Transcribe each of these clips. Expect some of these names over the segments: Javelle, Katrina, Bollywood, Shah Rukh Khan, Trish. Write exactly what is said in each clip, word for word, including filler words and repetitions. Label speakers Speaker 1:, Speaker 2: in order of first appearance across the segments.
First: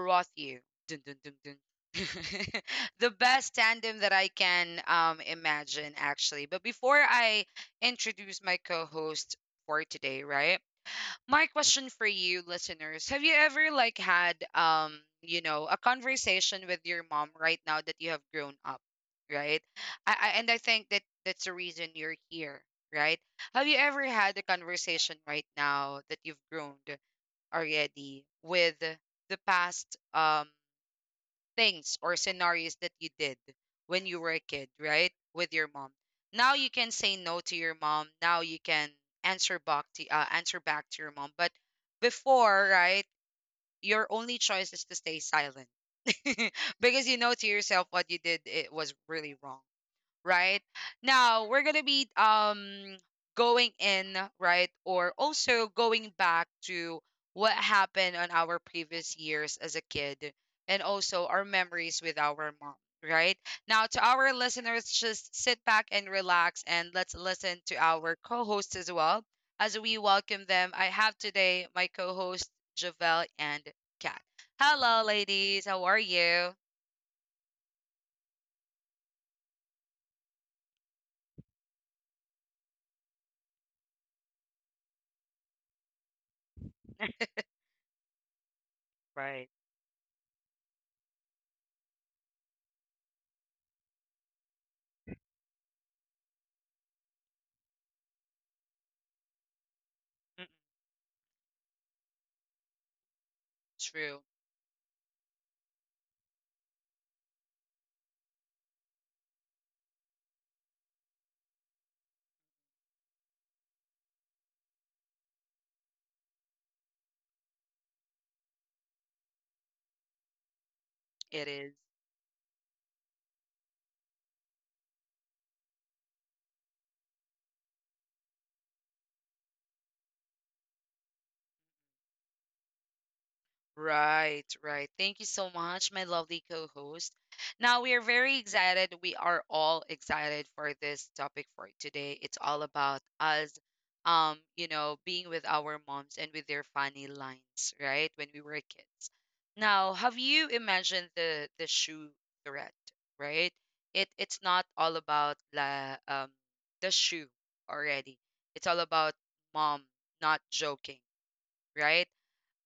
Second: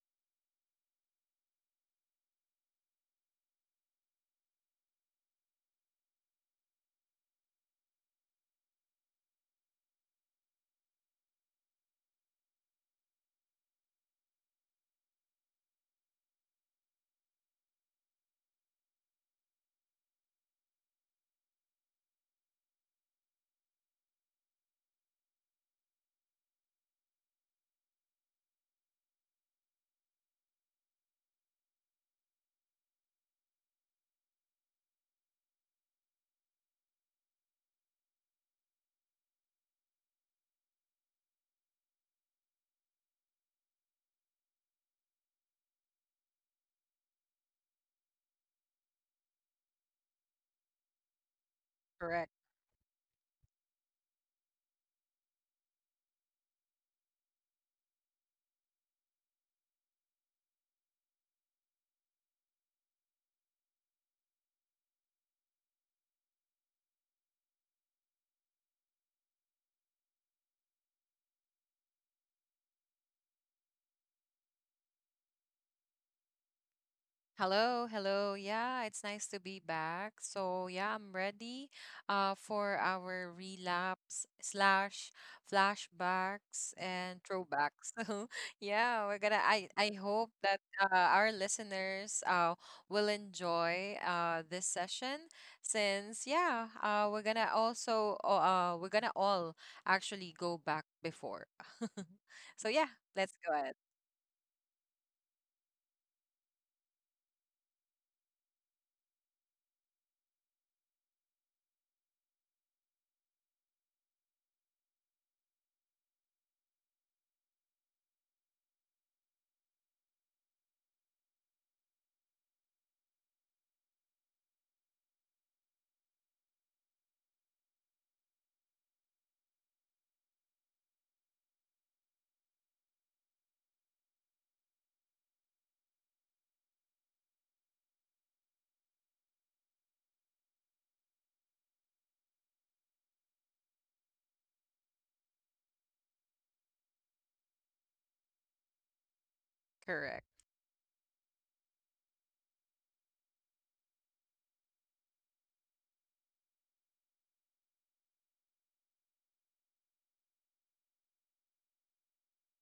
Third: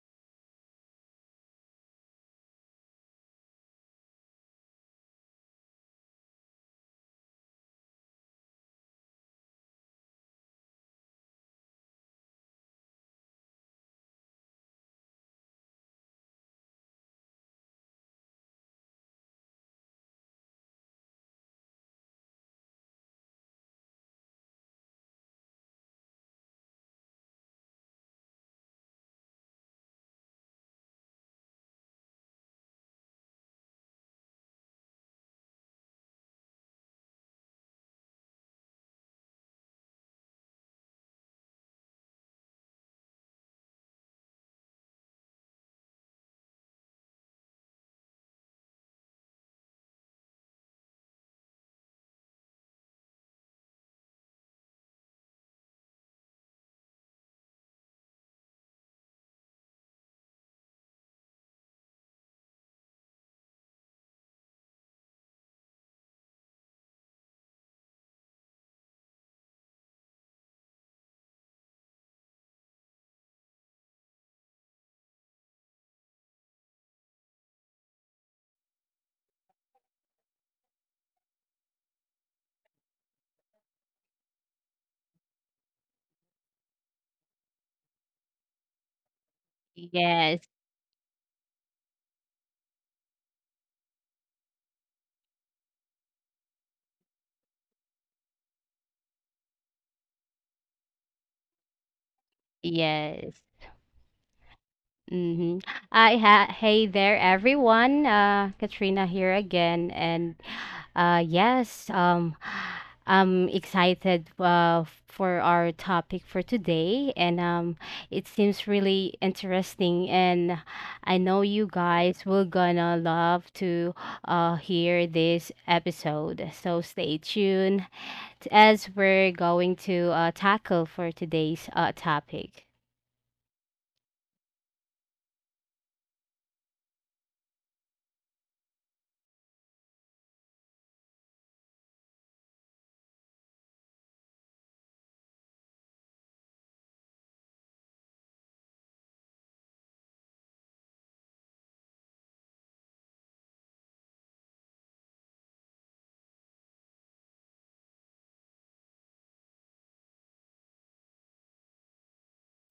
Speaker 1: brought you dun, dun, dun, dun, the best tandem that I can um, imagine, actually. But before I introduce my co-host for today, right? My question for you, listeners: Have you ever like had um, you know, a conversation with your mom right now that you have grown up, right? I, I and I think that that's the reason you're here, right? Have you ever had a conversation right now that you've grown? Already with the past um things or scenarios that you did when you were a kid, right? With your mom. Now you can say no to your mom. Now you can answer back to uh, answer back to your mom. But before, right, your only choice is to stay silent. Because you know to yourself what you did it was really wrong, right? Now we're gonna be
Speaker 2: Correct.
Speaker 1: um going in, right, or also going back to what happened on our previous years as a kid and also our memories with our mom, right? Now to our listeners, just sit back and relax and let's listen to our co-hosts as well. As we welcome them, I have today my co-host Javel and Kat. Hello, ladies. How are you?
Speaker 2: Hello, hello. Yeah, it's nice to be back. So yeah, I'm ready uh for our relapse slash flashbacks and throwbacks. So yeah, we're gonna
Speaker 1: Right.
Speaker 2: I I hope
Speaker 3: Yes,
Speaker 2: that uh, our listeners uh will enjoy uh this session since yeah, uh we're gonna also uh we're gonna all actually
Speaker 1: Mm.
Speaker 2: go back before. So yeah, let's
Speaker 3: yes.
Speaker 2: go ahead.
Speaker 1: True.
Speaker 3: Mm-hmm. I ha Hey there, everyone. Uh, Katrina here again, and uh, yes, um, I'm excited uh, for our topic for today, and um, it seems really interesting, and I know
Speaker 1: It
Speaker 3: you
Speaker 1: is.
Speaker 3: guys will gonna love to uh, hear this episode. So stay tuned as we're going to uh, tackle for today's uh, topic.
Speaker 1: Right, right. Thank you so much, my lovely co host. Now, we are very excited. We are all excited for this topic for today. It's all about us, um, you know, being with our moms and with their funny lines, right, when we were kids. Now, have
Speaker 2: Correct.
Speaker 1: you imagined the the shoe threat, right? It it's not all about la um the shoe already. It's all about mom not joking, right?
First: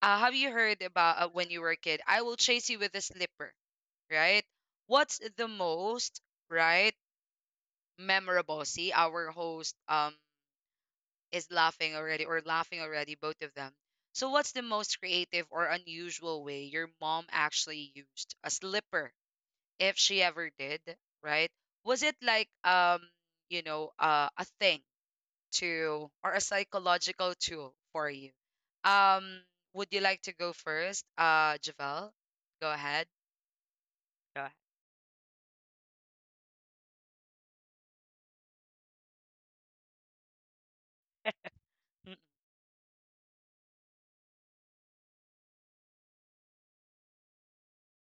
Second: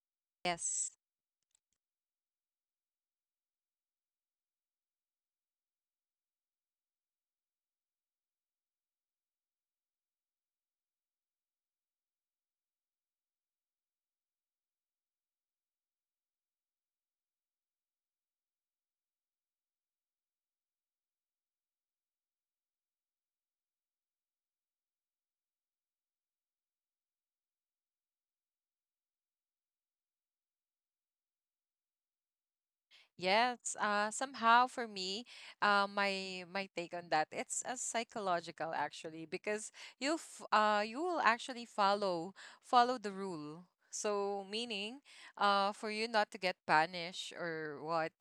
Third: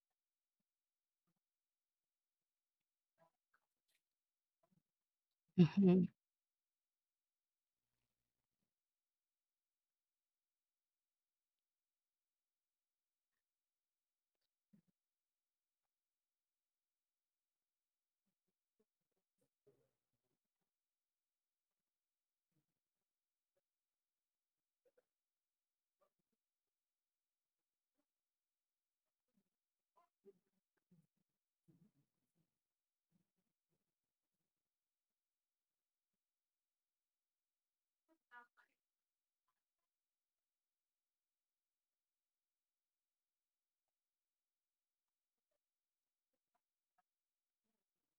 Speaker 1: Uh, have you heard
Speaker 2: Yes.
Speaker 1: about uh, when you were a kid? I will chase you with a slipper, right? What's the
Speaker 3: Mhm.
Speaker 1: most right memorable? See, our host um is laughing already or laughing already, both of them. So, what's the most creative or unusual way your mom actually used a slipper, if she ever did, right? Was it like um you know uh, a thing tool or a psychological tool for you? Um, would you like to go first? Uh, Javel, go ahead.
Speaker 2: Yes, uh,
Speaker 1: Go ahead.
Speaker 2: somehow for me, uh, my my take on that, it's a psychological actually because you f uh you will actually
Speaker 1: Mm.
Speaker 2: follow follow the rule. So meaning, uh, for you not to get punished or what,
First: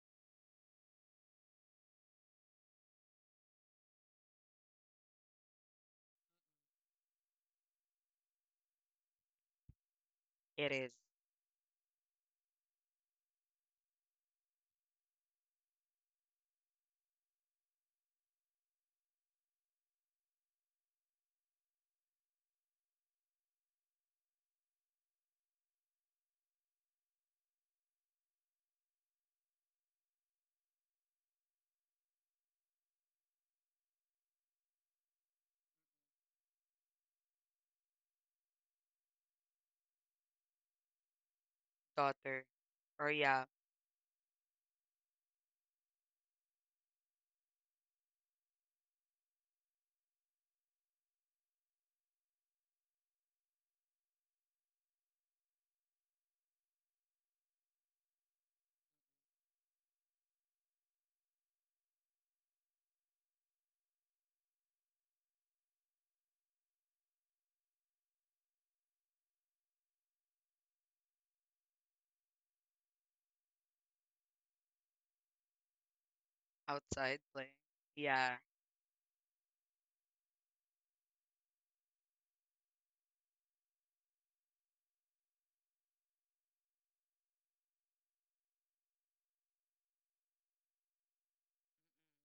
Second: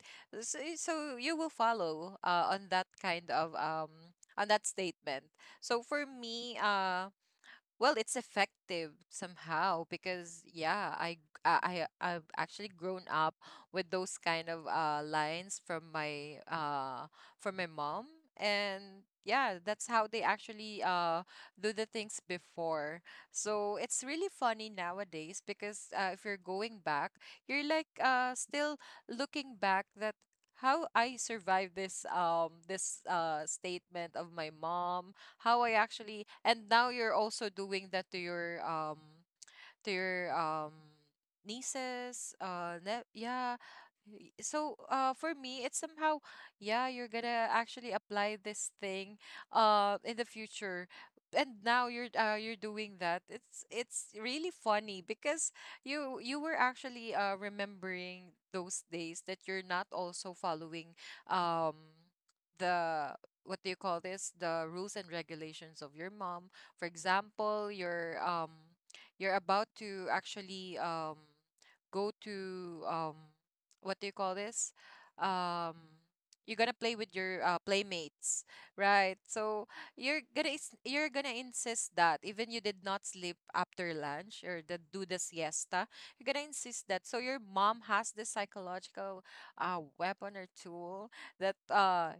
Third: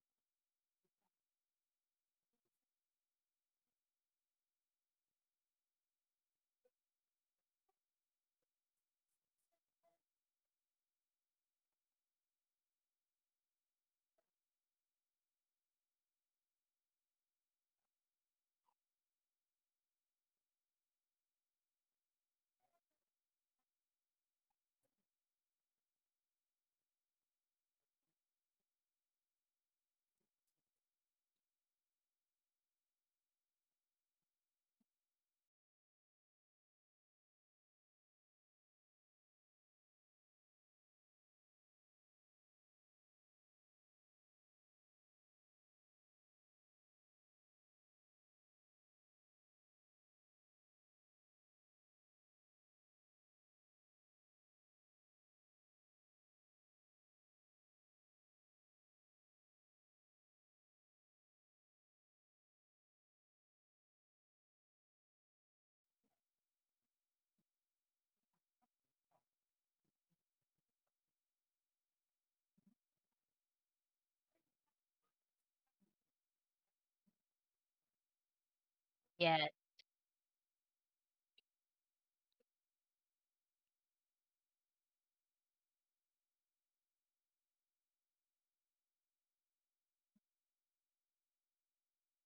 Speaker 2: so, so you will follow uh on that kind of um on that statement. So for me, uh well it's effective somehow because
Speaker 1: It is.
Speaker 2: yeah I g- I I- have actually grown up with those kind of uh lines from my uh from my mom, and yeah that's how they actually uh do the things before. So it's really funny nowadays because uh, if you're going back, you're like uh still looking back that how I survived this um this uh statement of my mom, how I actually, and now you're also doing that to your um to your um
Speaker 1: Daughter,
Speaker 2: nieces uh
Speaker 1: or
Speaker 2: ne-
Speaker 1: yeah,
Speaker 2: yeah. Y- so uh for me it's somehow, yeah, you're gonna actually apply this thing uh in the future, and now you're uh, you're doing that. It's it's really funny because you you were actually uh remembering those days that you're not also following um the what do you call this, the rules and regulations of your mom. For example, your um you're about to actually um go to um what do you call this um you're gonna play with
Speaker 1: outside
Speaker 2: your
Speaker 1: playing.
Speaker 2: uh,
Speaker 1: Yeah,
Speaker 2: playmates, right?
Speaker 3: Yes,
Speaker 2: So you're gonna is- you're gonna insist that even you did not sleep after lunch or the, do the siesta. You're gonna insist that, so your mom has this psychological uh, weapon or tool that uh,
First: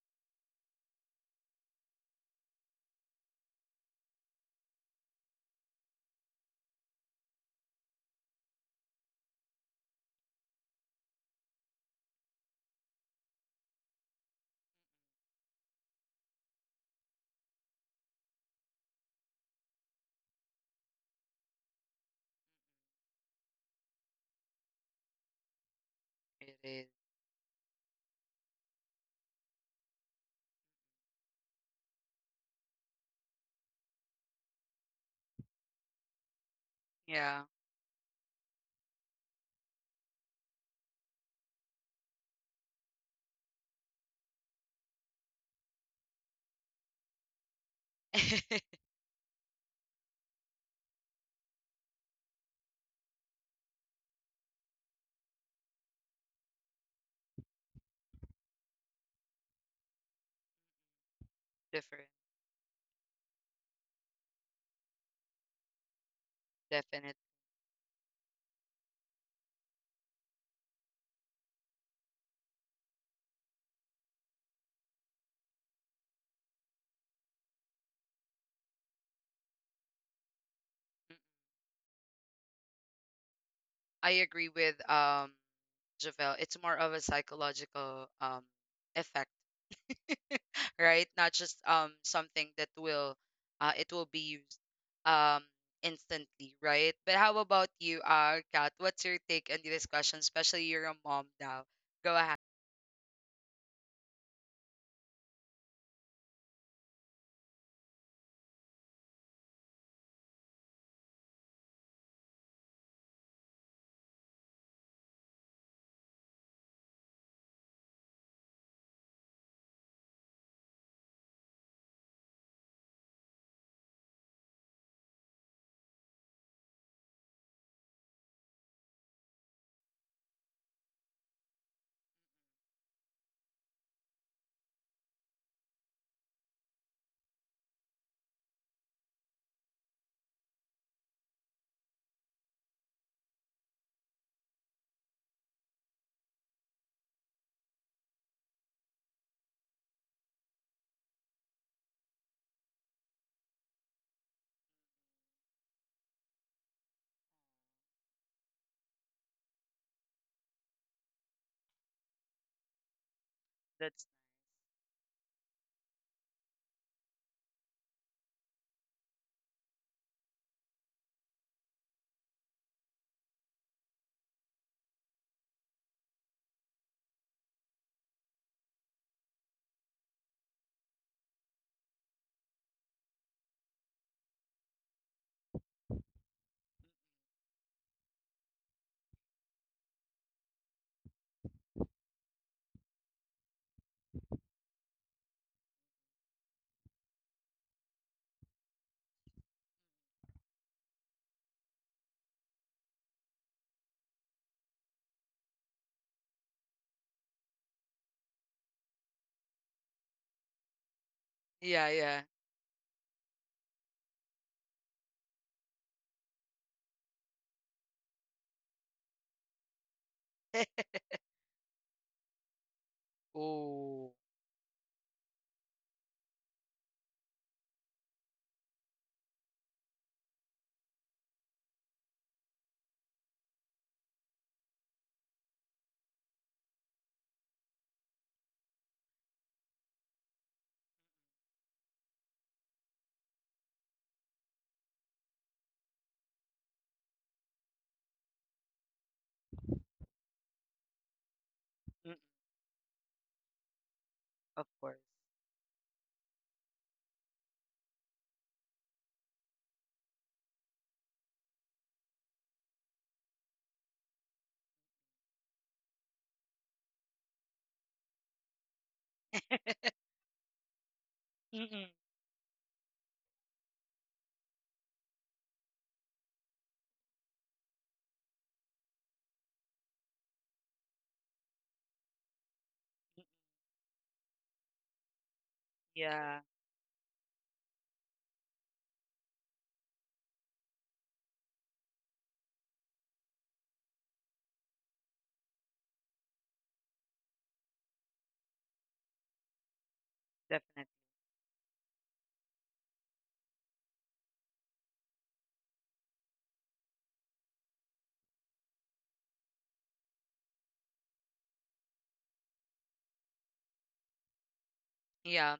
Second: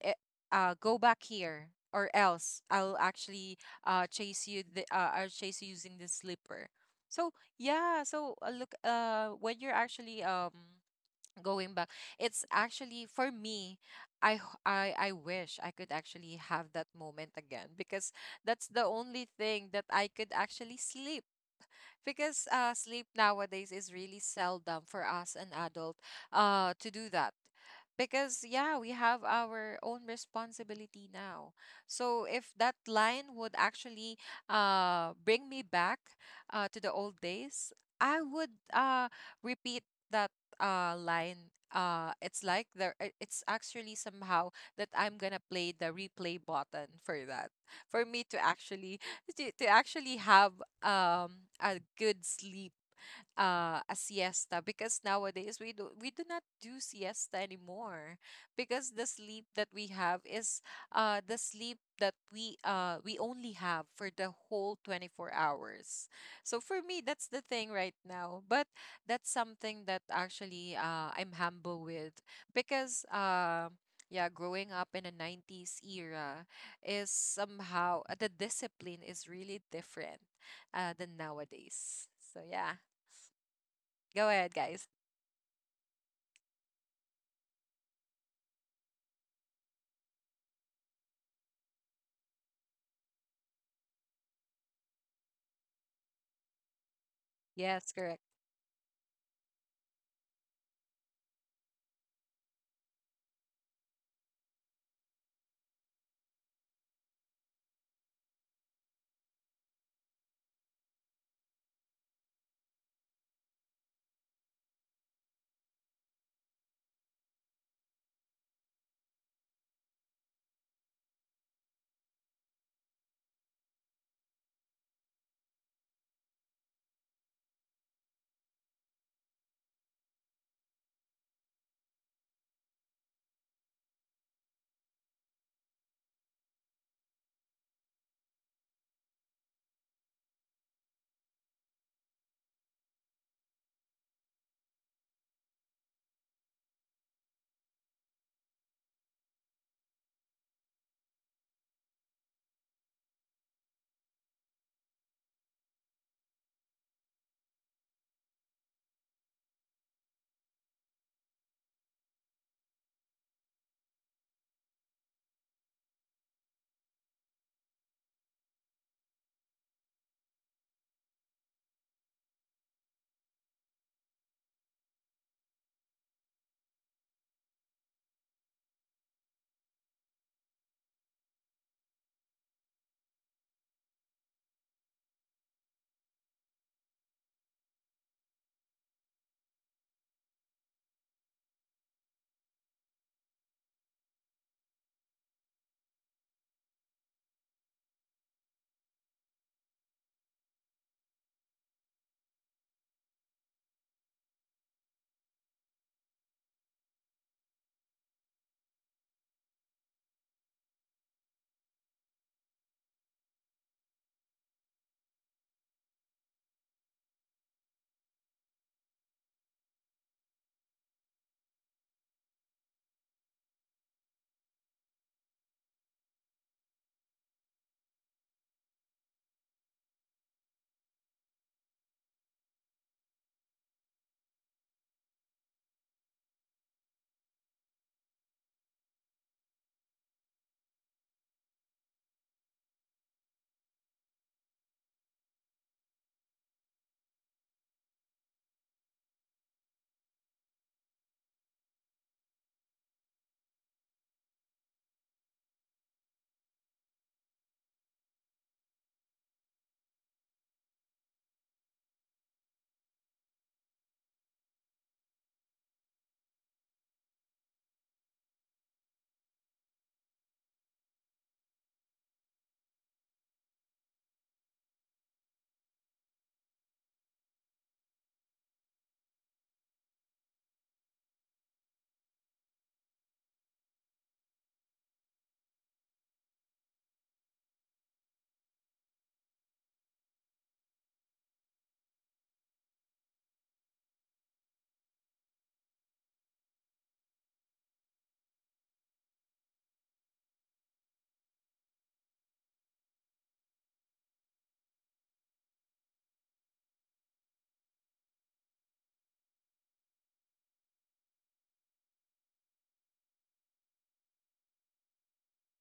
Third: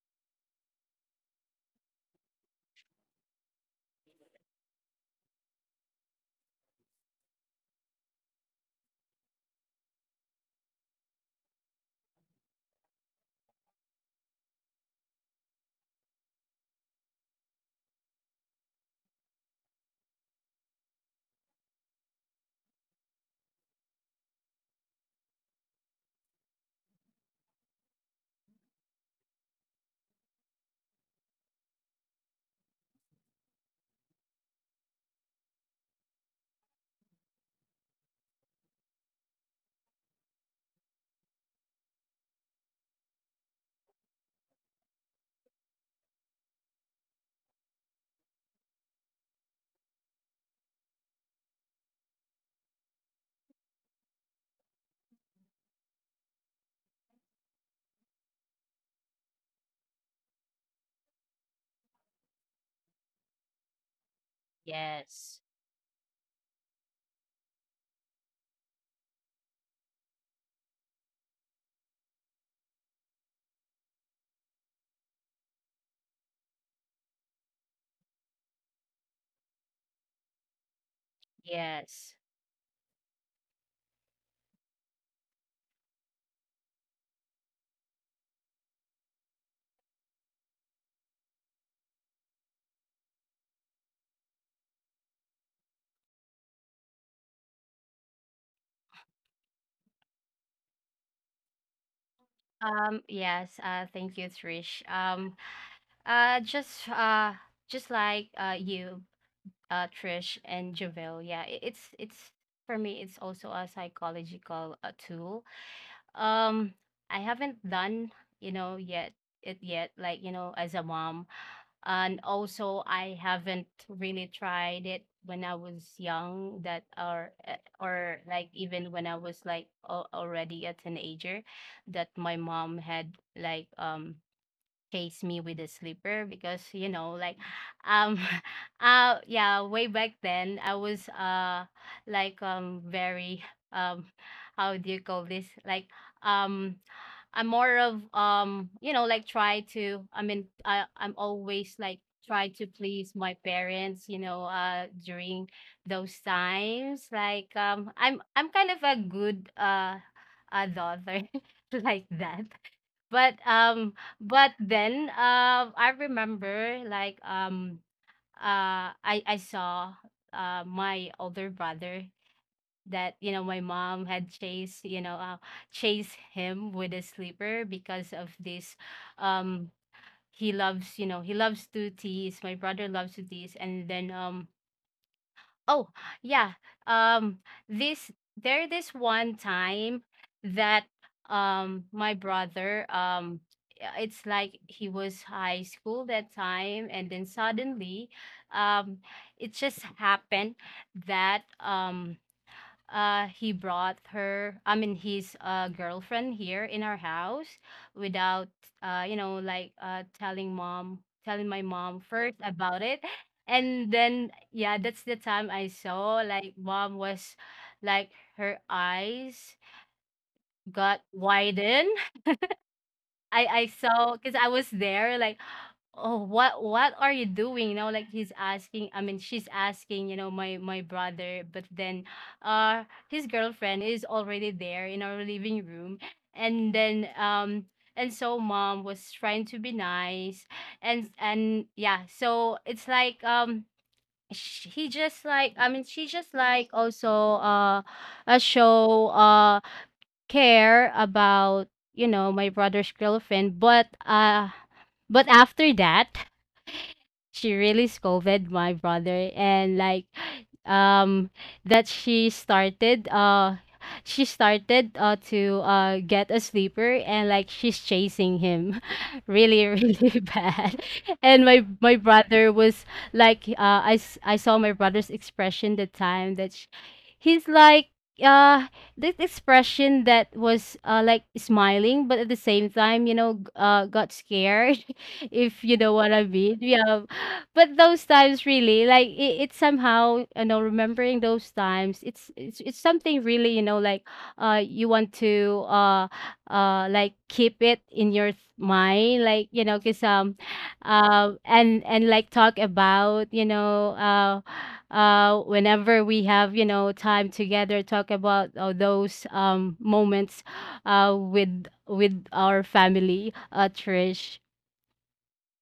Speaker 2: eh, uh go back here or else I'll actually uh chase you the uh, or chase you using the slipper. So yeah, so uh, look, uh when you're actually um going back, it's actually for me, I, h- I I wish I could actually have that moment again because that's the only thing that I could actually sleep, because uh, sleep nowadays is really seldom for us an adult,
Speaker 1: it
Speaker 2: uh,
Speaker 1: is.
Speaker 2: to do that. Because yeah, we have our own responsibility now, so if that line would actually uh bring me back uh to the old
Speaker 1: Yeah.
Speaker 2: days, I would uh repeat that uh line. Uh it's like there i- it's actually somehow that I'm gonna play the replay button for that, for me to actually to, to actually have um a good sleep, uh, a siesta, because nowadays we do we do not do siesta anymore, because the sleep that we have is uh, the sleep
Speaker 1: Different,
Speaker 2: that we uh, we only have for the whole twenty-four
Speaker 3: yes,
Speaker 2: hours. So for me,
Speaker 1: definite.
Speaker 2: that's the thing right now. But that's something that actually uh, I'm humble with because. Uh, yeah, growing up in the nineties era is somehow uh, the discipline is really different, uh, than
Speaker 3: yes.
Speaker 2: nowadays. So yeah.
Speaker 1: I
Speaker 2: Go
Speaker 1: agree
Speaker 2: ahead,
Speaker 1: with
Speaker 2: guys.
Speaker 1: um Javel. It's more of a psychological um effect, right? Not just um something that will uh it will be used um instantly, right? But how about
Speaker 2: Yes,
Speaker 1: you,
Speaker 2: correct.
Speaker 1: uh Kat? What's your take on this question? Especially you're a mom now. Go ahead.
Speaker 3: Um, yes, uh, thank you, Trish. Um, uh, just uh, just like uh, you, uh, Trish and Javelle. Yeah, i- it's it's for me, it's also a psychological uh, tool. Um, I haven't done you know yet it yet, like you know, as a mom. And also, I haven't really tried it when I was young, that or uh, or like even when I was like al- already a teenager, that my mom had like um chased me with a slipper, because you know like um uh yeah, way back then I was uh like um very um how do you call this like um I'm more of um, you know, like try to I mean I I'm always like try to please my parents, you know, uh during those times. Like um I'm I'm kind of a good uh a daughter like that. But um
Speaker 1: That's
Speaker 3: but then uh I remember like um uh I I saw uh my older brother that, you know, my mom had chased, you know, uh, chased him with a sleeper because of this, um he loves, you know, he loves to tease, my brother loves to tease. And then um oh yeah um this, there, this one time that um my brother, um yeah, it's like he was high school that time. And then suddenly, um it just happened that um uh he brought her I mean his uh girlfriend here in our house without uh you know like uh telling mom telling my
Speaker 1: yeah,
Speaker 3: mom
Speaker 1: yeah.
Speaker 3: first about it. And then, yeah, that's the time I saw like mom was like, her eyes got widened. I I
Speaker 1: Oh,
Speaker 3: saw because I was there, like, oh, what what are you doing? You know, like he's asking I mean she's asking, you know, my my brother. But then uh his girlfriend is already there in our living room. And then um and so mom was trying to be nice. and and yeah, so it's like, um sh- he just like I mean she just like also uh a show uh care about, you
Speaker 1: mm,
Speaker 3: know, my brother's girlfriend. But uh
Speaker 1: of course.
Speaker 3: but after that, she really scolded my brother. And like um that she started uh she started uh to uh get a sleeper, and like she's chasing him really really bad. And my
Speaker 1: Mm-mm.
Speaker 3: my brother was like, uh I, s- I saw my brother's expression the time that sh he's like, uh this expression that was uh like smiling, but at the same time, you know, g- uh got scared if you know what I
Speaker 1: Yeah,
Speaker 3: mean. Yeah, but those times really like, it, it's somehow, you know, remembering those times, it's, it's it's something really, you know, like uh you want to uh uh like keep it in your th- mind, like, you know, because um
Speaker 1: definitely.
Speaker 3: uh, and and like talk about, you know, uh uh whenever we have, you know, time together, talk about all those um moments uh with with our family, uh Trish.
Speaker 1: Yeah.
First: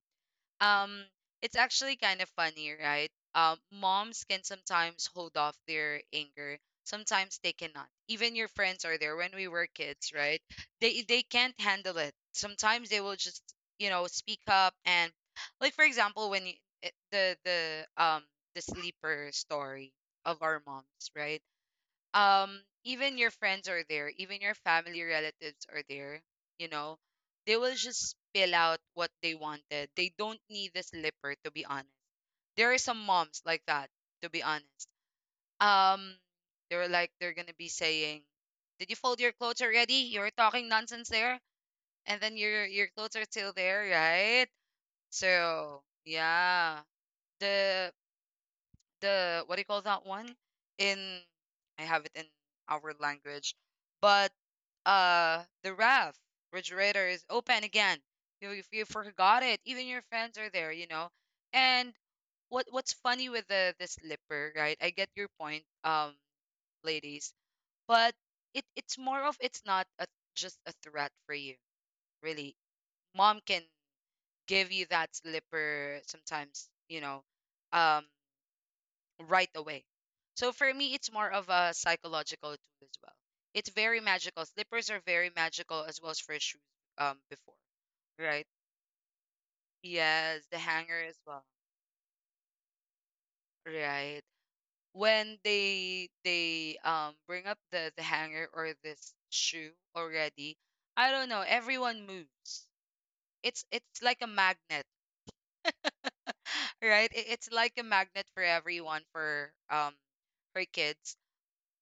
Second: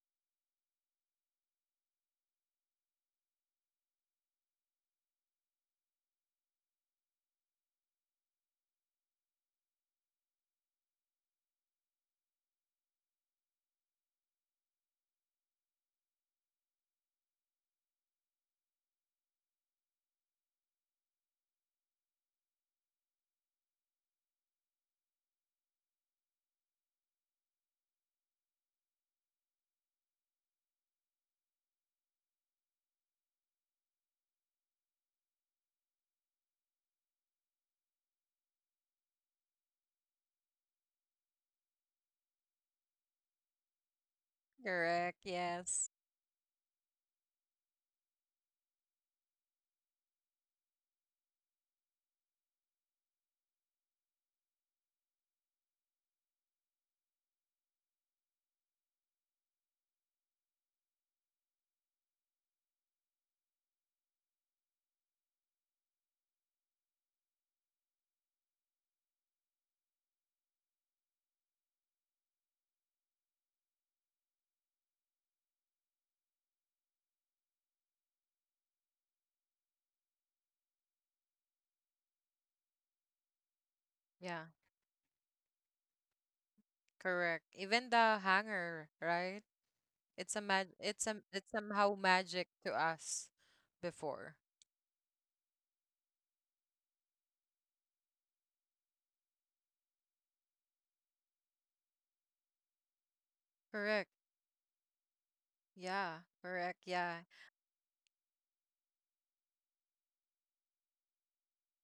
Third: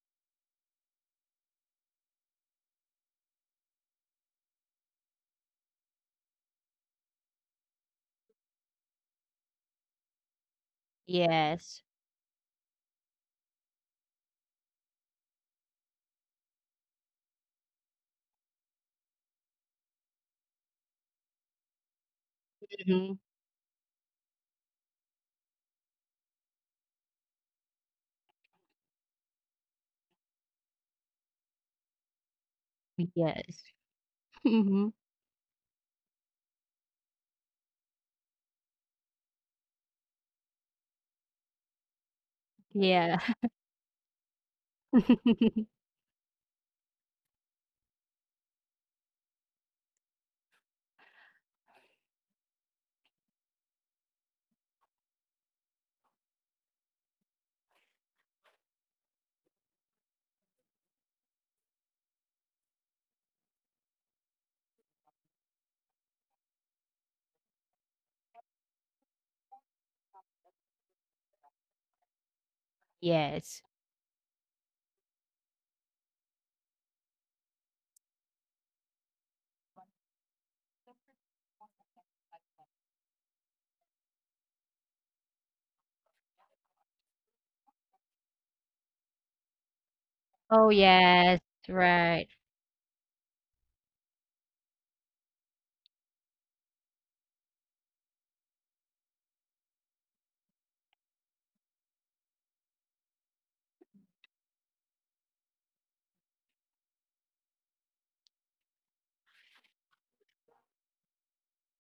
Speaker 1: um it's actually kind of funny, right? Um moms can sometimes hold off their anger. Sometimes they cannot, even your friends are there when we were kids, right? They they can't
Speaker 3: Yes.
Speaker 1: handle it. Sometimes they will just, you know, speak up. And like for example when you, eh, the the um the sleeper story of our moms, right? Um
Speaker 3: Mhm.
Speaker 1: even your friends are there, even your family relatives are there, you know, they will just spill out what they wanted. They don't need the slipper, to be honest. There are some moms
Speaker 3: Yes.
Speaker 1: like that, to be honest.
Speaker 3: Mhm.
Speaker 1: um they're like, they're gonna be saying, did you fold your clothes already? You're talking nonsense there, and then your your clothes
Speaker 3: Yeah.
Speaker 1: are still there, right?
Speaker 2: Correct.
Speaker 1: So
Speaker 2: Yes.
Speaker 1: yeah, the the what do you call that one? In I have it in our language, but uh, the ref refrigerator is open again. You, if you forgot it, even your friends are there, you know. And what what's funny with the the slipper, right? I get your point, um, ladies, but it it's more of, it's not a just a threat for you, really. Mom can
Speaker 3: Yes.
Speaker 1: give you that slipper sometimes, you know. Um, right away. So for me, it's more of a psychological tool as well. It's very
Speaker 2: Yeah,
Speaker 1: magical. Slippers are very magical as well as for shoes um
Speaker 2: correct.
Speaker 1: before,
Speaker 2: Even the
Speaker 1: right?
Speaker 2: hanger, right? It's a
Speaker 1: Yes, the
Speaker 2: mag
Speaker 3: Oh,
Speaker 1: hanger
Speaker 2: it's a
Speaker 1: as
Speaker 3: yes,
Speaker 1: well.
Speaker 2: it's somehow
Speaker 3: right.
Speaker 2: magic to us
Speaker 1: Right.
Speaker 2: before.
Speaker 1: When they they um bring up the the hanger or this shoe already, I don't know, everyone moves. It's it's
Speaker 2: Correct.
Speaker 1: like a magnet.
Speaker 2: Yeah. Correct.
Speaker 1: Right?
Speaker 2: Yeah.
Speaker 1: It, it's like a magnet for everyone, for um for kids,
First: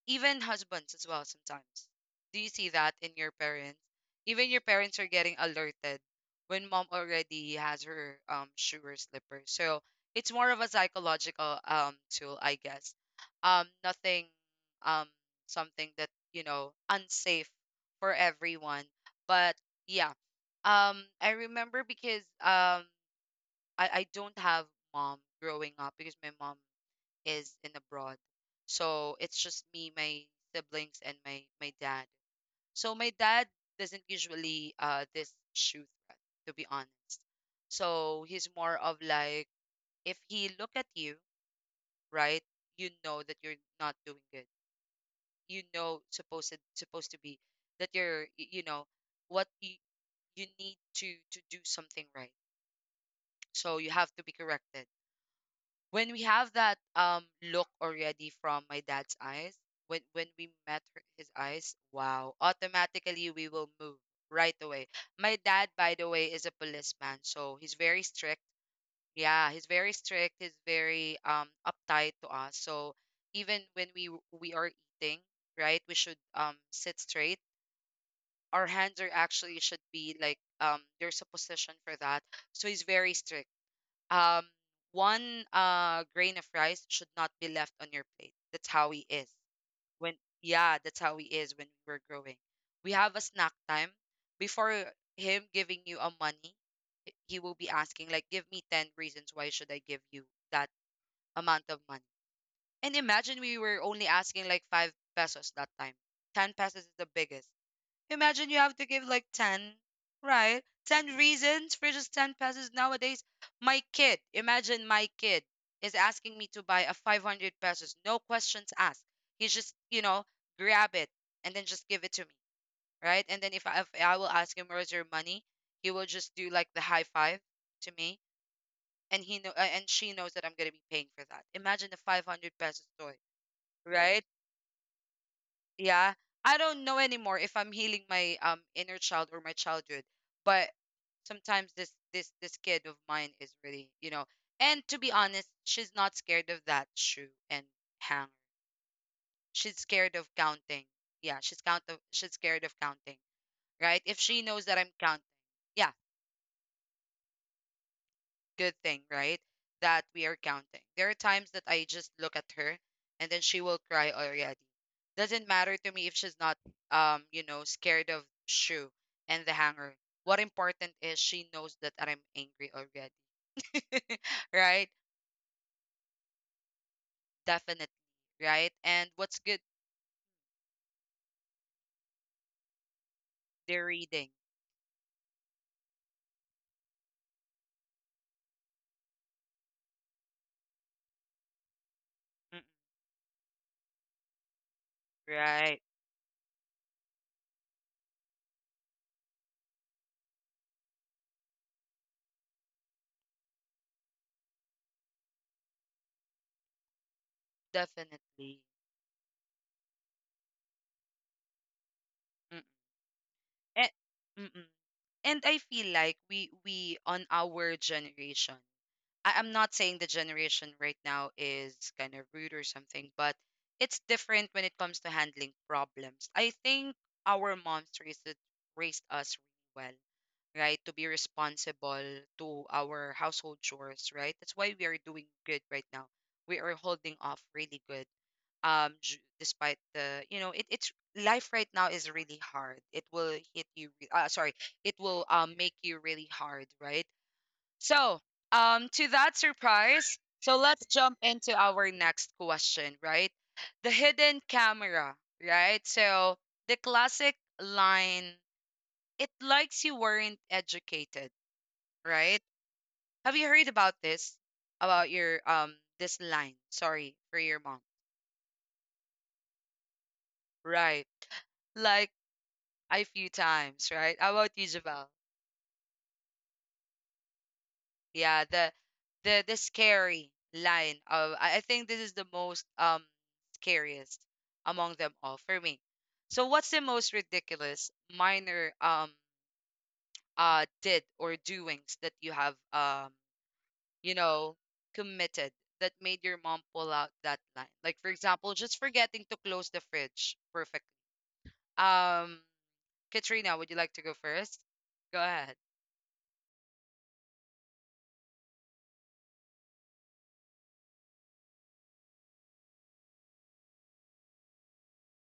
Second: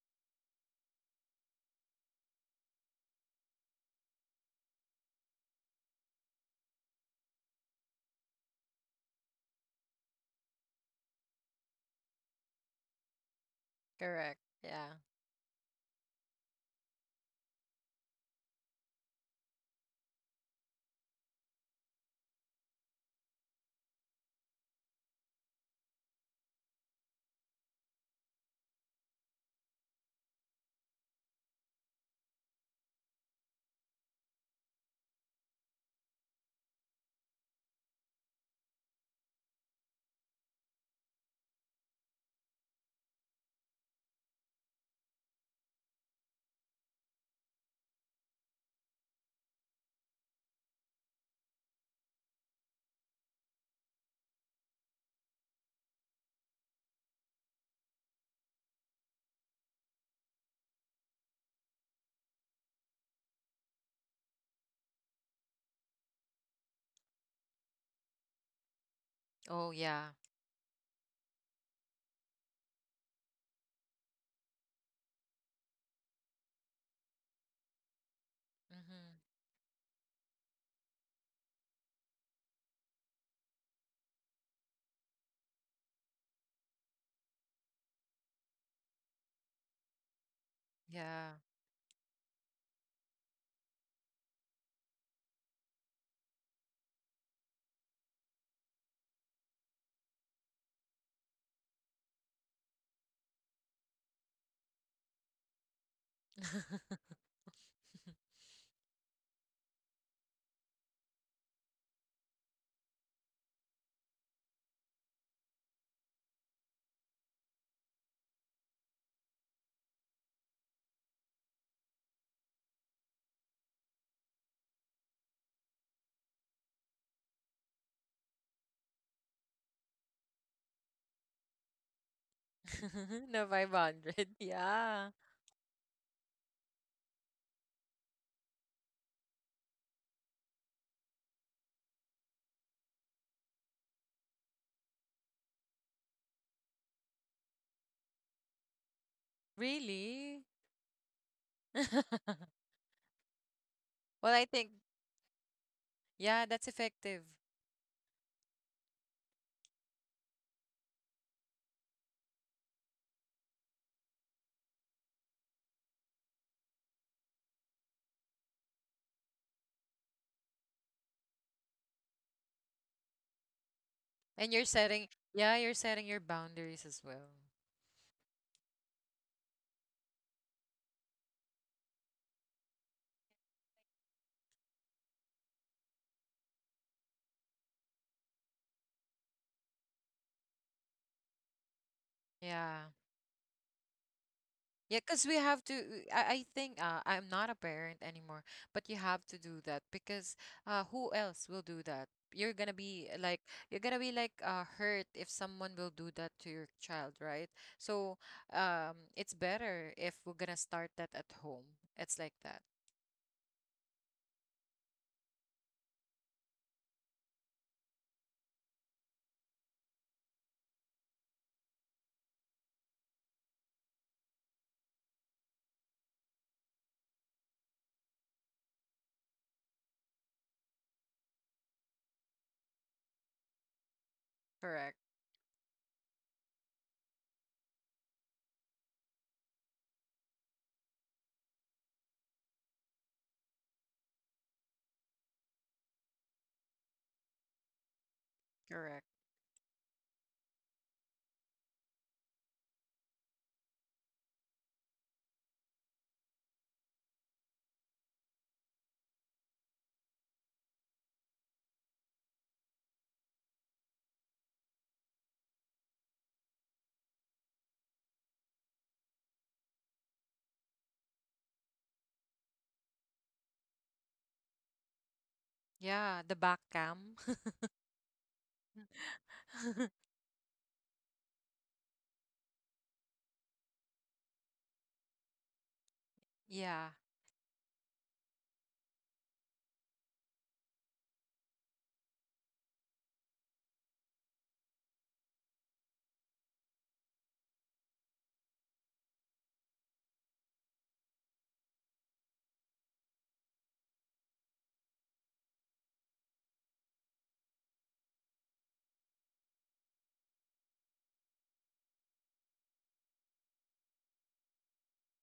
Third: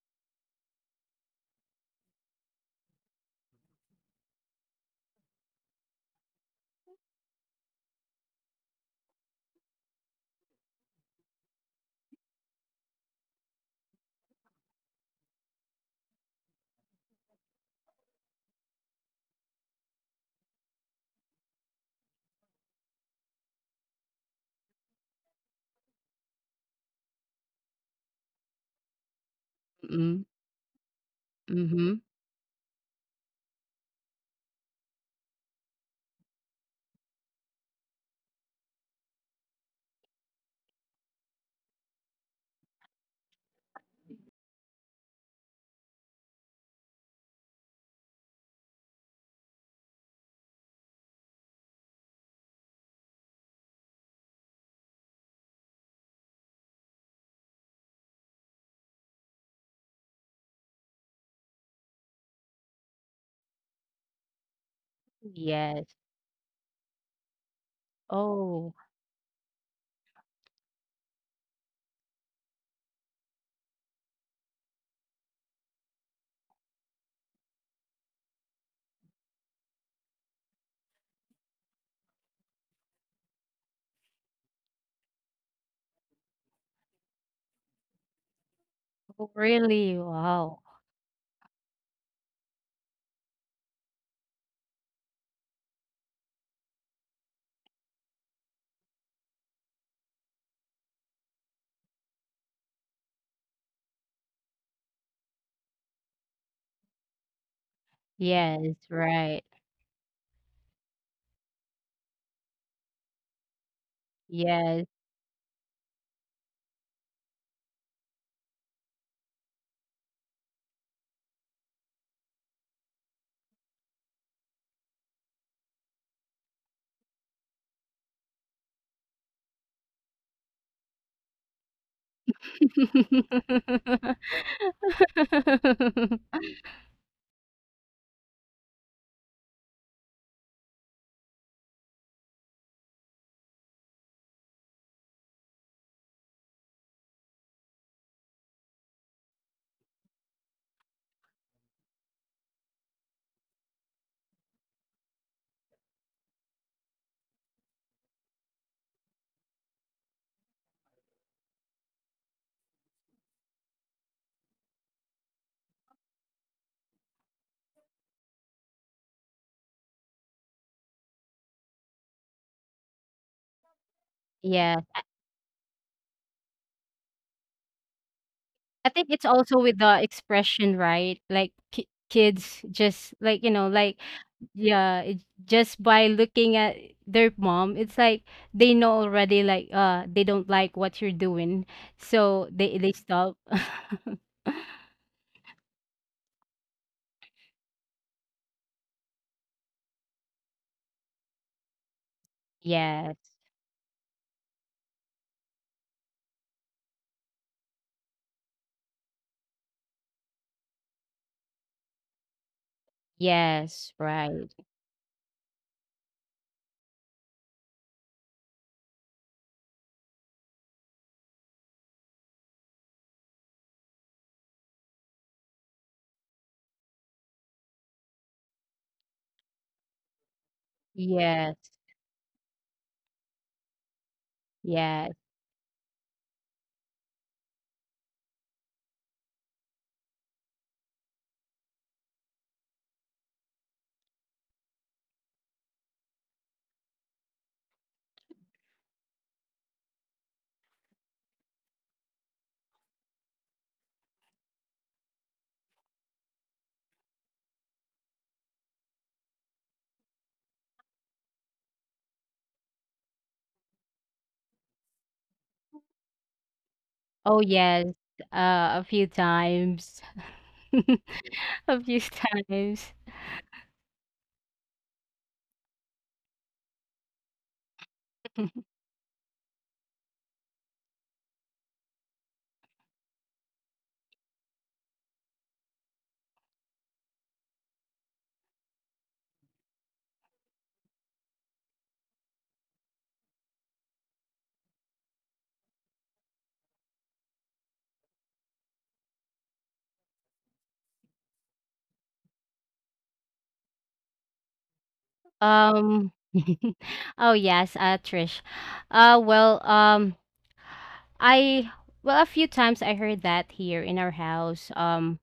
Speaker 1: even husbands as well sometimes. Do you see that in your parents? Even your parents are getting alerted when mom already has her um shoe or slipper. So it's more of a psychological um tool, I guess. Um, nothing
Speaker 2: Correct. Yeah.
Speaker 1: um something that you know unsafe for everyone, but yeah. Um, I remember because um I I don't have mom growing up because my mom is in abroad. So it's just me,
Speaker 3: Mm,
Speaker 1: my siblings, and my my
Speaker 3: mhm.
Speaker 1: dad. So my dad doesn't usually uh this issue threat, to be honest. So he's more of like, if he look at you, right, you know that you're not doing good. You know, supposed supposed to be that you're y- you know what you you need to to do something right. So you have to be corrected when we have that um look already from my dad's eyes. when when we met her, his eyes, wow, automatically we will move right away. My dad, by
Speaker 3: Yes.
Speaker 1: the way, is a policeman, so he's very strict.
Speaker 3: Oh,
Speaker 1: Yeah, he's
Speaker 2: Oh
Speaker 1: very
Speaker 2: yeah.
Speaker 1: strict, he's very um uptight to us. So even when we w- we are eating, right, we should um sit straight, our hands are
Speaker 2: Mm-hmm.
Speaker 1: actually should be like, um there's a position for that. So he's very strict. um, one uh, grain of rice should not be left on your plate. That's how he is.
Speaker 3: oh, really?
Speaker 1: When
Speaker 3: Wow.
Speaker 1: yeah, that's how he
Speaker 2: Yeah.
Speaker 1: is when we were growing. We have a snack time before him giving you a money. h- He will be asking like, give me ten reasons why should I give you that amount of money. And imagine we were only asking like five pesos that time. Ten pesos is the biggest. Imagine you
Speaker 3: Yes,
Speaker 1: have to give like
Speaker 3: right.
Speaker 1: ten, right? ten reasons for just ten pesos nowadays. My kid,
Speaker 3: Yes.
Speaker 1: imagine my kid is asking me to buy a five hundred pesos, no questions asked. He just, you know, grab it and then just give it to me, right? And then if I, if I will ask him, where's your money? He will just do like the high five to me. And he know, uh, and she knows that I'm gonna be paying for that. Imagine a five hundred pesos toy,
Speaker 2: No
Speaker 1: right?
Speaker 2: five hundred. Yeah.
Speaker 1: Yeah. I don't know anymore if I'm healing my um inner child or my childhood. But sometimes this this this kid of mine is really, you know, and to be honest, she's not scared of that shoe and hanger. She's scared of
Speaker 2: Really?
Speaker 1: counting. Yeah, she's count of, she's scared of counting, right? If
Speaker 2: Well,
Speaker 1: she
Speaker 2: I
Speaker 1: knows
Speaker 2: think
Speaker 1: that I'm counting. Yeah,
Speaker 2: yeah, that's effective.
Speaker 1: good thing, right? That we are counting. There are times that I just look at her and then she will cry already. Doesn't matter to me if she's not um, you know, scared of shoe and the hanger. What important is she knows that I'm angry already.
Speaker 2: And you're
Speaker 3: Yes.
Speaker 1: Right?
Speaker 2: setting, yeah, you're setting your boundaries as well.
Speaker 1: Definitely, right?
Speaker 3: I think
Speaker 1: And
Speaker 3: it's
Speaker 1: what's
Speaker 3: also
Speaker 1: good?
Speaker 3: with the expression, right? Like ki kids just like, you know,
Speaker 1: They're
Speaker 3: like,
Speaker 1: reading.
Speaker 3: yeah, it, just by looking at their mom, it's like they know already like uh they don't like what you're doing. So
Speaker 1: Mm.
Speaker 3: they
Speaker 2: Yeah.
Speaker 3: they stop.
Speaker 2: Yeah, because we have to.
Speaker 1: Right.
Speaker 2: uh, I, I think uh, I'm not a parent anymore, but you have to do that because uh, who else will do that? You're gonna be uh, like
Speaker 3: Yes,
Speaker 2: you're gonna be like uh, hurt if someone will do that to your child, right? So
Speaker 1: Definitely.
Speaker 2: um, it's better if we're gonna start that at home. It's like that.
Speaker 1: Mm. And,
Speaker 3: yes, right.
Speaker 1: mm-mm, and I feel like we we on our generation, I, I'm not saying the generation right now is kind of rude or something, but it's different when it comes to handling problems. I think our moms raised, it- raised us really well, right? To be
Speaker 3: Yes,
Speaker 1: responsible to our household chores, right? That's why we
Speaker 2: Correct.
Speaker 1: are
Speaker 3: yes.
Speaker 1: doing good right now. We are holding off really good. Um, j- despite the, you know, it, it's life right now is really hard. It will hit you. re- Uh, sorry, it will um make you really hard, right? So, um,
Speaker 2: Correct.
Speaker 1: to that surprise, so let's jump into our next question, right? The hidden camera, right? So, the classic line, it likes you weren't educated, right? Have you heard about this? About your, um, this line, sorry, for
Speaker 3: Oh,
Speaker 1: your mom,
Speaker 3: yes. Uh, a few times.
Speaker 1: right?
Speaker 3: A few
Speaker 1: Like,
Speaker 3: times.
Speaker 1: a few times, right? How about you, Javel?
Speaker 2: Yeah, the back cam.
Speaker 1: Yeah, the the the scary line of i I think this is the most um scariest among them all for me. So what's the
Speaker 2: Yeah,
Speaker 1: most ridiculous minor um uh did or doings that you have um you know committed that made your mom pull out that line? Like for example, just forgetting to close the fridge perfectly. um Katrina, would you like to go first? Go ahead.
Speaker 3: Um, oh, yes, uh, Trish. Uh, well, um, I, well, a few times I heard that here in our house. Um,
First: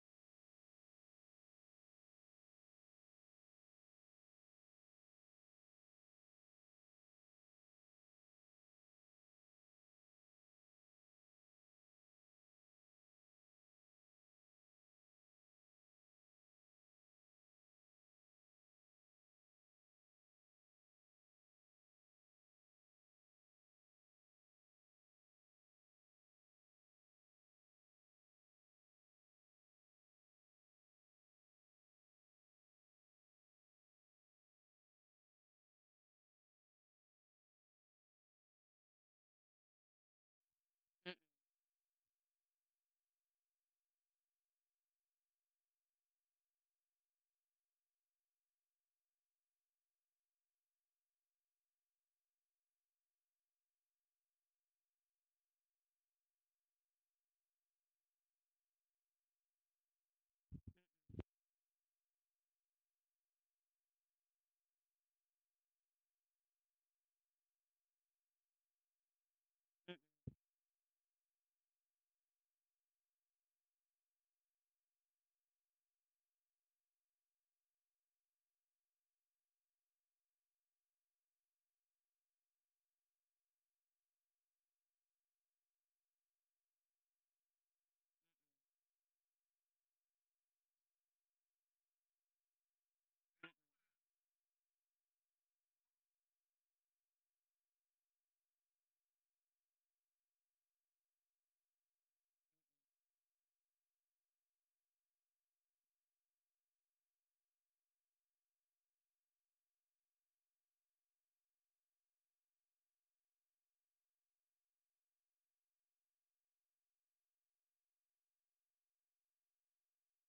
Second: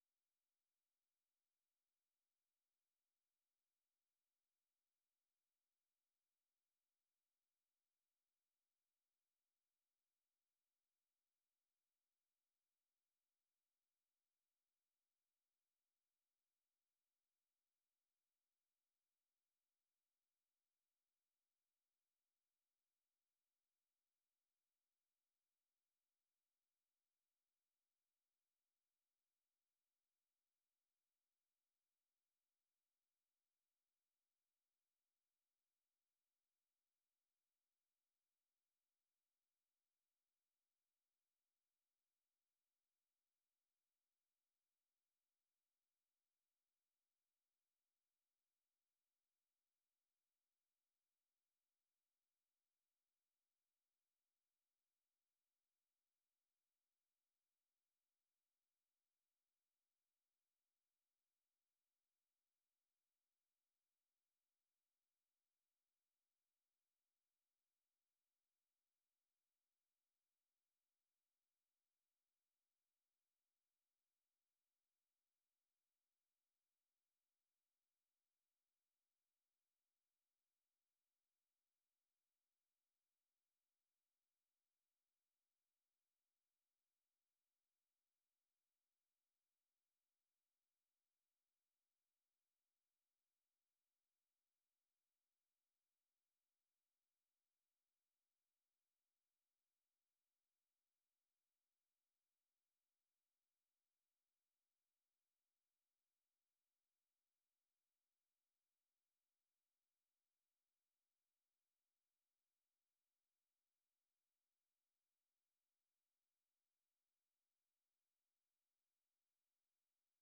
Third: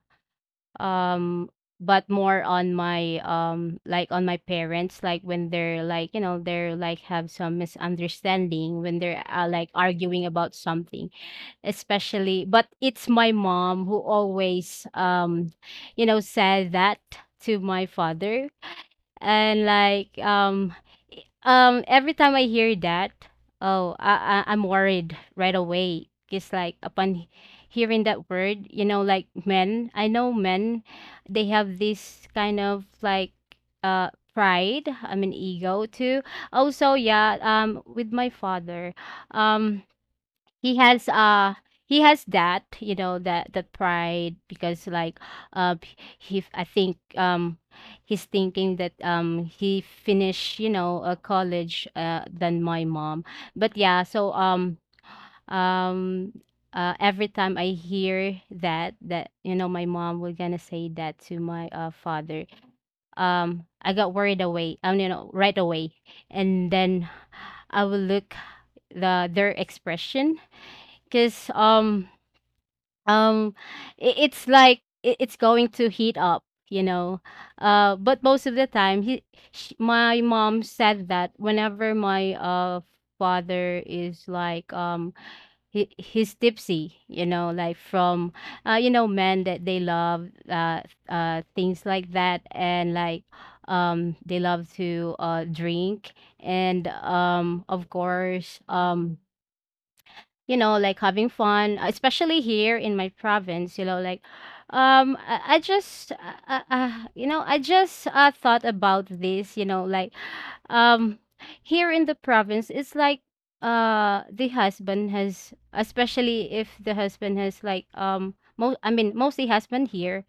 Speaker 3: um but more on my um like on my parents, like when they're like, you know, they're like have some misunderstanding when they're uh, like arguing about something. Especially but it's my mom who always um you know said that to my father. And like um um, every time I hear that, oh, I, I I'm worried right away. Cause like upon he- hearing that word, you know, like men, I know men, they have this kind of like uh pride. I mean ego too. Also, yeah. Um, with my father, um, he has
Speaker 1: Mm,
Speaker 3: uh he has that, you know, that the pride, because like uh he i think um he's thinking that um he finished, you know, a college uh than my mom. But yeah, so um um uh, every time I hear that, that, you know, my mom was gonna say that to my uh, father. Um, I got worried away. Um, you know, right away. And then I will look the their expression, because um um i- it's like i- it's going to heat up, you know. Uh but most of the time he sh my mom said that whenever my uh father is like, um he, he's tipsy, you know, like from uh you know men that they love uh uh things like that. And like um they love to uh drink. And um of course, um you know, like having fun, especially here in my province, you know, like um I, I just uh, uh, uh, you know, I just uh, thought about this, you know, like, um here in the province it's like uh the husband has, especially if the husband has like, um most I mean mostly husband here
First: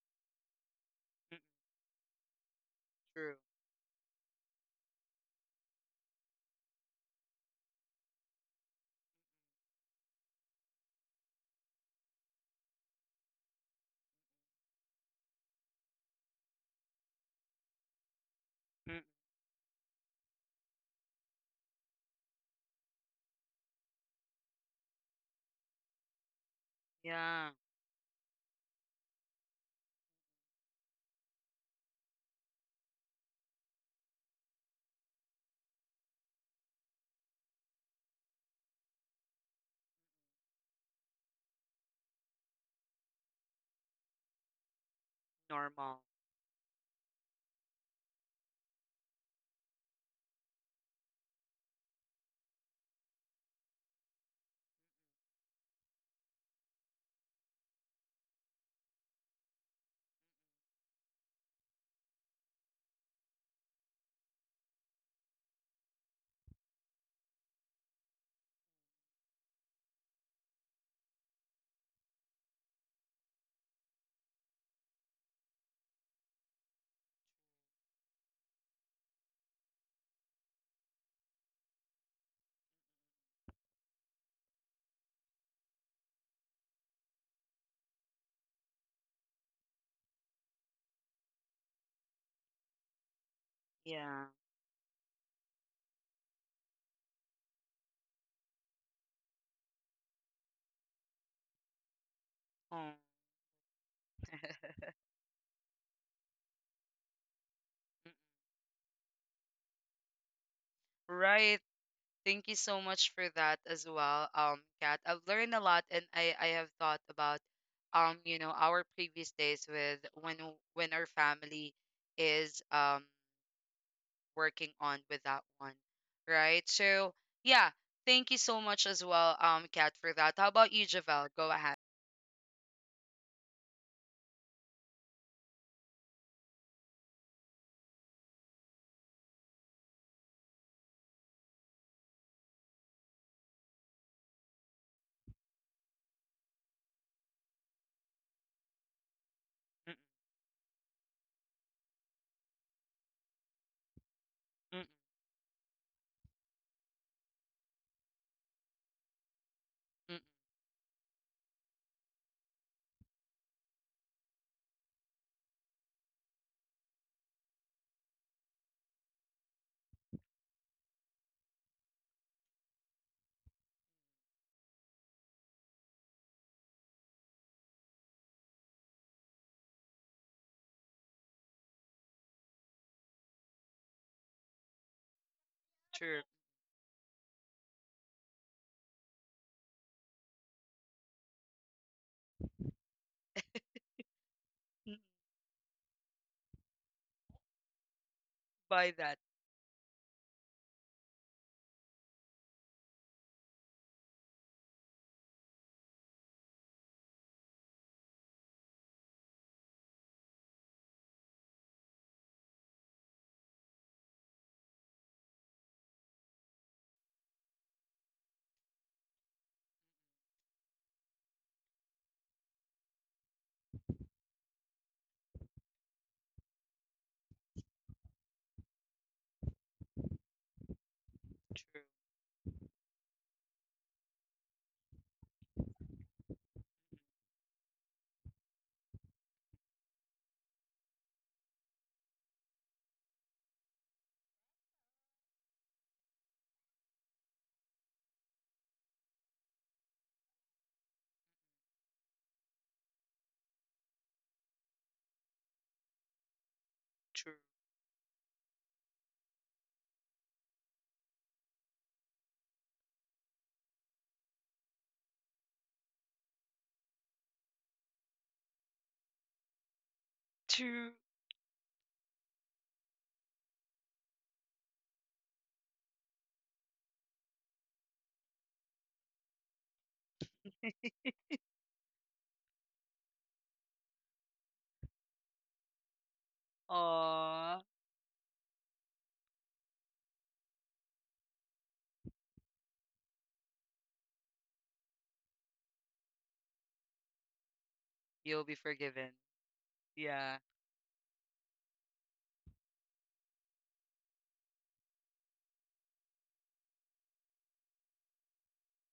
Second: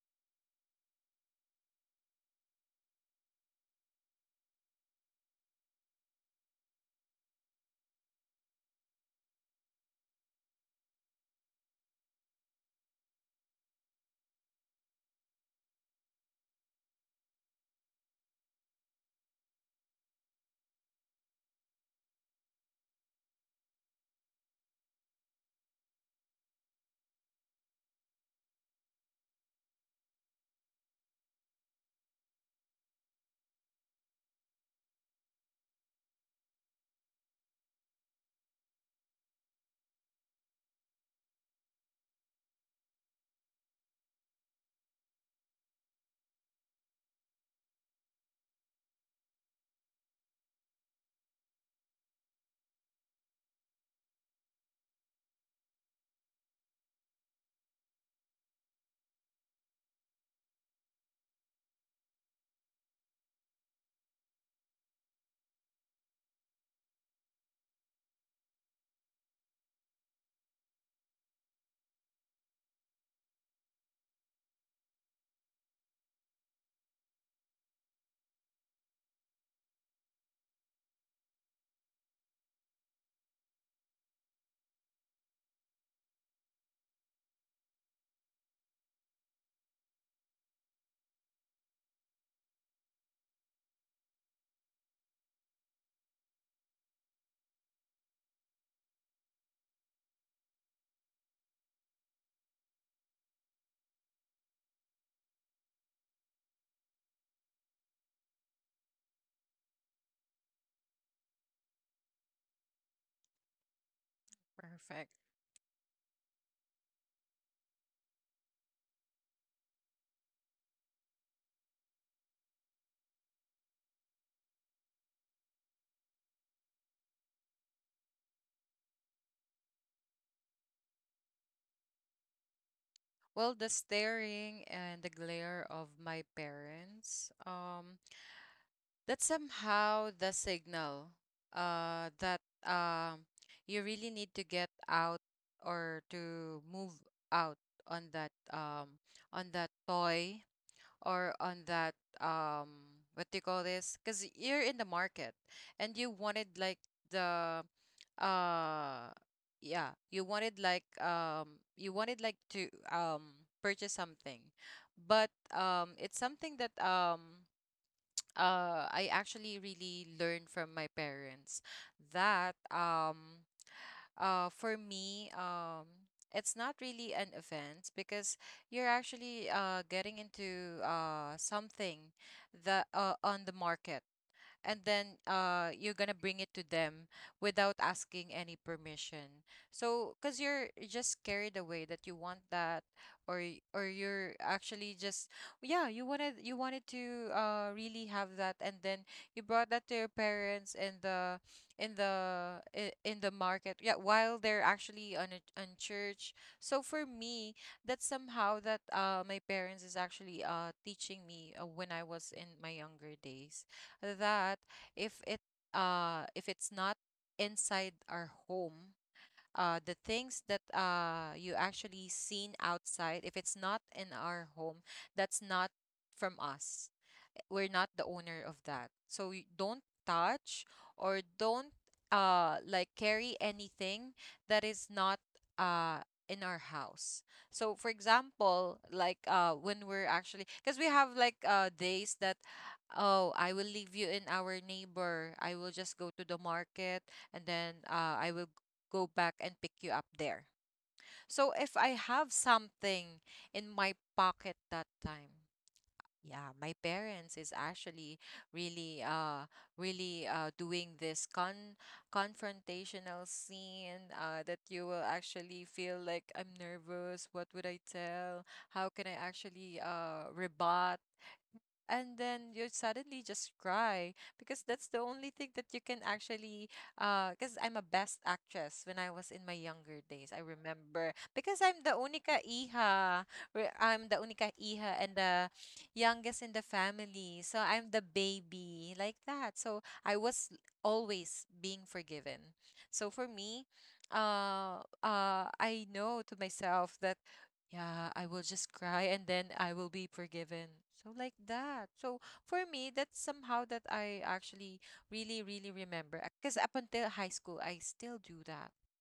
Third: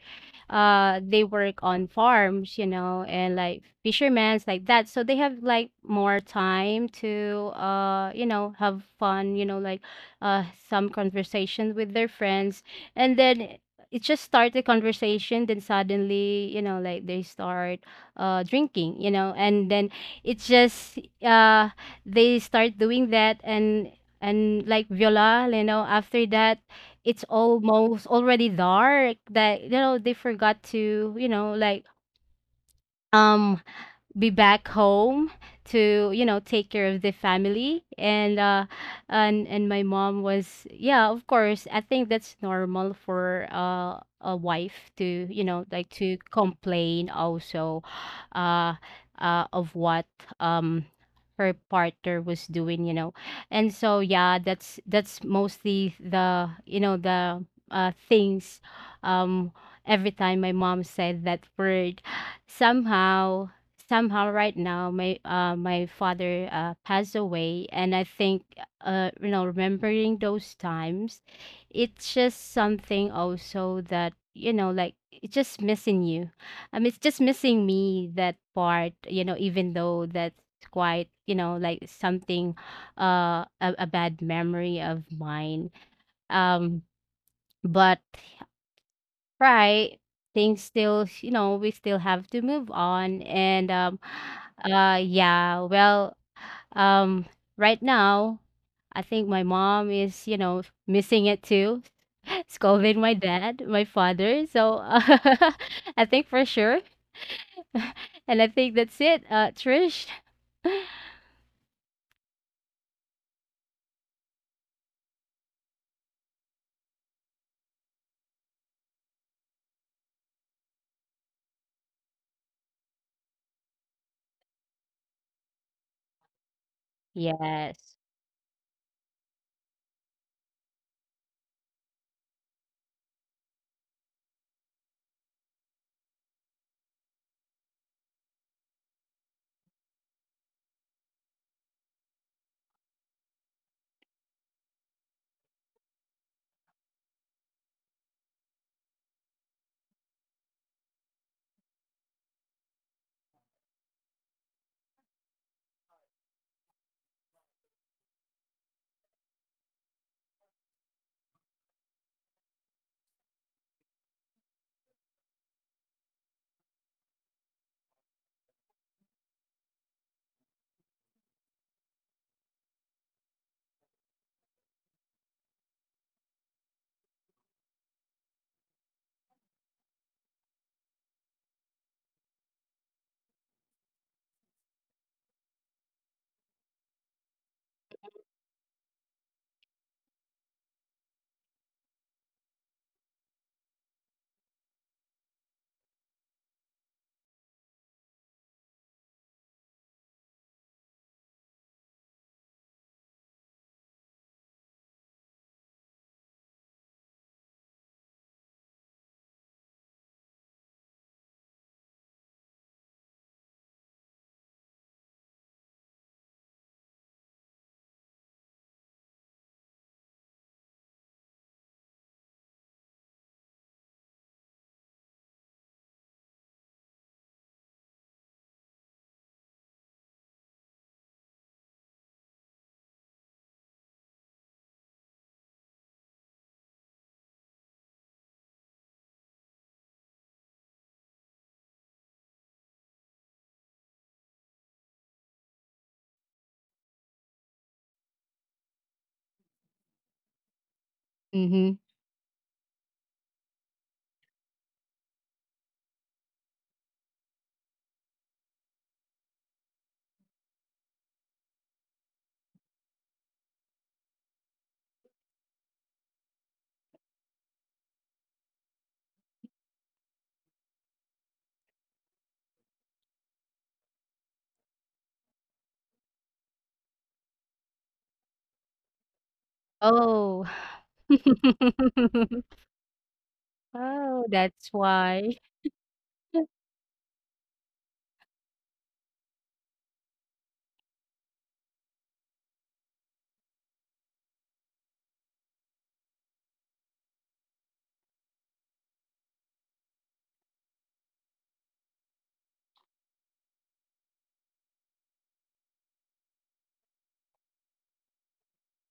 Speaker 3: uh they
Speaker 1: mm, mm,
Speaker 3: work on farms, you know,
Speaker 1: true.
Speaker 3: and like fishermen's like that. So they have like more time to uh you know have fun, you know, like uh some conversations with their friends. And then it just starts a conversation, then suddenly, you know, like they start uh drinking,
Speaker 1: Mm,
Speaker 3: you know. And then it's just uh they start doing that. and and like Viola, you know, after that, it's
Speaker 1: yeah,
Speaker 3: almost already dark, that, you know, they forgot to, you know, like um be back home to, you know, take care of the family. And uh and and my mom was, yeah, of course, I think that's normal for uh a wife to, you know, like,
Speaker 1: normal,
Speaker 3: to complain also uh uh of what um her partner was doing, you know. And so yeah, that's that's mostly the, you know, the uh things. um every time my mom said that word, somehow somehow, right now my uh my father uh passed away. And I think uh you know, remembering those times, it's just something also that, you know, like, it's just missing you I mean it's just missing me that part, you know. Even though that's quite, you know, like something, uh a, a bad memory of mine, um but, right, things still, you know, we still have to move on. And um
Speaker 1: yeah.
Speaker 3: uh yeah, well, um right now I think my mom is, you know, missing it too.
Speaker 1: Oh.
Speaker 3: Scolding my dad, my father. So uh, I think for sure. And I think that's it, uh Trish.
Speaker 1: Right. Thank you so much for that as well, um, Kat.
Speaker 2: perfect.
Speaker 1: I've learned a lot, and I I have thought about, um, you know, our previous days with when w- when our family is um working on with that one, right? So yeah,
Speaker 3: Yes.
Speaker 1: thank you so much as well, um, Kat, for that. How about you, Javel? Go ahead.
Speaker 2: Well, the staring and the glare of my parents. Um, that's somehow the signal, uh, that um, you really need to get out or to move out on that um, on that
Speaker 1: Mm,
Speaker 2: toy or on that um, what do you call this? Because you're in
Speaker 1: mm,
Speaker 2: the market and you wanted like the uh
Speaker 1: mm.
Speaker 2: yeah, you wanted like um you wanted like to um purchase something, but um it's something that um uh, I actually really learned from my parents, that um, uh, for me, um, it's not really an offense because you're actually uh, getting into uh, something, that uh, on the market, and then uh you're gonna
Speaker 1: True.
Speaker 2: bring it to them without asking any permission. So because you're just carried away that you want that, or y- or you're
Speaker 1: Mm.
Speaker 2: actually just, yeah, you wanted you wanted to uh really have that, and
Speaker 1: By
Speaker 2: then
Speaker 1: that,
Speaker 2: you brought that to your parents in the in the i- in the market, yeah, while they're actually on a, on church. So for me, that's somehow that uh my parents is actually uh teaching me, uh, when I was in my younger days, that if it uh if it's not inside our home, uh the things that uh you actually seen outside, if it's not in our home, that's not from us. We're not the owner of that. So y- don't touch or don't
Speaker 1: true,
Speaker 2: uh like carry anything that is not uh in our house. So for example, like uh when we're actually, because we have like uh days that, oh, I will leave you in our neighbor. I will just go to the market and then uh I will go back and pick you up there. So if
Speaker 3: Mm-hmm.
Speaker 2: I have something in my pocket that time, yeah, my parents
Speaker 1: true,
Speaker 2: is actually really uh really uh doing this con confrontational scene, uh that you will actually feel like, I'm nervous. What would I tell? How can I actually uh rebut?
Speaker 1: true.
Speaker 2: And then you suddenly just cry because that's the only thing that you can actually uh because I'm a best actress. When I was in my younger days, I
Speaker 3: Oh.
Speaker 2: remember, because I'm the única hija, re- I'm the
Speaker 3: Oh,
Speaker 2: única
Speaker 3: that's
Speaker 2: hija and
Speaker 3: why.
Speaker 2: the youngest in the family, so
Speaker 1: Aw,
Speaker 2: I'm the baby like that. So I was always being forgiven. So for me, uh uh I know to myself that, yeah, I will
Speaker 1: you'll be
Speaker 2: just cry
Speaker 1: forgiven.
Speaker 2: and then I will be
Speaker 1: Yeah,
Speaker 2: forgiven. So like that. So for me, that's somehow that I actually really, really remember. Because up until high school, I still do that,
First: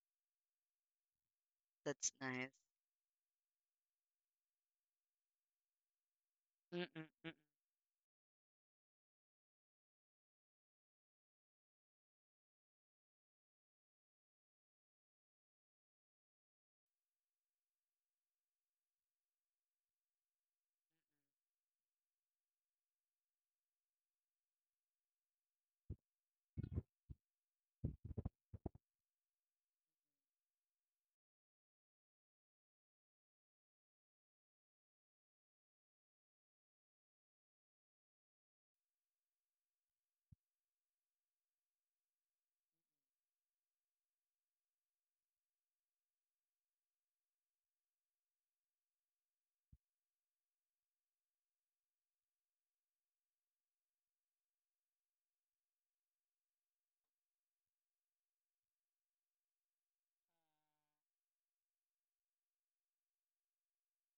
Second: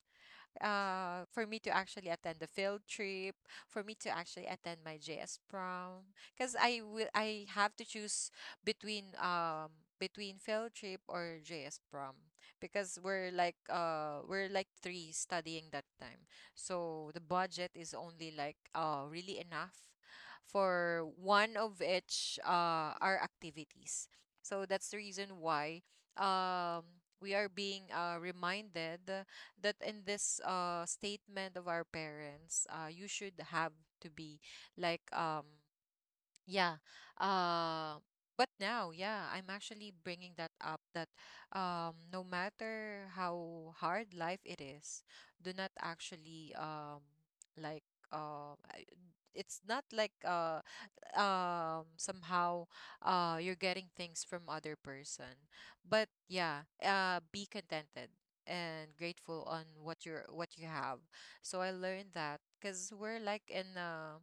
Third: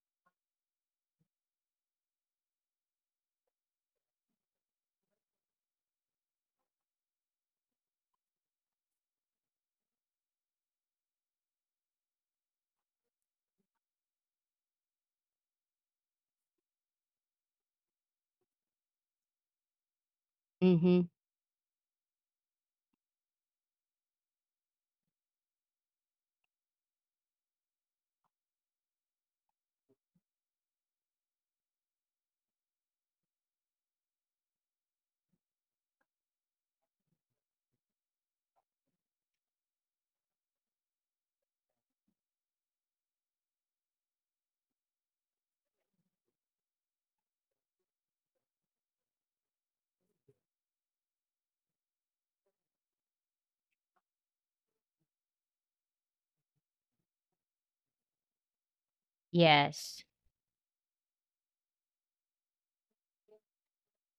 Speaker 2: uh, for me to actually
Speaker 1: that's
Speaker 2: attend the
Speaker 1: nice.
Speaker 2: field trip, for me to actually attend my J S prom, because I will
Speaker 1: Mm-mm-mm.
Speaker 2: I have to choose between um between field trip or J S prom, because we're like uh we're like three studying that time, so the budget is only like uh really enough
Speaker 3: Mm-hmm.
Speaker 2: for one of each uh our activities. So that's the reason why um we are being uh reminded that in this uh statement of our parents, uh you should have to be like um yeah, uh but now, yeah, I'm actually bringing that up, that um no matter how hard life it is, do not actually um like uh I- it's not like uh um somehow uh you're getting things from other person, but yeah, uh be contented and grateful on
Speaker 3: Yes.
Speaker 2: what you're what you have. So I learned that because we're like in a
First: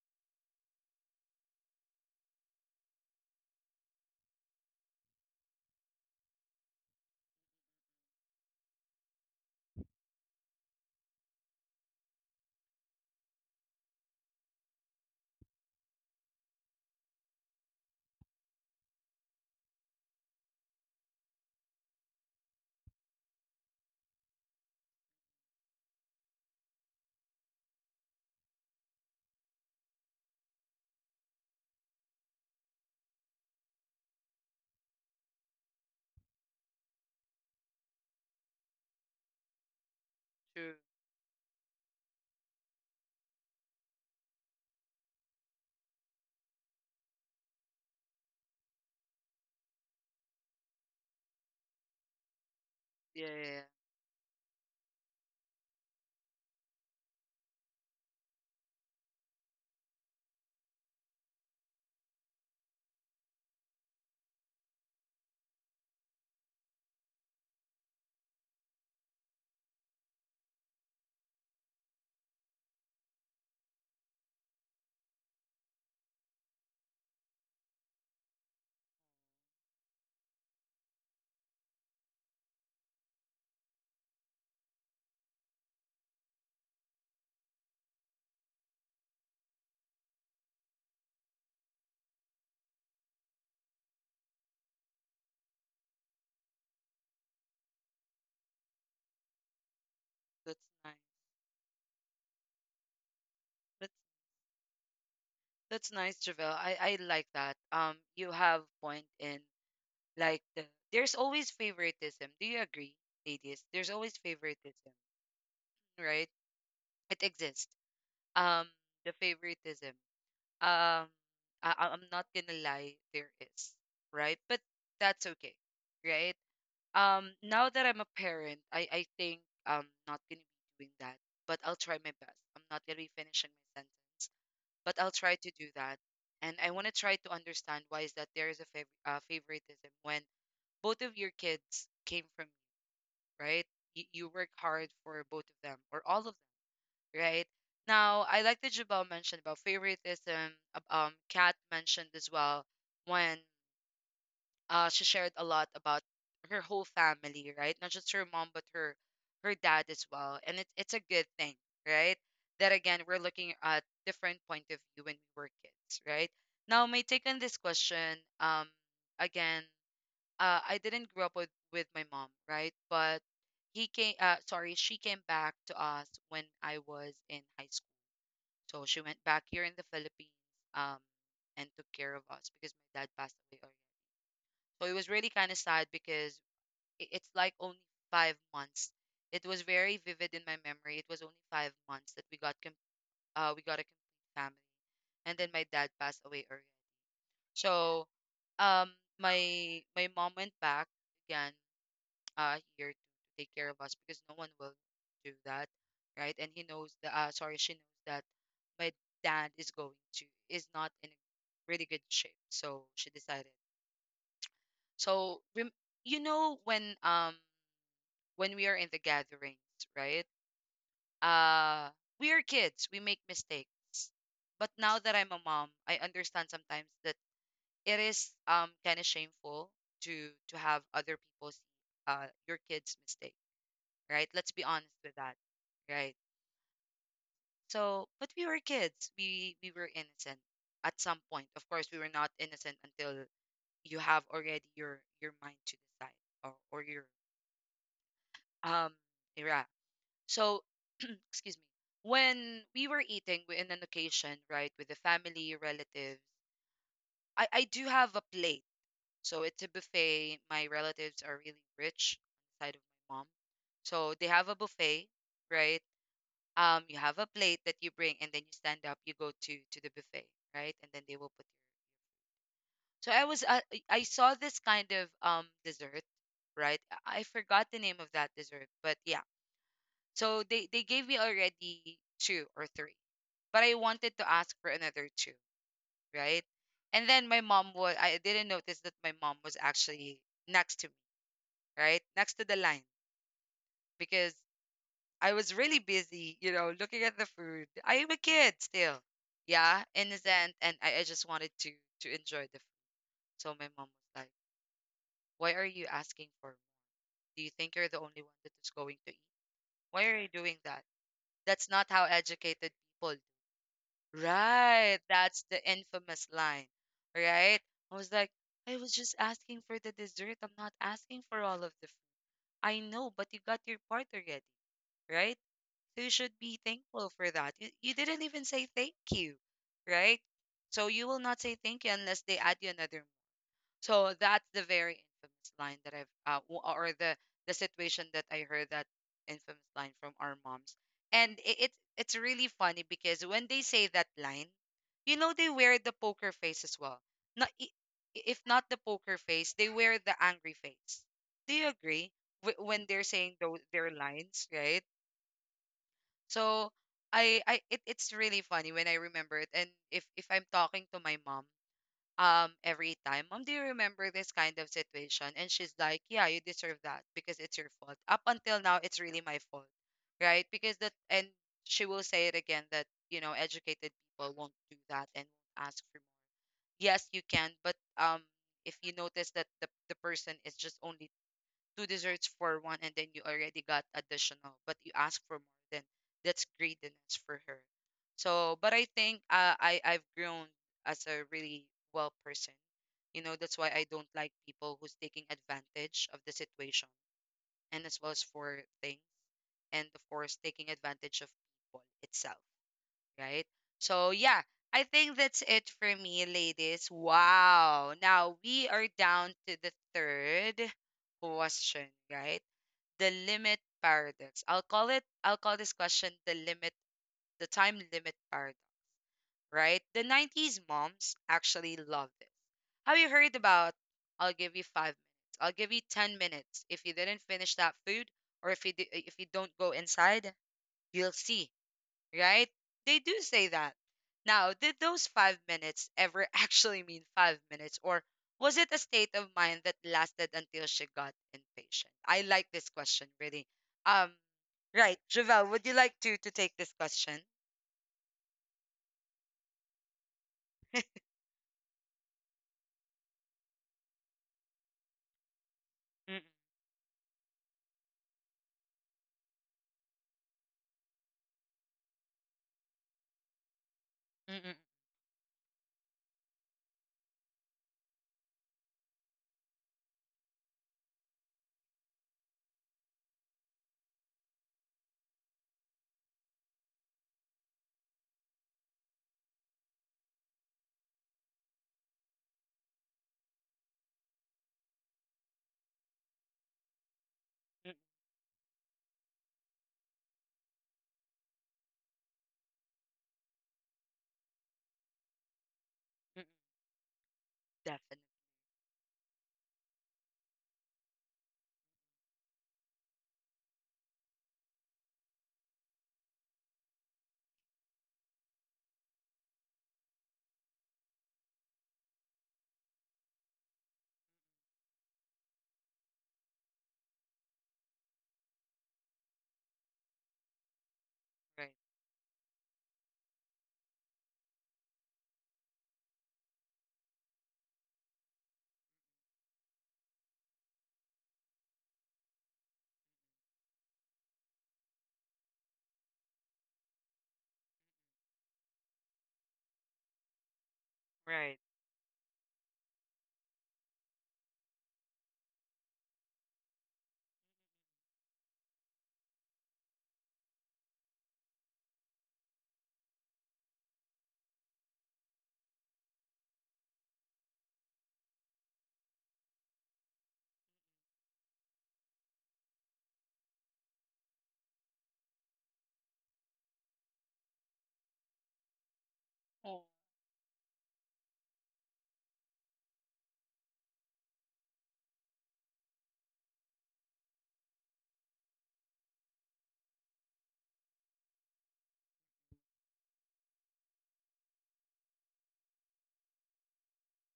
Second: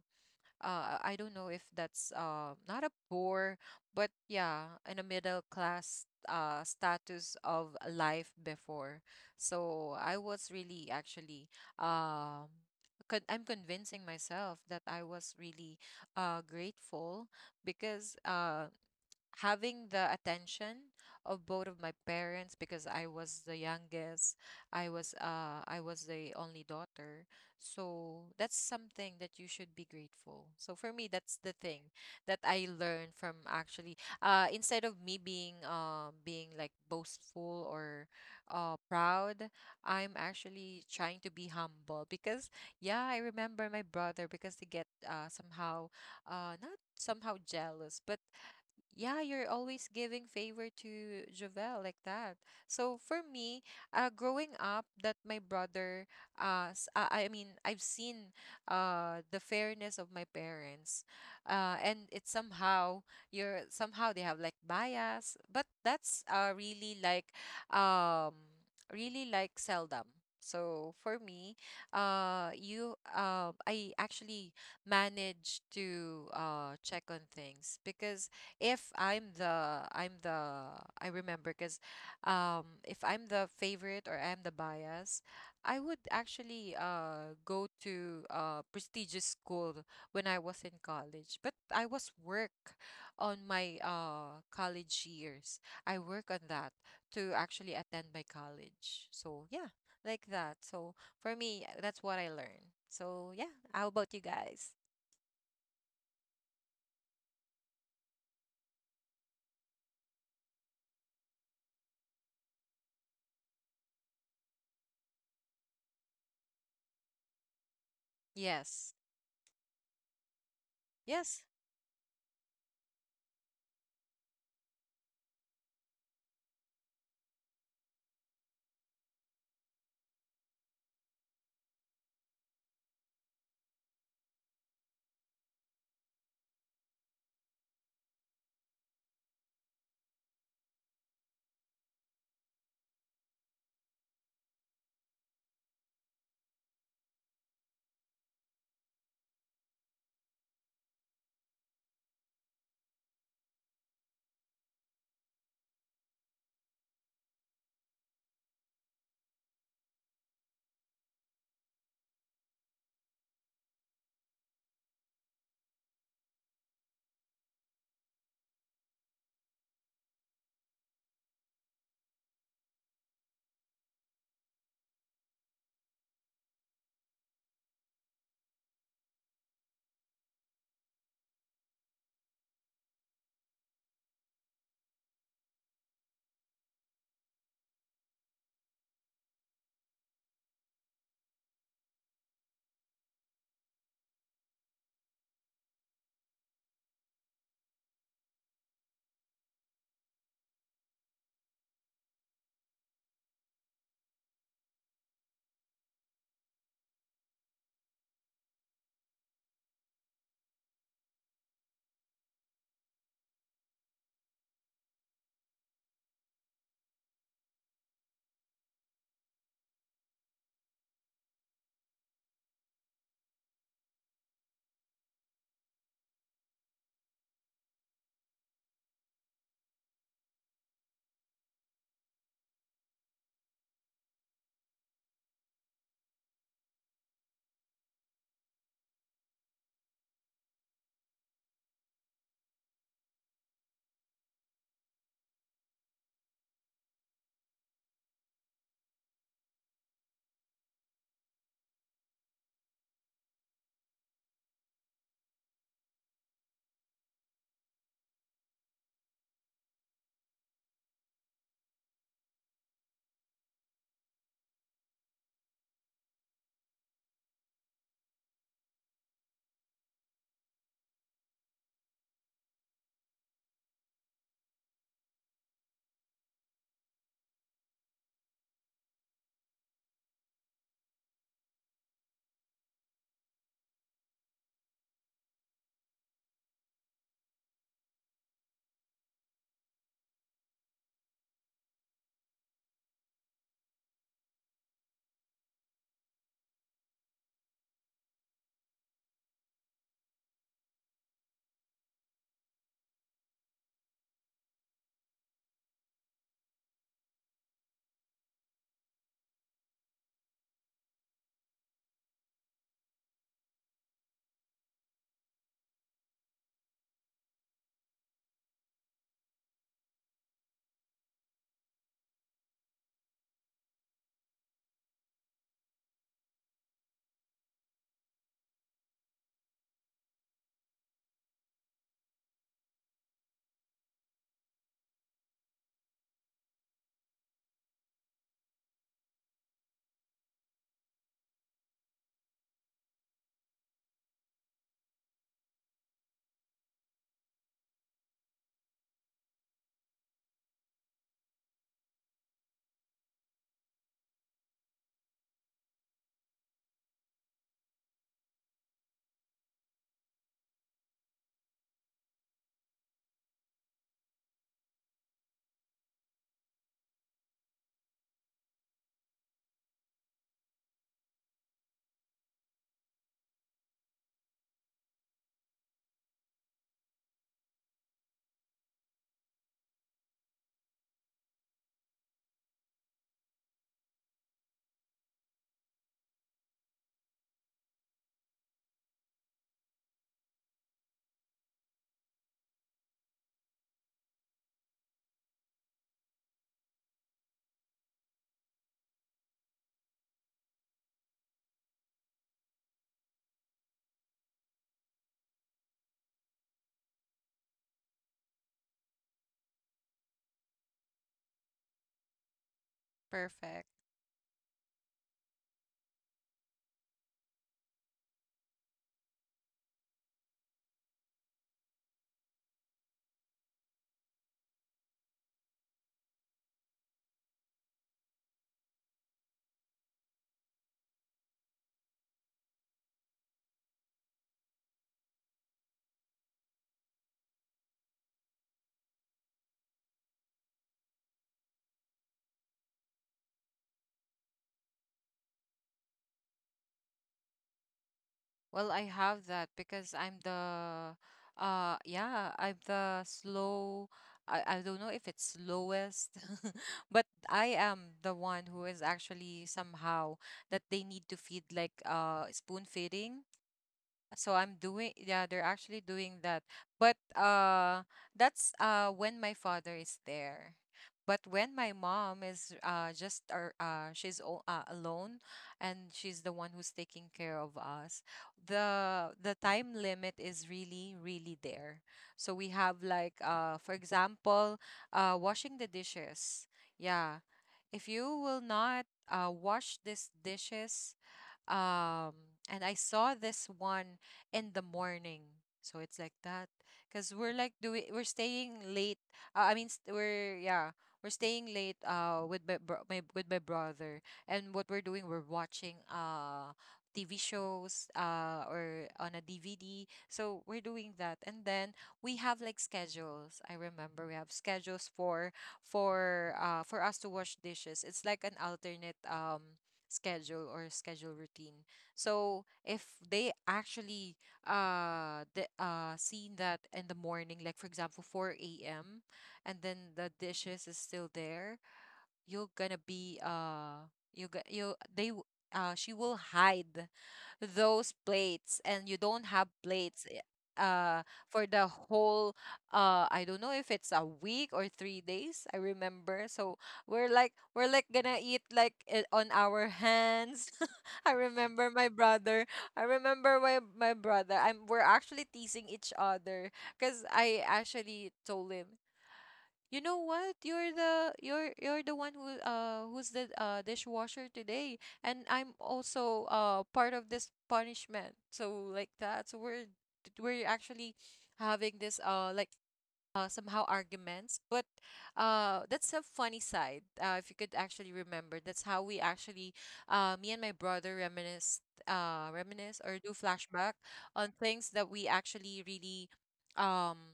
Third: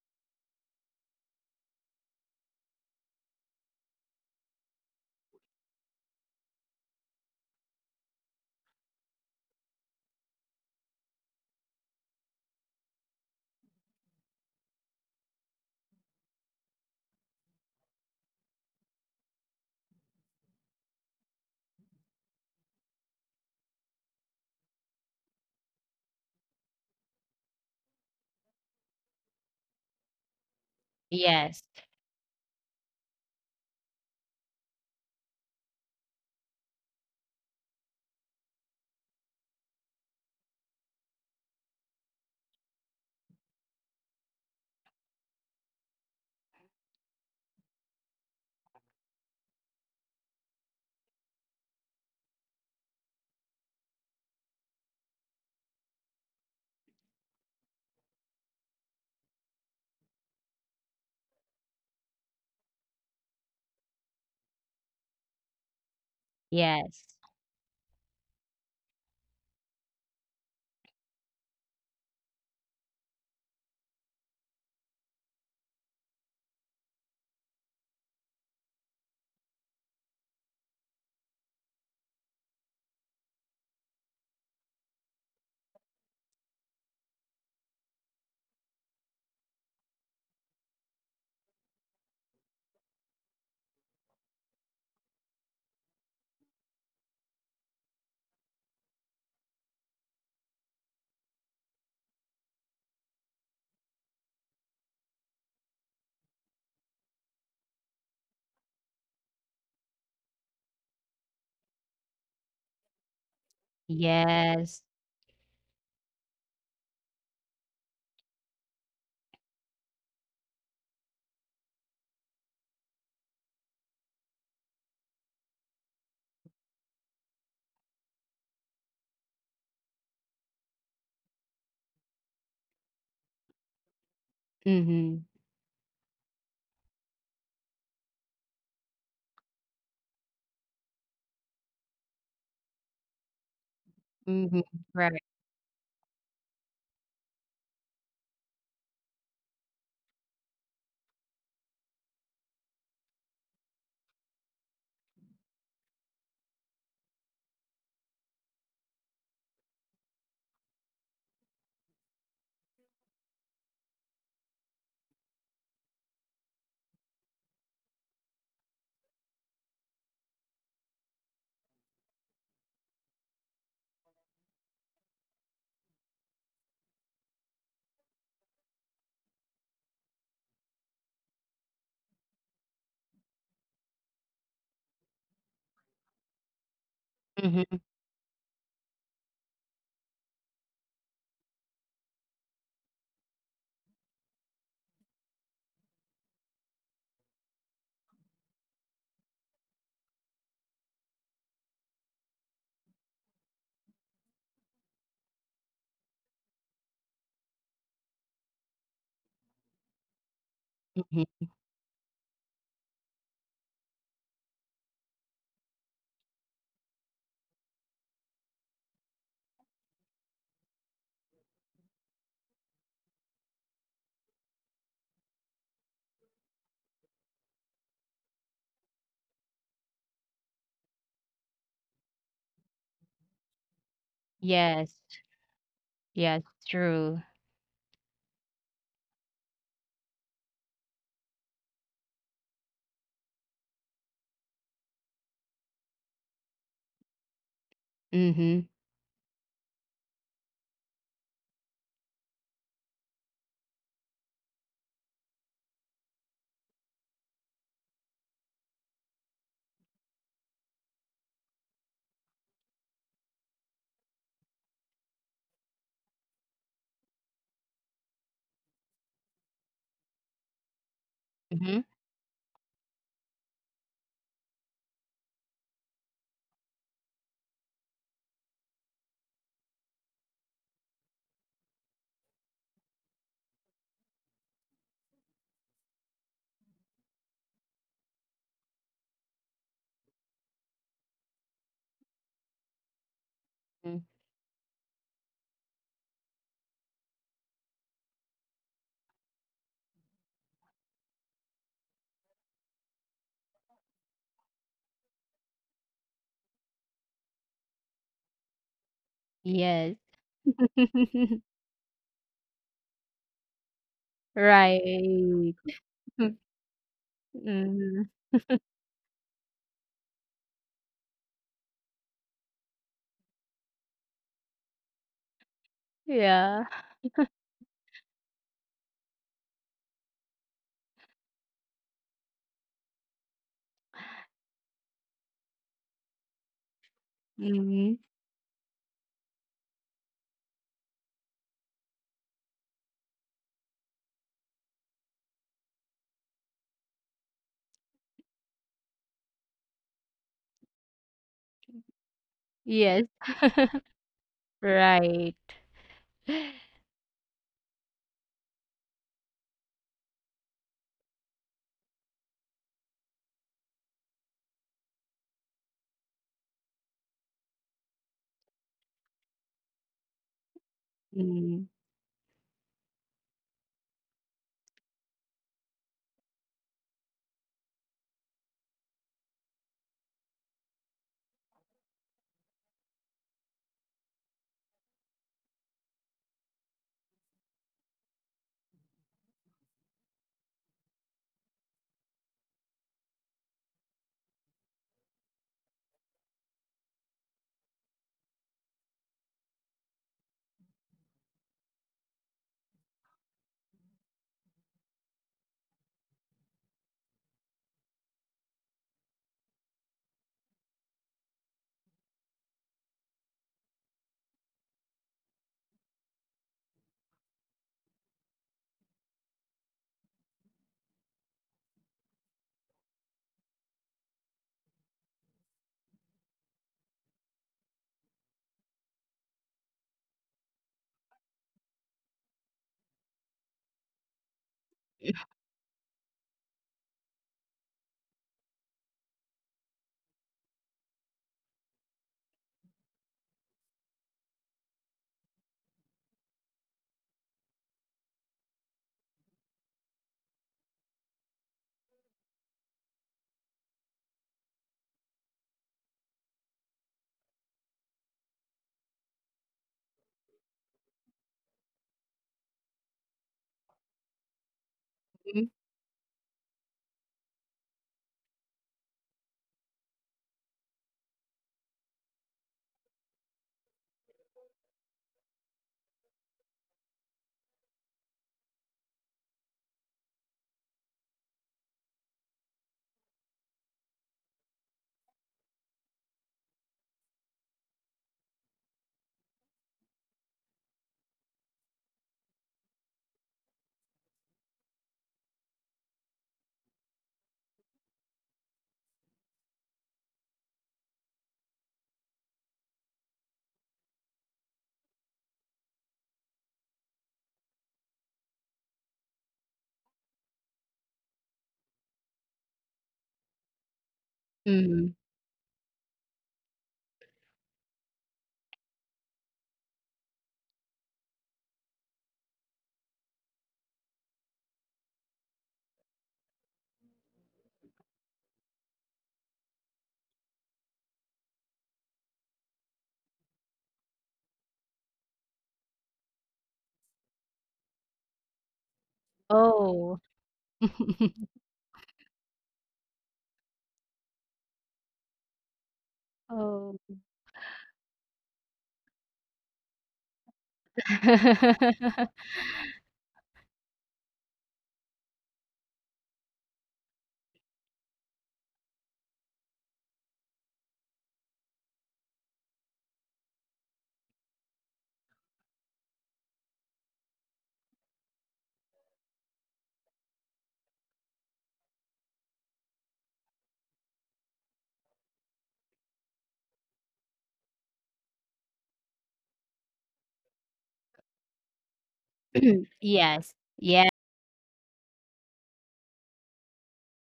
Speaker 2: uh, I don't know if that's uh, not a poor, but yeah, in a middle class, uh, status of life before. So I was really actually um, con- I'm convincing myself that I was really uh, grateful, because uh, having the attention of both of my parents, because I was the youngest. I was uh I was the only daughter. So that's something that you should be grateful. So for me, that's the
Speaker 3: Yes.
Speaker 2: thing that I learned from, actually, uh instead of me being uh being like boastful or uh proud, I'm
Speaker 1: True.
Speaker 2: actually trying to be humble, because yeah, I remember my brother because they get uh somehow uh not somehow jealous, but yeah, you're always giving favor to Jovel like that. So for
Speaker 1: Yeah, yeah, yeah.
Speaker 2: me, uh, growing up, that my brother, uh, s- uh, I mean, I've seen uh the fairness of my parents, uh, and it's somehow, you're somehow they have like bias, but that's uh really
Speaker 3: Yes.
Speaker 2: like um really like seldom. So for me, uh, you, uh, I actually manage to uh check on things because if I'm the I'm the I remember because um if I'm the favorite or I'm the bias, I would actually uh go to uh prestigious school when I was in college. But I was work on my uh college years. I work on that to actually attend my college. So yeah, like
Speaker 1: That's
Speaker 2: that.
Speaker 1: nice.
Speaker 2: So for me, that's what I learned. So yeah,
Speaker 1: That's
Speaker 2: how about you guys?
Speaker 1: that's nice, Javel. I I like that. Um, you have point in like the there's always favoritism. Do you agree, ladies? There's always
Speaker 3: Yes.
Speaker 1: favoritism, right? It exists. Um,
Speaker 2: Yes.
Speaker 1: the favoritism. Um,
Speaker 2: Yes.
Speaker 1: I I- I'm not gonna lie, there is, right? But that's okay, right? Um, now that I'm a parent, I I think I'm not gonna be doing that, but I'll try my best. I'm not gonna be finishing my sentence but I'll
Speaker 3: Mhm.
Speaker 1: try to do that. And I want to try to understand why is that there is a fav- uh, favoritism when both of your kids came from you, right? You, you work
Speaker 3: Mhm.
Speaker 1: hard
Speaker 3: Right.
Speaker 1: for both of them or all of them, right? Now, I like that Jabal mentioned about favoritism. ab- Um, Kat mentioned as well when uh, she shared a lot about her whole family, right? Not just her mom, but her her dad as well. And it's it's a good thing, right? That again, we're looking at different point of view when we were kids, right? Now, my take on this question, um, again, uh, I didn't grow up with with my mom, right? But he came, uh, sorry, she came back to us when I was in high school. So she went back here in the Philippines, um, and took care of us because my dad passed away so it was really kind of sad because i- it's like
Speaker 3: Mhm,
Speaker 1: only five months. It was very vivid in my memory. It was only five months that we got com- uh, we got a complete family, and then my dad passed away early. So, um, my my mom went back again uh here to take care of us because no one will do that, right? And he knows that. Uh, sorry, she knows that my dad is going to is not in a
Speaker 3: mhm.
Speaker 1: really good shape. So she decided. So rem- you know when um when we are in the gatherings, right? Uh, we are kids, we make mistakes. But now that I'm a mom, I understand sometimes that it is um kind of shameful to to have other people see uh your kids' mistake, right? Let's be honest
Speaker 3: Yes.
Speaker 1: with that, right?
Speaker 3: Yes, true.
Speaker 1: So, but we were kids. We we were innocent at some point. Of course, we were not innocent until you have already your your mind to decide or, or your
Speaker 3: Mhm.
Speaker 1: um yeah so, excuse me. When we were eating wi- in an occasion, right, with the family, relatives, I, I do have a plate. So it's a buffet. My relatives are really rich on the side of my mom. So they have a buffet, right? Um, you have a plate that you bring and then you stand up, you go to to the buffet, right? And then they will put
Speaker 3: Mhm.
Speaker 1: your So I was uh, I I saw this kind of um dessert, right? I I forgot the name of that dessert, but yeah. So they they gave me already two or three. But I wanted to ask for another two, right? And then my mom was, I didn't notice that my mom was actually next to me, right? Next to the line
Speaker 3: Mm.
Speaker 1: because I was really busy, you know, looking at the food. I am a kid still. Yeah, innocent. And I, I just wanted to to enjoy the food. So my mom was like, why are you asking for more? Do you think you're the only one that is going to eat?
Speaker 3: Yes.
Speaker 1: Why are you doing that? That's not how educated people
Speaker 3: Right.
Speaker 1: right. That's the infamous
Speaker 3: Mm.
Speaker 1: line, right? I
Speaker 3: Mhm.
Speaker 1: was like, I was just asking for the dessert. I'm not asking for all of the food. I know, but you got your part already, right? So you should be
Speaker 3: Yeah.
Speaker 1: thankful for that. You, you didn't even say thank you, right? So you will not say thank you unless they add you another so that's the very infamous line that I've uh, w- or the the
Speaker 3: Mhm.
Speaker 1: situation that I heard that infamous line from our moms. And it, it's it's really funny because when they say that line, you know they wear the poker face as well. Not I- If not the poker face, they wear the angry face. Do you agree Wh- when they're
Speaker 3: Yes.
Speaker 1: saying those their lines, right?
Speaker 3: Right.
Speaker 1: So I I it, it's really funny when I remember it. And if if I'm talking to my mom um every time, mom, do you remember this kind of situation? And she's like, yeah, you deserve that because it's your fault. Up until now, it's really my fault. Right? Because that and
Speaker 3: Mhm.
Speaker 1: she will say it again that, you know, educated people won't do that and won't ask for more. Yes, you can, but um if you notice that the, the person is just only two desserts for one and then you already got additional but you ask for more then that's greediness for her. So but I think uh, i i've grown as a really well person, you know that's why I don't like people who's taking advantage of the situation and as well as for things and of course taking advantage of people itself, right? So yeah, I think that's it for me, ladies. Wow, now we are down to the third question, right? The limit
Speaker 2: Perfect.
Speaker 1: paradox. I'll call it I'll call this question the limit the time limit paradox, right? The nineties moms actually love this. Have you heard about I'll give you five minutes. I'll give you ten minutes. If you didn't finish that food or if you do, if you don't go inside, you'll see right? They do say that. Now, did those five minutes ever actually mean five minutes, or was it a state of mind that lasted until she got impatient? I like this question really. Um, right, Javelle, would you like to to take this question?
Speaker 2: Well, I have that because I'm the uh yeah, I'm the slow. I, I don't know if it's slowest.
Speaker 1: Mm-mm,
Speaker 2: But I am the one who is actually somehow that they need to feed, like, uh spoon feeding. So I'm
Speaker 1: mm-mm,
Speaker 2: doing, yeah,
Speaker 3: Mhm.
Speaker 2: they're actually doing that. But uh that's, uh when my father is there. But when my mom is uh just, or uh she's o- uh, alone, and she's the one who's taking care of us, the the time limit is really really there. So we have like, uh for example, uh washing the dishes, yeah.
Speaker 1: mm-mm,
Speaker 2: If you will not uh wash these dishes, um, and I saw this one in the morning. So it's
Speaker 1: mm-mm.
Speaker 2: like that, because we're, like,
Speaker 1: Definitely,
Speaker 2: doing we're staying late. Uh, I mean, st- we're yeah, we're staying late. Uh, with my, bro- my with my brother, and what we're doing, we're watching uh T V shows, uh or on a D V D. So we're doing that, and then we have, like, schedules. I remember we have
Speaker 3: Mhm.
Speaker 2: schedules for for uh for us to wash dishes. It's like an alternate, um schedule or schedule
Speaker 1: right,
Speaker 2: routine. So if they actually uh the uh seen that in the morning, like for example four a m, and then the dishes is still there, you're gonna be, uh you go- you they w- uh she will hide those plates, and you don't have
Speaker 3: Oh.
Speaker 2: plates, i- uh
Speaker 1: right.
Speaker 2: for the whole, uh I don't know if it's a week or three days, I remember,
Speaker 3: Oh.
Speaker 2: so we're like we're like gonna eat like it on our hands. I remember my brother I remember my my brother I'm we're actually teasing each other, because I actually told him, you know what? You're the you're you're the one who, uh who's the, uh dishwasher today, and I'm also, uh part of this punishment. So like that, so
Speaker 1: Oh,
Speaker 2: we're we're actually having this, uh like, uh somehow arguments. But uh that's a funny side. Uh, if you could actually remember, that's how we actually, uh me and my brother, reminisce uh reminisce or do
Speaker 3: Yes.
Speaker 2: flashback
Speaker 3: Yeah.
Speaker 2: on things that we actually really, um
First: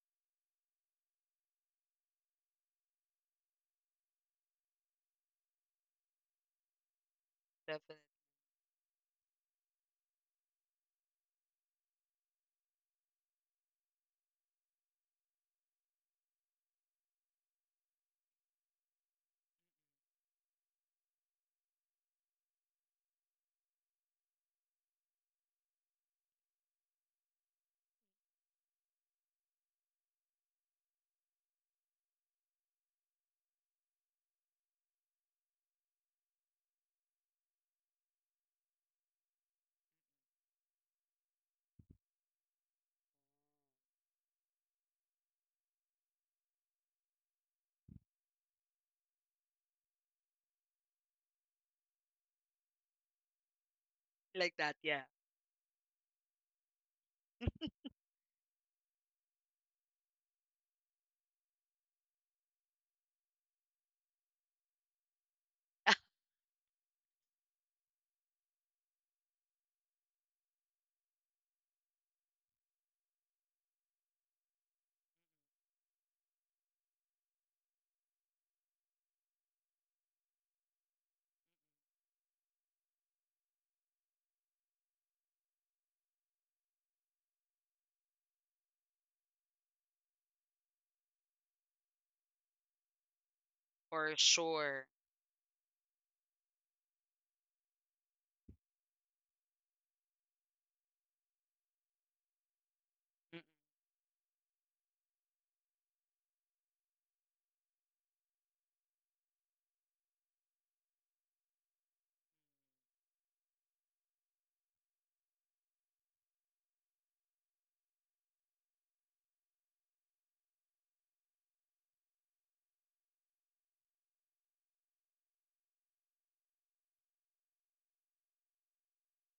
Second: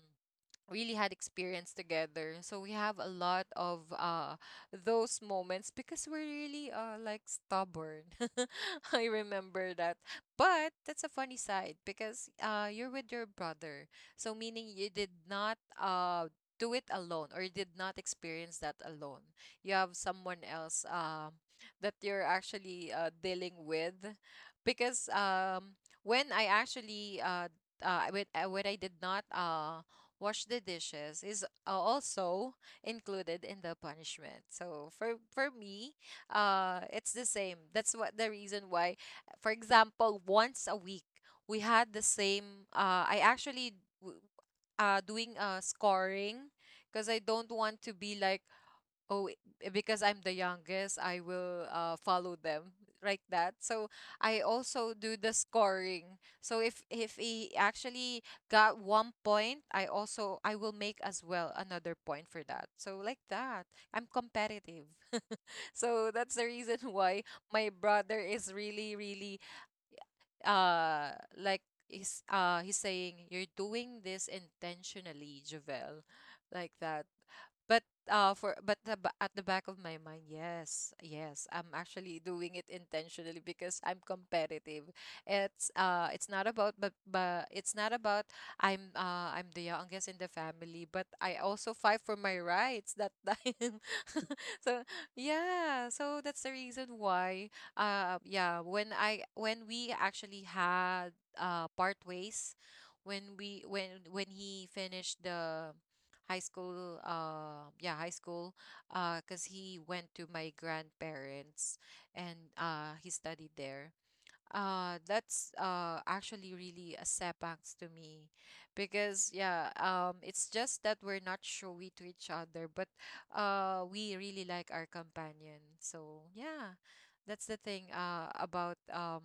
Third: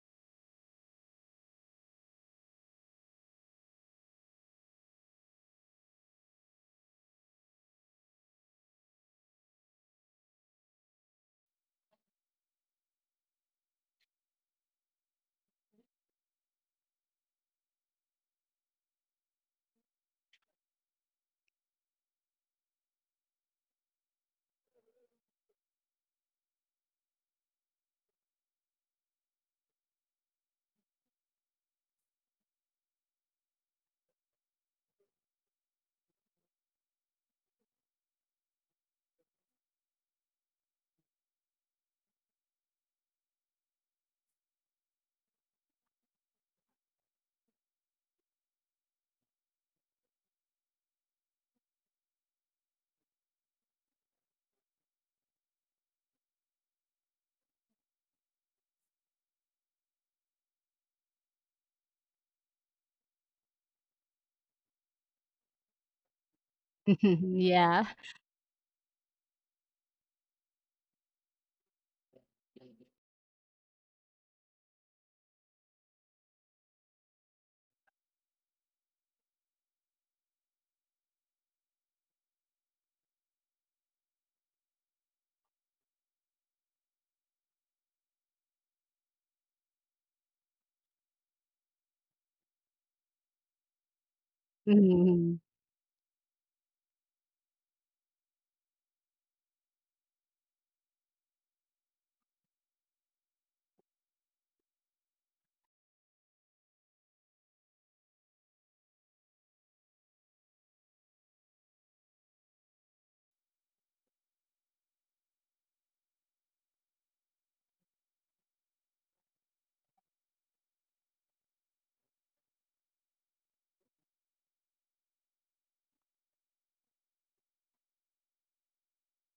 Speaker 2: really had experience together. So we have a lot of uh those moments, because we're really, uh like,
Speaker 1: definitely
Speaker 2: stubborn. I remember that. But that's a funny side, because uh you're with your brother. So meaning you did not uh do it alone, or you did not experience that alone. You have someone else, um that you're actually, uh dealing with, because, um when I actually uh uh, when, uh, when I did not uh wash the dishes, is also included in the punishment. So for for me, uh, it's the same. That's what the reason why, for example, once a week we had the same. Uh, I actually, w- uh doing, uh scoring, because I don't want to be like, oh i- eh, because I'm the youngest, I will, uh, follow them, like that. So I
Speaker 1: like that,
Speaker 2: also
Speaker 1: yeah,
Speaker 2: do the scoring, so if if he actually got one point, I also, I will make as well another point for that, so like that. I'm competitive. So that's the reason why my
Speaker 3: Yeah.
Speaker 2: brother is really really, uh like, he's uh he's saying, you're doing this intentionally, Javel, like that. But uh for but the, ba- at the back of my mind, yes, yes, I'm actually doing it intentionally because I'm competitive. It's uh it's not about, but but it's not about, I'm uh I'm the youngest in the family, but I also fight for my rights that time.
Speaker 1: for
Speaker 2: So
Speaker 1: sure.
Speaker 3: Mhm.
Speaker 2: yeah, so that's the reason why. uh yeah when I when we actually had, uh part ways, when
Speaker 1: Mm-mm,
Speaker 2: we when when he finished the, high school uh yeah high school, uh because he went to my grandparents, and uh he studied there. Uh, that's, uh actually really a setbacks to me, because yeah, um it's just that we're not showy to each other, but uh we really like our companion. So yeah, that's the thing, uh about, um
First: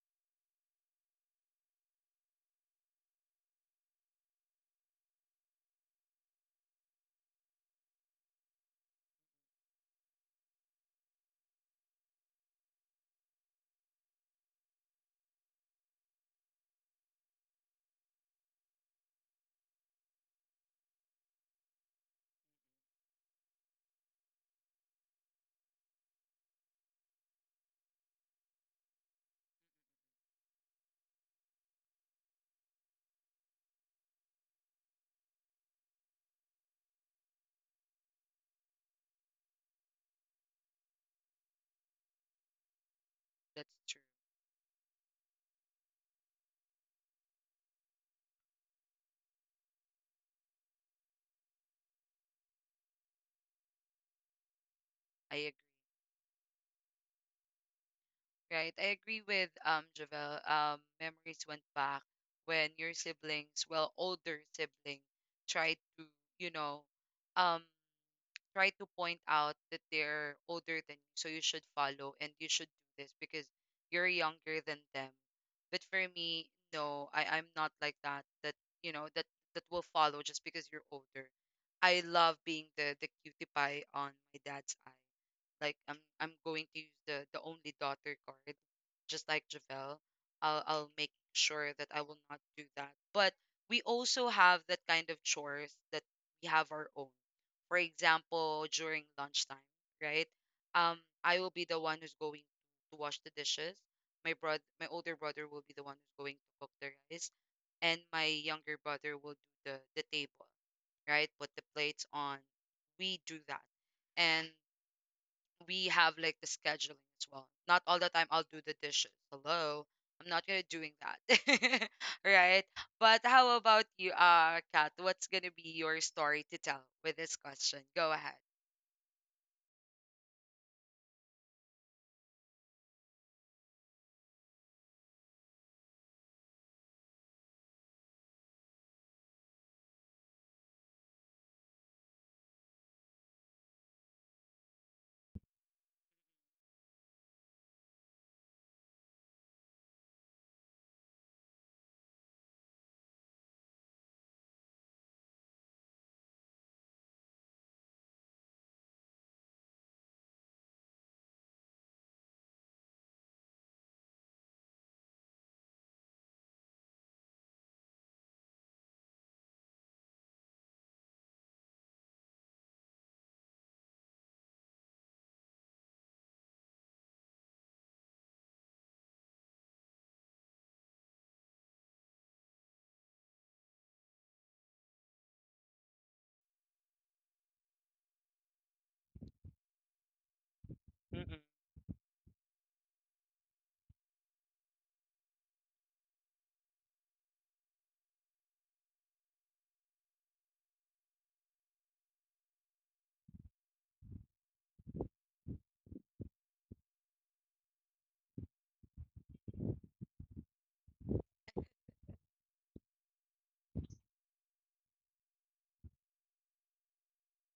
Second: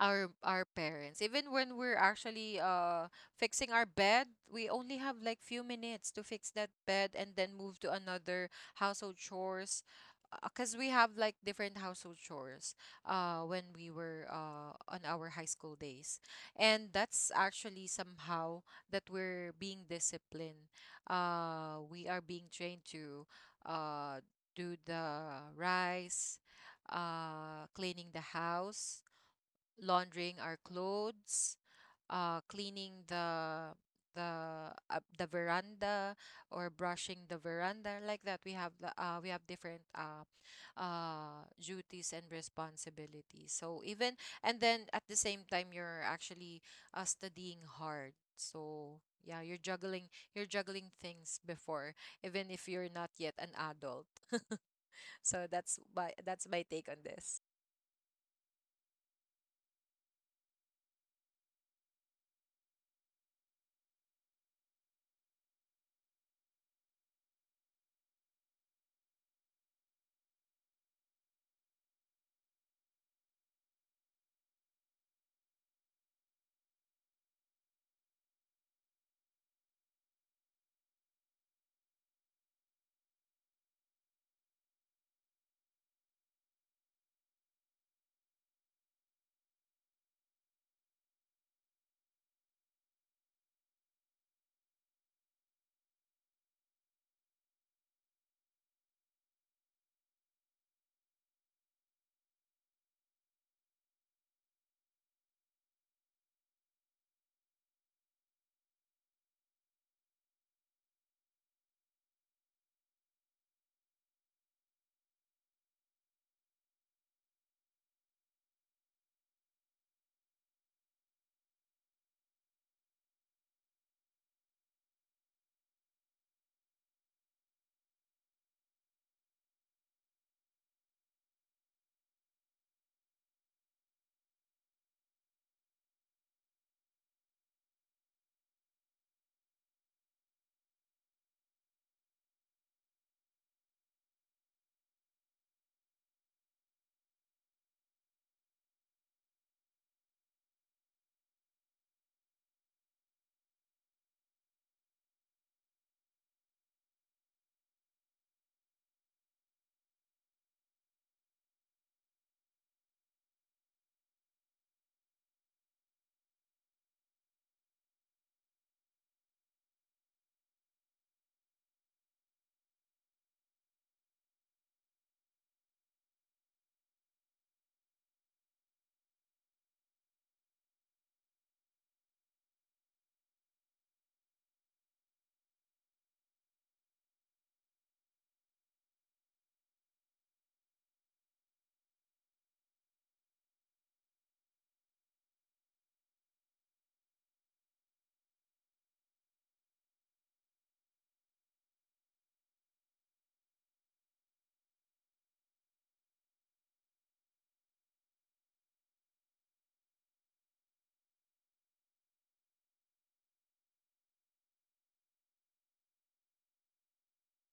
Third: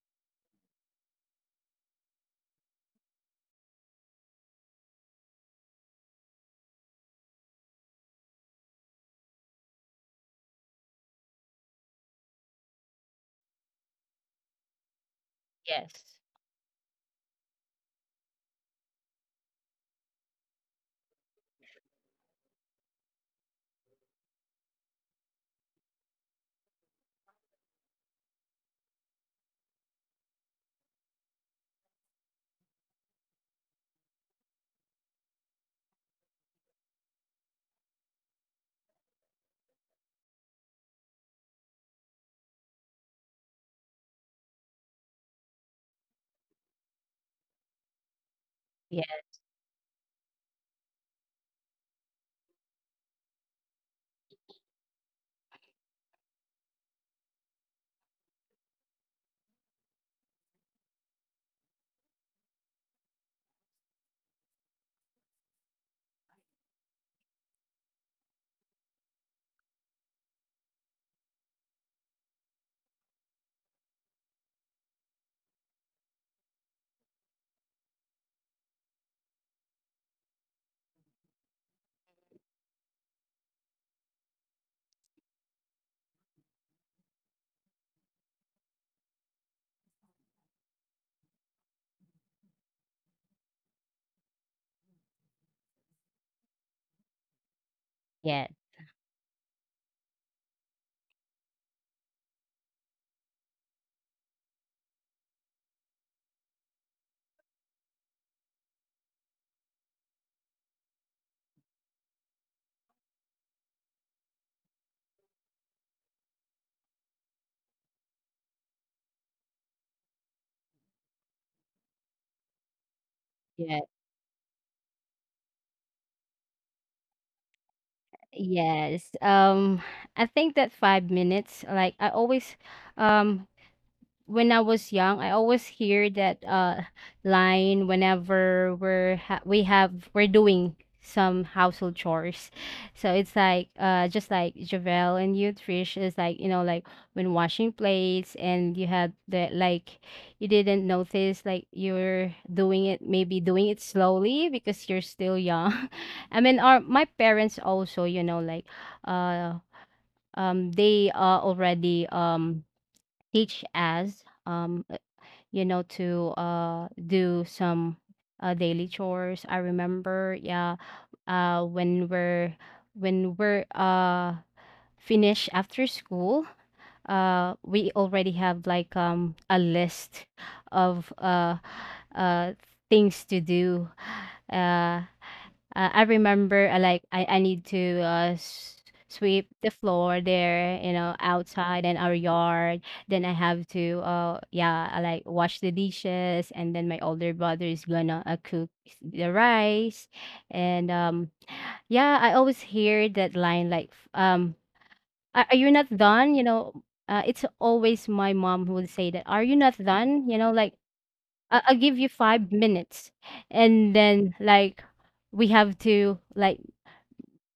Speaker 2: our our parents. Even when we're actually, uh fixing our bed, we only have like few minutes to fix that bed and then move to another household chores, because we have like different household chores, uh when we were, uh on our high school
Speaker 3: Yes.
Speaker 2: days, and that's actually somehow that we're being disciplined. Uh we are being trained to, uh do the rice, uh cleaning the house, laundering our clothes, uh, cleaning the the uh, the veranda, or brushing the veranda, like that, we have the, uh, we have different, uh, uh duties and responsibilities,
Speaker 1: that's
Speaker 2: so
Speaker 1: true.
Speaker 2: even, and then at the same time, you're actually, uh, studying hard. So
Speaker 3: Yes,
Speaker 2: yeah, you're juggling you're juggling things before, even if you're not yet an adult.
Speaker 1: I
Speaker 2: So
Speaker 1: agree.
Speaker 2: that's my that's my take on this.
Speaker 1: Right. I agree with um Javel. Um, memories went back when your siblings, well, older siblings, tried to, you know, um, try to point out that they're older than you, so you should follow and you should do this because you're younger than them. But for me, no, I, I'm not like that. That you know that that will follow just because you're older. I love being the the cutie pie on my dad's eye. Like I'm I'm going to use the the only daughter card, just like Javel. I'll I'll make sure that I will not do that. But we also have that kind of chores that we have our own. For
Speaker 3: yes,
Speaker 1: example, during lunchtime, right? Um, I will be the one who's going to wash the dishes. My brother, my older brother will be the one who's going to cook the rice and my younger brother will do the the table, right? Put the plates on. We do that. And we have like the scheduling as well. Not all the time I'll do the dishes. Hello. I'm not gonna doing that. right? But how
Speaker 3: yes.
Speaker 1: about you, uh Kat? What's gonna be your story to tell with this question? Go ahead.
Speaker 3: Yes. Um, I think that five minutes, like I always, um, when I was young, I always hear that uh line whenever we're ha- we have we're doing some household chores. So it's like uh just like Javel and you Trish, is like, you know, like, when washing plates, and you had the like, you didn't notice, like you're doing it, maybe doing it slowly because you're still young. I mean our, my parents also, you know, like uh um they uh already um teach us, um you know, to uh do some uh daily chores. I remember, yeah, uh when we're when we're uh finished after school, uh we already have like um a list of uh uh things to do. Uh uh, I remember, uh, like I, I need to uh, s- sweep the floor there, you know,
Speaker 1: Mm-mm.
Speaker 3: outside and our yard. Then I have to uh yeah, I, like wash the dishes, and then my older brother is gonna uh, cook the rice. And um yeah, I always hear that line like f- um are, are you not done? You know, uh, it's always my mom who would say that, are you not done? You know, like, I- I'll give you five minutes. And then like we have to like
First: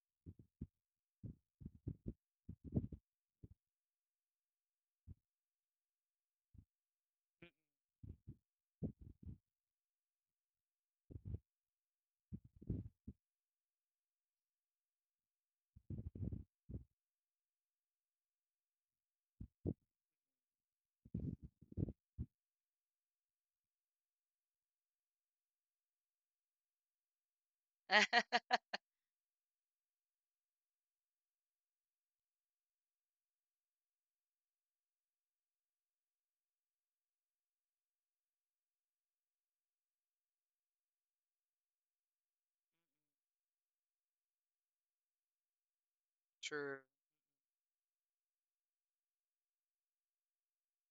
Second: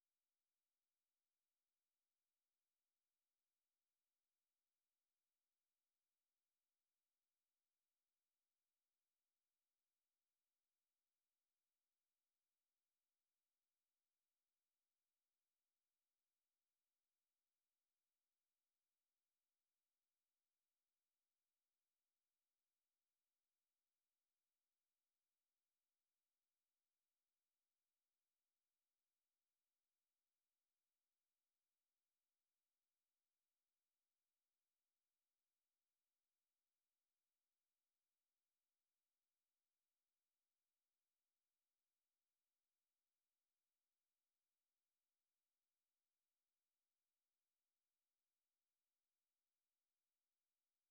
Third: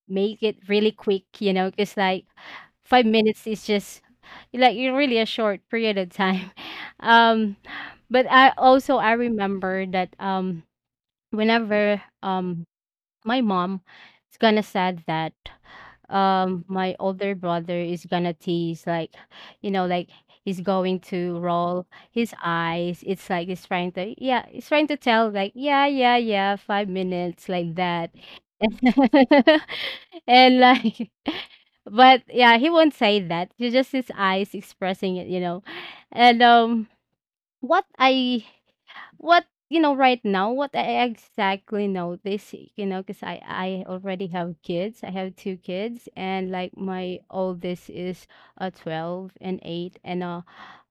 Speaker 3: make it really quick, you know, because like, five minutes is just like, you really a short period of time. Um, but I also I remember that um whenever um my mom is gonna sad that um my older brother is gonna tease, like, you know, like he's going to roll his eyes. It's like he's trying to, yeah, he's trying to tell, like, "Yeah, yeah, yeah, five minutes," like that. And like, but yeah, he won't say that. It's just his eyes expressing it you know And um what I— what you know right now, what I exactly notice, you know, because I I already have kids. I have two kids, and like
Speaker 1: True.
Speaker 3: my oldest is uh twelve and eight, and uh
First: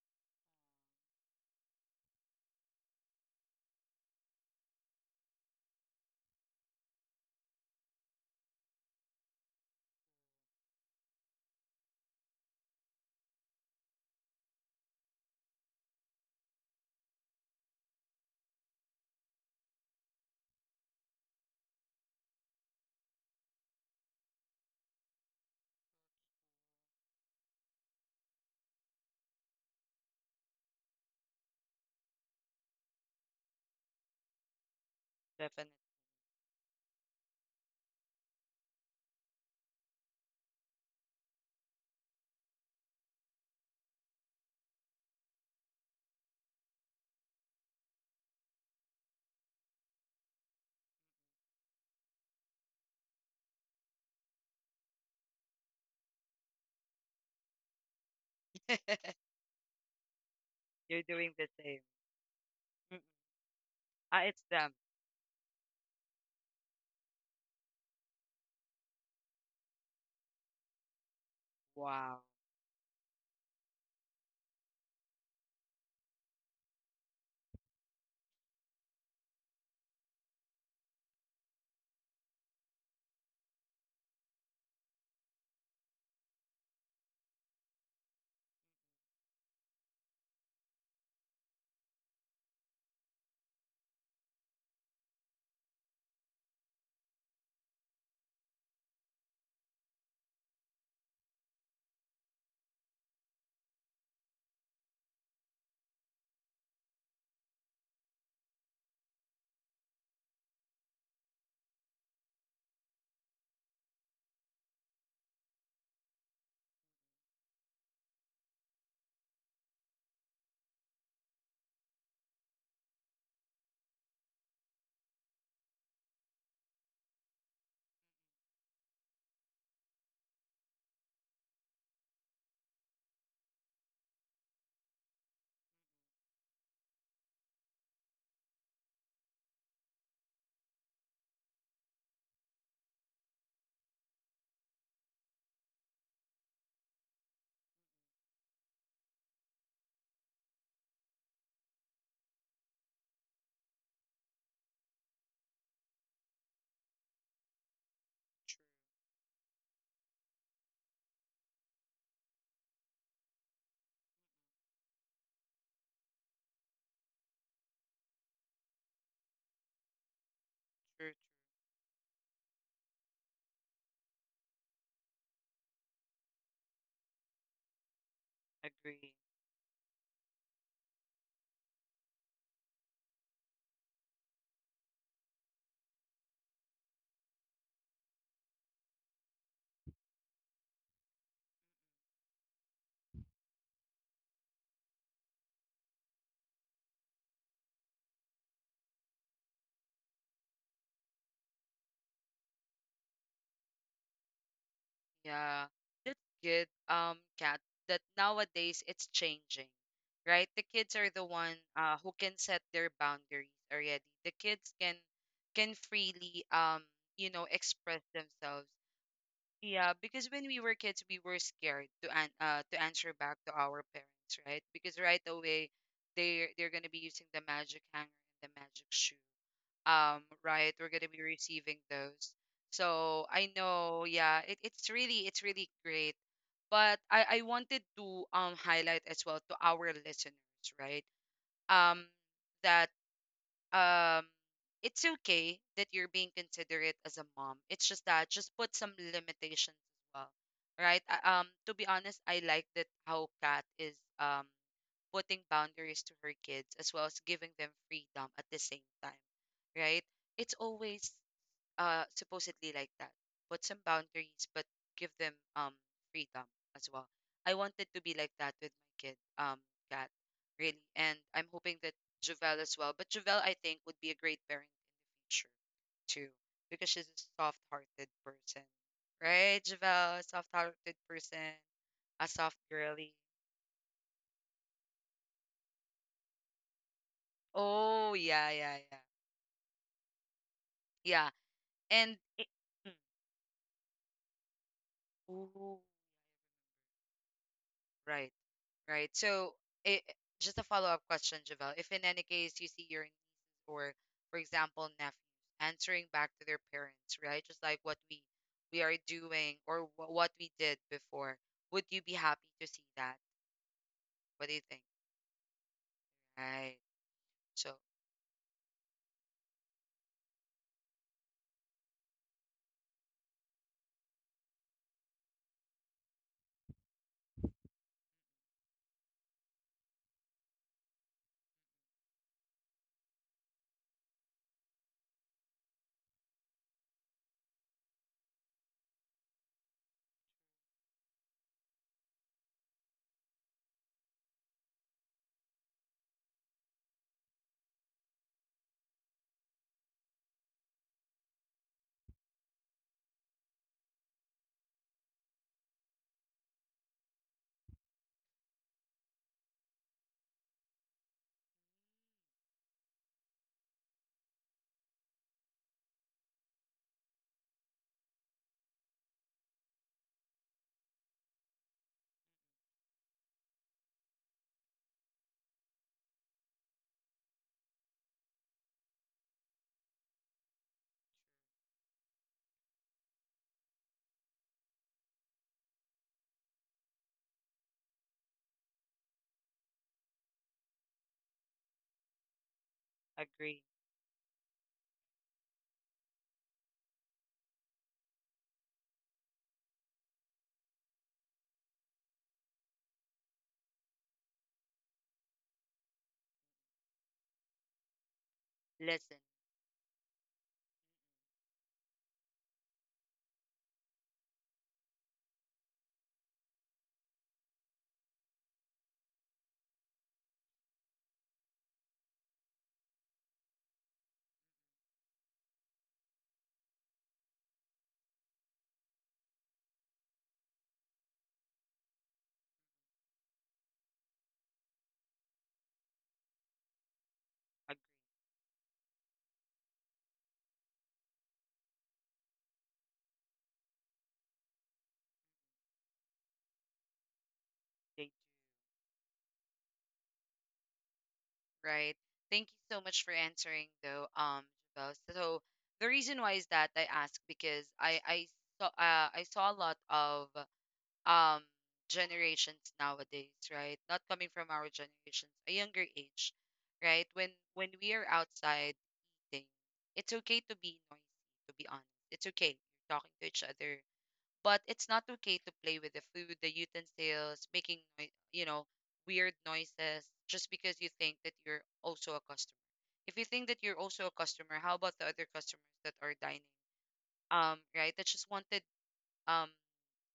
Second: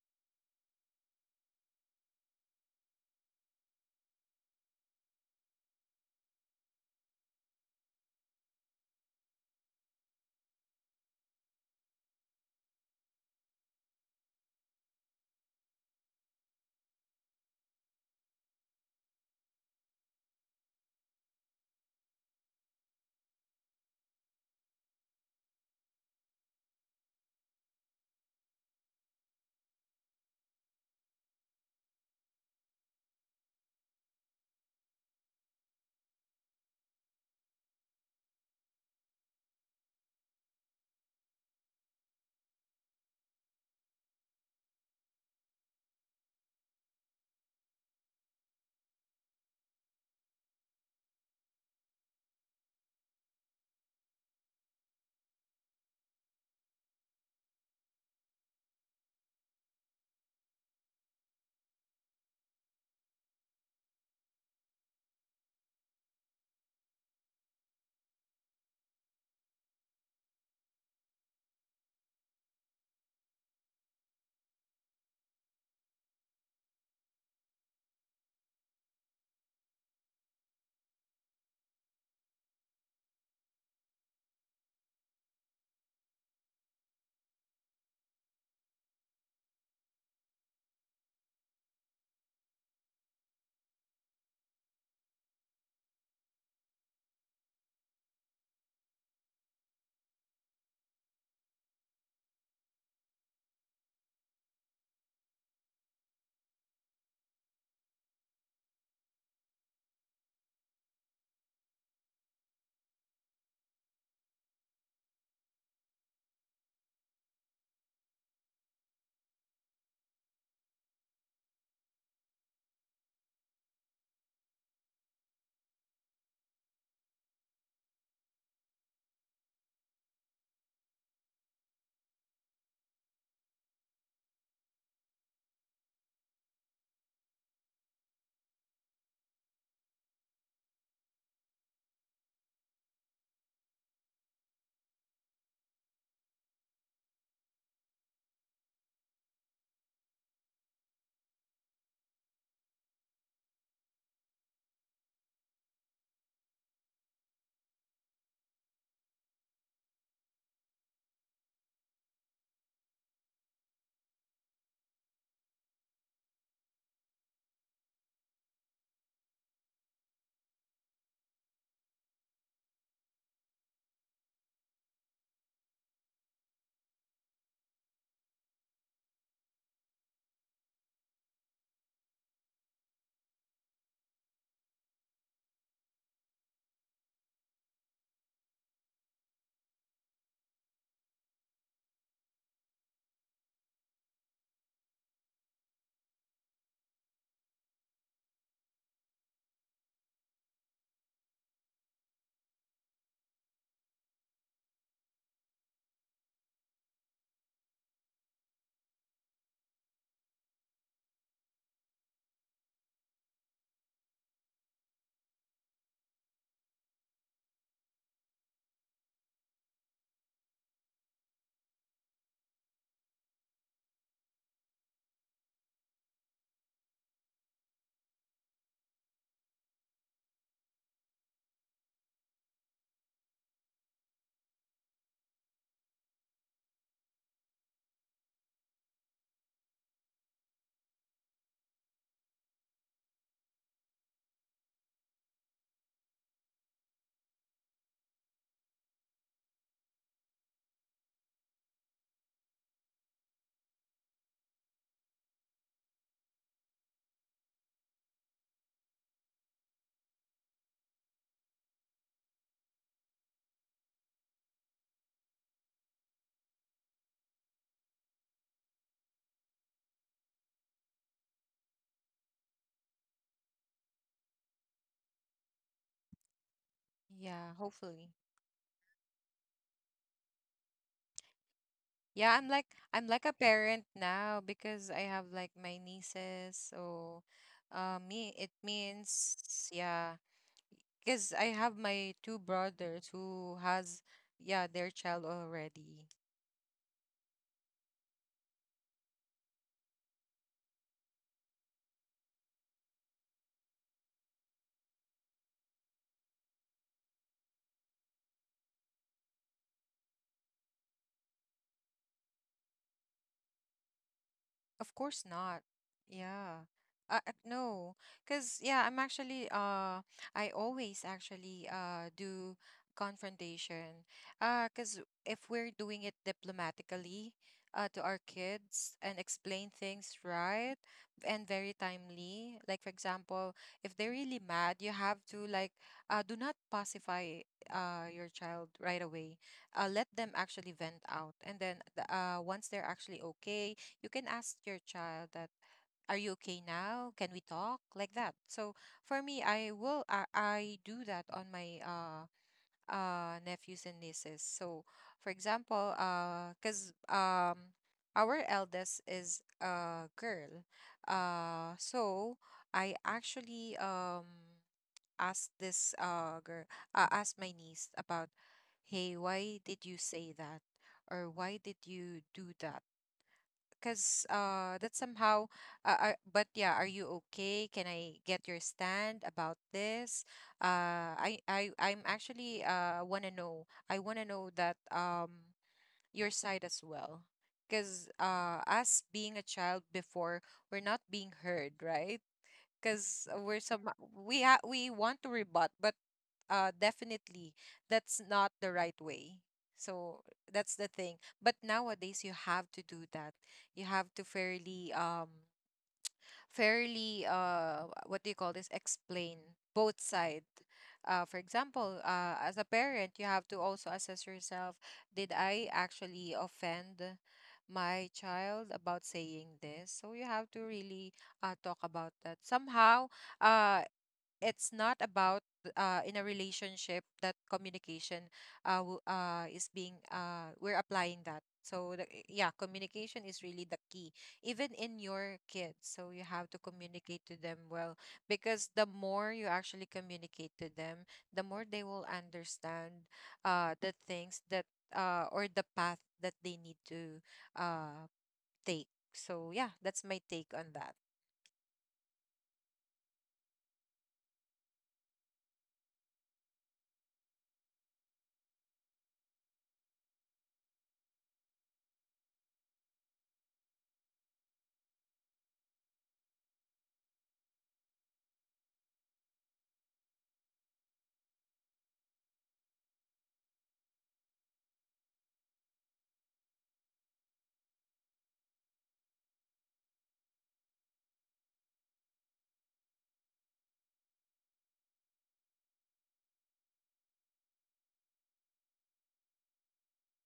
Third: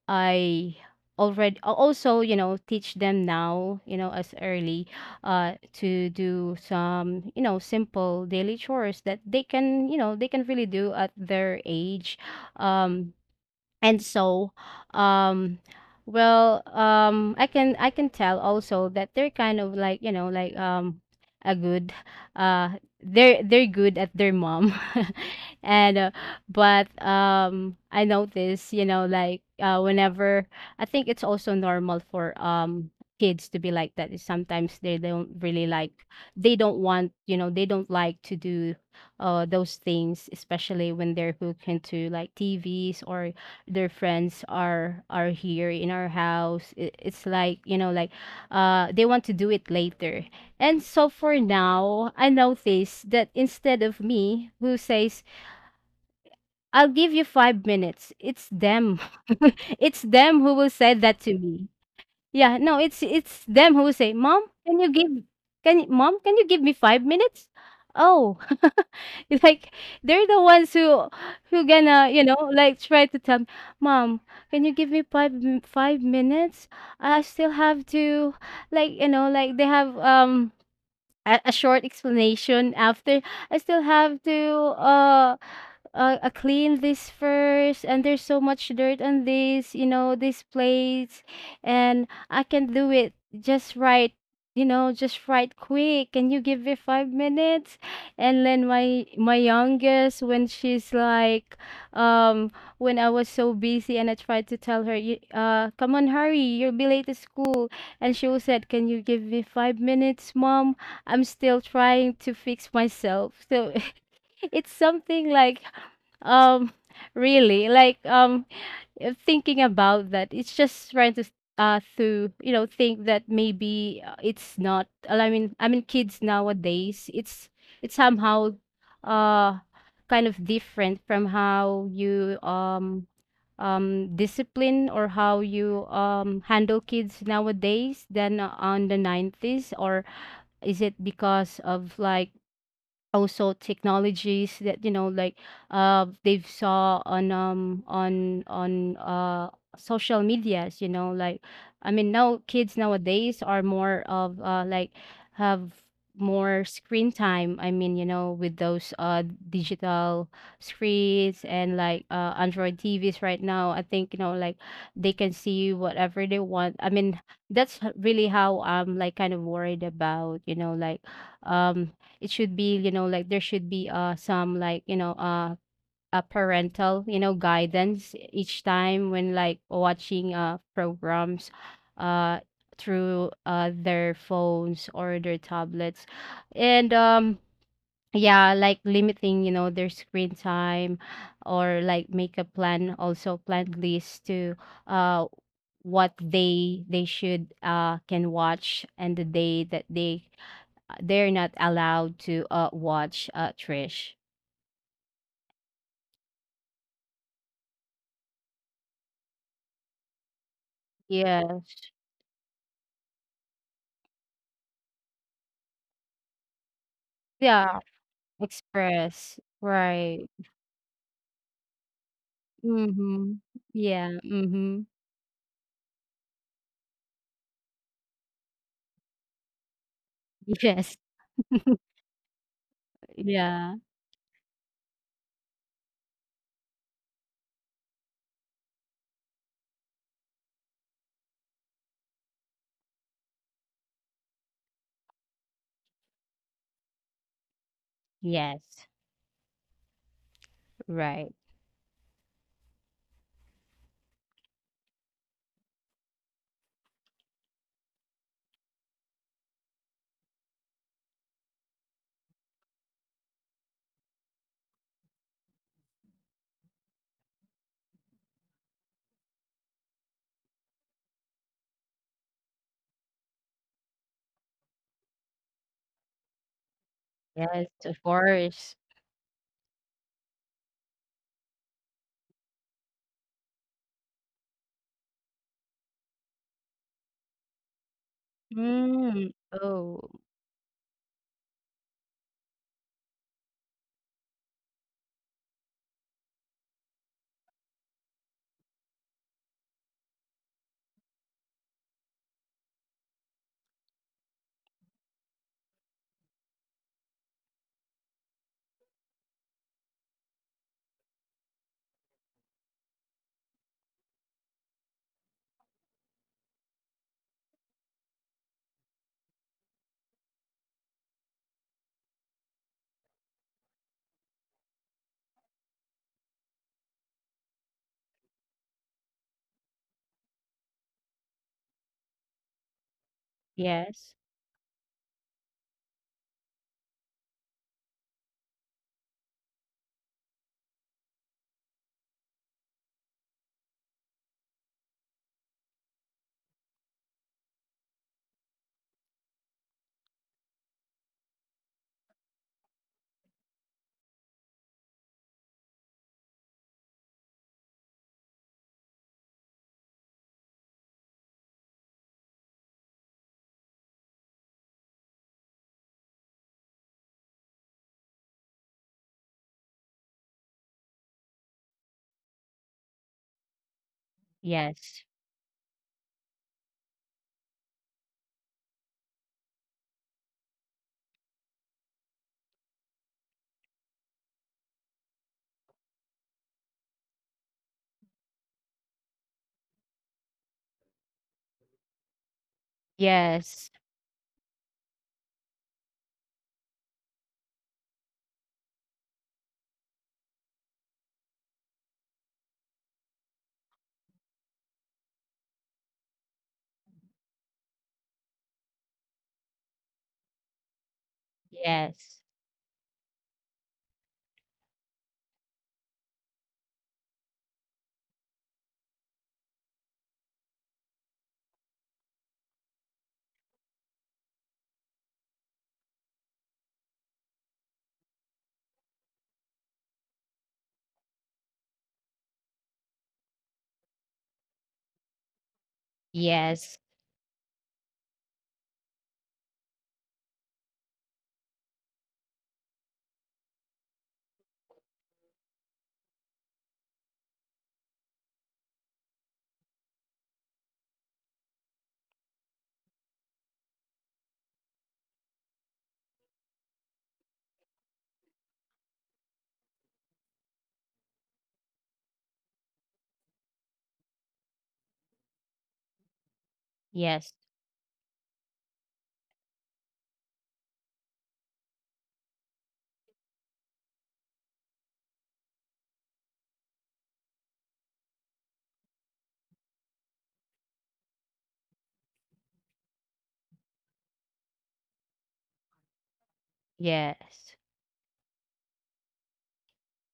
Speaker 3: I already al- also, you know, teach them now, you know, as early uh to do some, you know, simple daily chores that they can, you know, they can really do at their age. um and so um well, um i can i can tell also that they're kind of like, you know, like um a good uh they're they're good at their mom. And uh, but um I notice, you know, like uh whenever I think it's also normal for um kids to be like that. Sometimes they don't really
Speaker 1: Definitely.
Speaker 3: like, they don't want, you know, they don't like to do uh those things, especially when they're hooked into like TVs or their friends are are here in our house. It, it's like, you know, like uh they want to do it later. And so for now I notice that instead of me who says, "I'll give you five minutes," it's them. It's them who will say
Speaker 1: You're
Speaker 3: that
Speaker 1: doing
Speaker 3: to
Speaker 1: the
Speaker 3: me.
Speaker 1: same.
Speaker 3: Yeah, no,
Speaker 1: Mm-mm.
Speaker 3: it's it's them who say,
Speaker 1: Ah, it's
Speaker 3: "Mom,
Speaker 1: them.
Speaker 3: can you give, can y— Mom, can you give me five minutes?" Oh, it's like they're the ones who who gonna,
Speaker 1: Wow.
Speaker 3: you know, like try to tell me, "Mom, can you give me five m— five minutes? I still have to, like, you know, like," they have um a, a short explanation after. "I still have to uh uh, uh, clean this first, and there's so much dirt on this, you know, this plates, and I can do it just right, you know, just right quick. Can you give me five minutes?" And then my my youngest, when she's like, um when I was so busy and I tried to tell her, "You— uh, come on, hurry, you'll be late to school," and she was said, "Can you give me five minutes, Mom? I'm still trying to fix myself." So it's something like, um, really, like, um, uh, thinking about that. It's just trying to uh to, you know, think that maybe uh, it's not. uh, I mean, I mean, kids nowadays, it's it's somehow uh kind of different from how you um um discipline or how you um handle kids nowadays than on the nineties. Or is it because of like also technologies that, you know, like uh they've saw on um on on uh social medias, you know, like, I mean, now kids nowadays are more of uh like have more screen time. I mean, you know, with those uh digital screens and like uh android TVs right now, I think, you know, like they can see whatever they want. I mean, that's h— really how I'm like kind of worried about, you know, like
Speaker 1: True.
Speaker 3: um it should be, you know, like there should be uh some, like, you know, uh a parental, you know, guidance each
Speaker 1: True.
Speaker 3: time
Speaker 1: Agree.
Speaker 3: when like watching uh programs uh through uh their phones or their tablets. And um yeah, like limiting, you know, their screen time, or like make a plan, also plan list to uh what they they should uh can watch, and the day that they, they're not allowed to, uh, watch, uh, Trish.
Speaker 1: Yeah, that's good. Um, Kat, that nowadays it's changing, right? The kids are the one
Speaker 3: Yes.
Speaker 1: uh who can set their boundaries already. The kids can can freely um you know
Speaker 3: Yeah,
Speaker 1: express themselves.
Speaker 3: express.
Speaker 1: Yeah,
Speaker 3: Right.
Speaker 1: because when we were kids, we were scared to an uh to answer back
Speaker 3: Mhm.
Speaker 1: to our
Speaker 3: Yeah,
Speaker 1: parents, right?
Speaker 3: mhm.
Speaker 1: Because right away they they're they're gonna be using the magic hanger and the magic shoe um right, we're
Speaker 3: Yes.
Speaker 1: going to be receiving those. So I
Speaker 3: Yeah.
Speaker 1: know yeah it, it's really it's really great but i i wanted to um highlight as well to our listeners, right? Um, that um it's okay that you're being considerate as a mom. It's just that just put
Speaker 3: Yes.
Speaker 1: some limitations as well, right? Uh,
Speaker 3: Right.
Speaker 1: um, to be honest I like that how Kat is um putting boundaries to her kids as well as giving them freedom at the same time, right? It's always uh supposedly like that. Put some boundaries but give them um freedom as well. I wanted to be like that with my kid, um, Cat, really. And I'm hoping that Javel as well, but Javel I think would be a great parent in the future too because she's a
Speaker 2: Yeah,
Speaker 3: Yes, of
Speaker 1: soft-hearted
Speaker 2: hopefully.
Speaker 1: person,
Speaker 3: course.
Speaker 1: right? Javel, a soft-hearted person, a
Speaker 2: Yeah, I'm
Speaker 1: soft
Speaker 2: like I'm
Speaker 1: girly.
Speaker 2: like a parent now, because I have like my nieces. So, uh,
Speaker 1: Oh
Speaker 2: me it
Speaker 1: yeah yeah yeah
Speaker 3: Mm.
Speaker 2: means,
Speaker 3: Oh,
Speaker 2: yeah,
Speaker 1: yeah.
Speaker 2: because I have my
Speaker 1: And
Speaker 2: two
Speaker 1: it,
Speaker 2: brothers who has, yeah, their child
Speaker 1: mm. Ooh,
Speaker 2: already.
Speaker 1: right. Right. So, it, just a follow-up question, Javel. If in any case you see your nieces or, for example, nephews answering back to their parents, right? Just like what we we are doing or wh- what we did before, would you be happy to see that? What do you think?
Speaker 2: Of course not. Yeah.
Speaker 1: Right.
Speaker 2: Uh, uh,
Speaker 1: So,
Speaker 2: no, because yeah, I'm actually, uh I always actually, uh do confrontation. Uh, because if we're doing it diplomatically, uh to our kids, and explain things right and very timely, like for example, if they're
Speaker 3: yes.
Speaker 2: really mad, you have to like, uh do not pacify, uh your child right away. Uh, let them actually vent out, and then, the- uh once they're actually okay, you can ask your child that, are you okay now, can we talk, like that. So for me, i will i, I do that on my, uh uh nephews and nieces. So for example, uh because, um our eldest is a girl, uh so I actually, um asked this, uh girl, uh, asked my niece about, hey, why did you say that, or why did you do that? Because uh that's
Speaker 3: Yes.
Speaker 2: somehow, uh, are, but yeah, are you okay, can I get your stand about this? uh i i I'm actually, uh want to know i want to know that, um your side as well. Because uh us being a child before, we're not being heard, right? Because we're
Speaker 1: agree.
Speaker 2: some,
Speaker 3: Yes.
Speaker 2: we ha- we want to rebut, but uh definitely that's not the right way. So that's the thing. But nowadays you have to do that. You have to fairly, um fairly, uh what do you call this,
Speaker 1: Listen.
Speaker 2: explain both side. Uh for example,
Speaker 3: Yes.
Speaker 2: uh as a parent, you have to also assess yourself, did I actually offend my child about saying this? So you have to really, uh, talk about that somehow. uh it's not about, uh in a relationship, that communication, uh w- uh is being, uh we're applying that. So the, eh, yeah, communication is really the key, even in your kids, so you have to
Speaker 3: Yes.
Speaker 2: communicate to them
Speaker 1: Agree.
Speaker 2: well. Because the more you actually communicate to them, the more they will understand, uh the things that, uh or the path that they need to, uh
Speaker 1: They do.
Speaker 2: take. So yeah, that's my take on that.
Speaker 1: Right. Thank you so much for answering, though, um, Javel. So the reason why is that I ask because I I saw uh, I saw a lot of um generations nowadays, right? Not coming from our generations, a younger age, right? When
Speaker 3: Yes.
Speaker 1: when we are outside eating, it's okay to be noisy, to be honest. It's okay. You're talking to each other. But it's not okay to play with the food, the utensils, making noi- you know, weird noises just because you think that you're also a customer. If you think that you're also a customer, how about the other customers that are dining?
Speaker 3: Yes.
Speaker 1: Um, right? That just wanted um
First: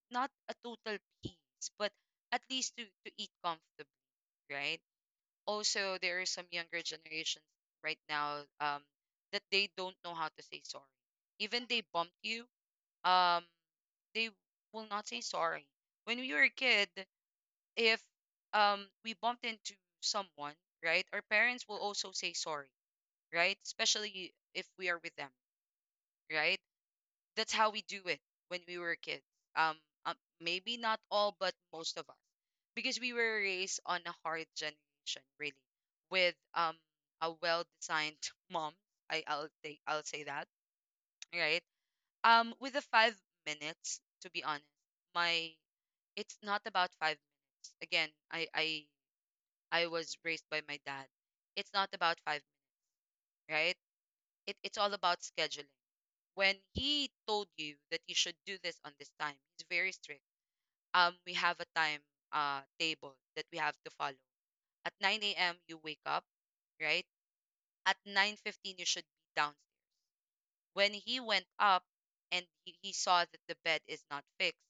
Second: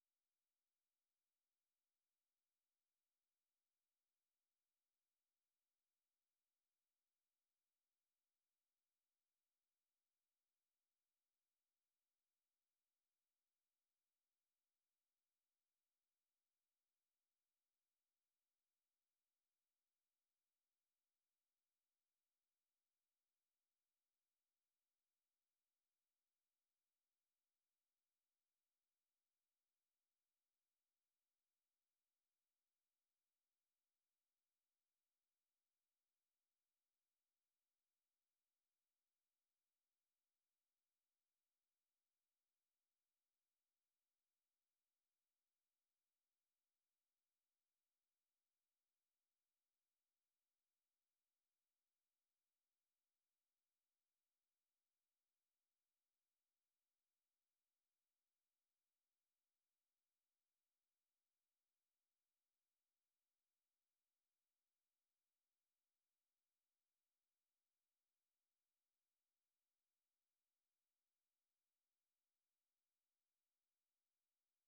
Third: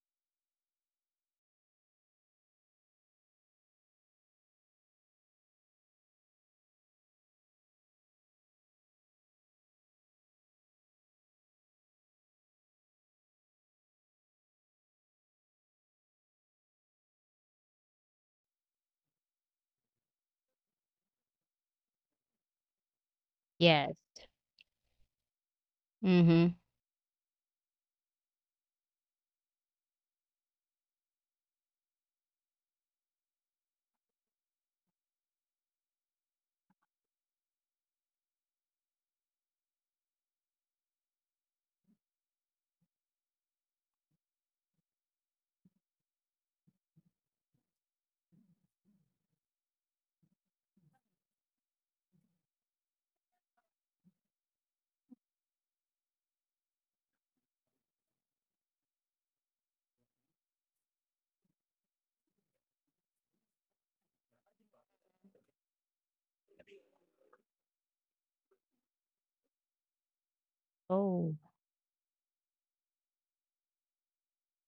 Speaker 1: not a total peace, but at least to, to eat comfortably, right? Also, there are some younger generations right now, um, that they don't know how to say sorry. Even they bumped you, um, they will not say sorry. When we were a kid, if, um, we bumped into someone, right, our parents will also say sorry, right?
Speaker 3: Yes.
Speaker 1: Especially if we are with them,
Speaker 3: Mhm.
Speaker 1: right? That's how we do it when we were kids. Um, um, Maybe not all, but most of us, because we were raised on a hard generation, really, with um a well-designed mom. I I'll say I'll say that, right? Um, with the five minutes, to be honest, my it's not about five minutes. Again, I I I was raised by my dad. It's not about five minutes, right? It, it's all about scheduling. When he told you that you should do this on this time, he's very strict. Um we have a time uh table that we have to follow. At nine a m you wake up, right? At nine fifteen you should be downstairs. When he
Speaker 3: Oh.
Speaker 1: went up and he, he saw that the bed is not fixed,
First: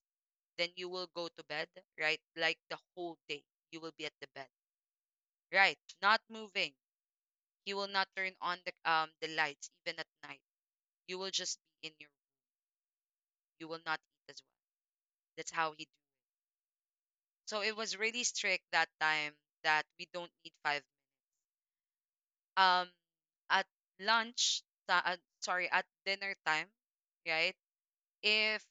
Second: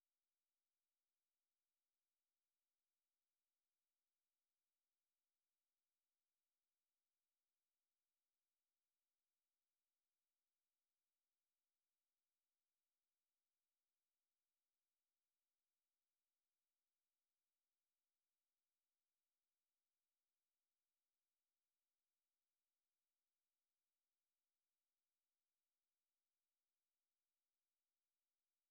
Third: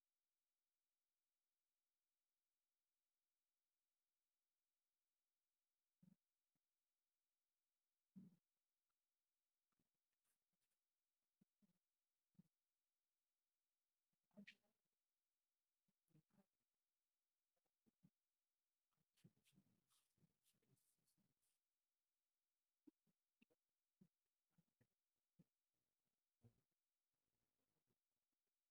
Speaker 1: then you will go to bed, right? Like the whole day you will be at the bed, right? Not moving. He will not turn on the um the lights even at night. You will just be in your you will not eat as well. That's how he do. So it was really strict that time that we don't need five um at lunch ta- uh, sorry, at dinner time. Right? If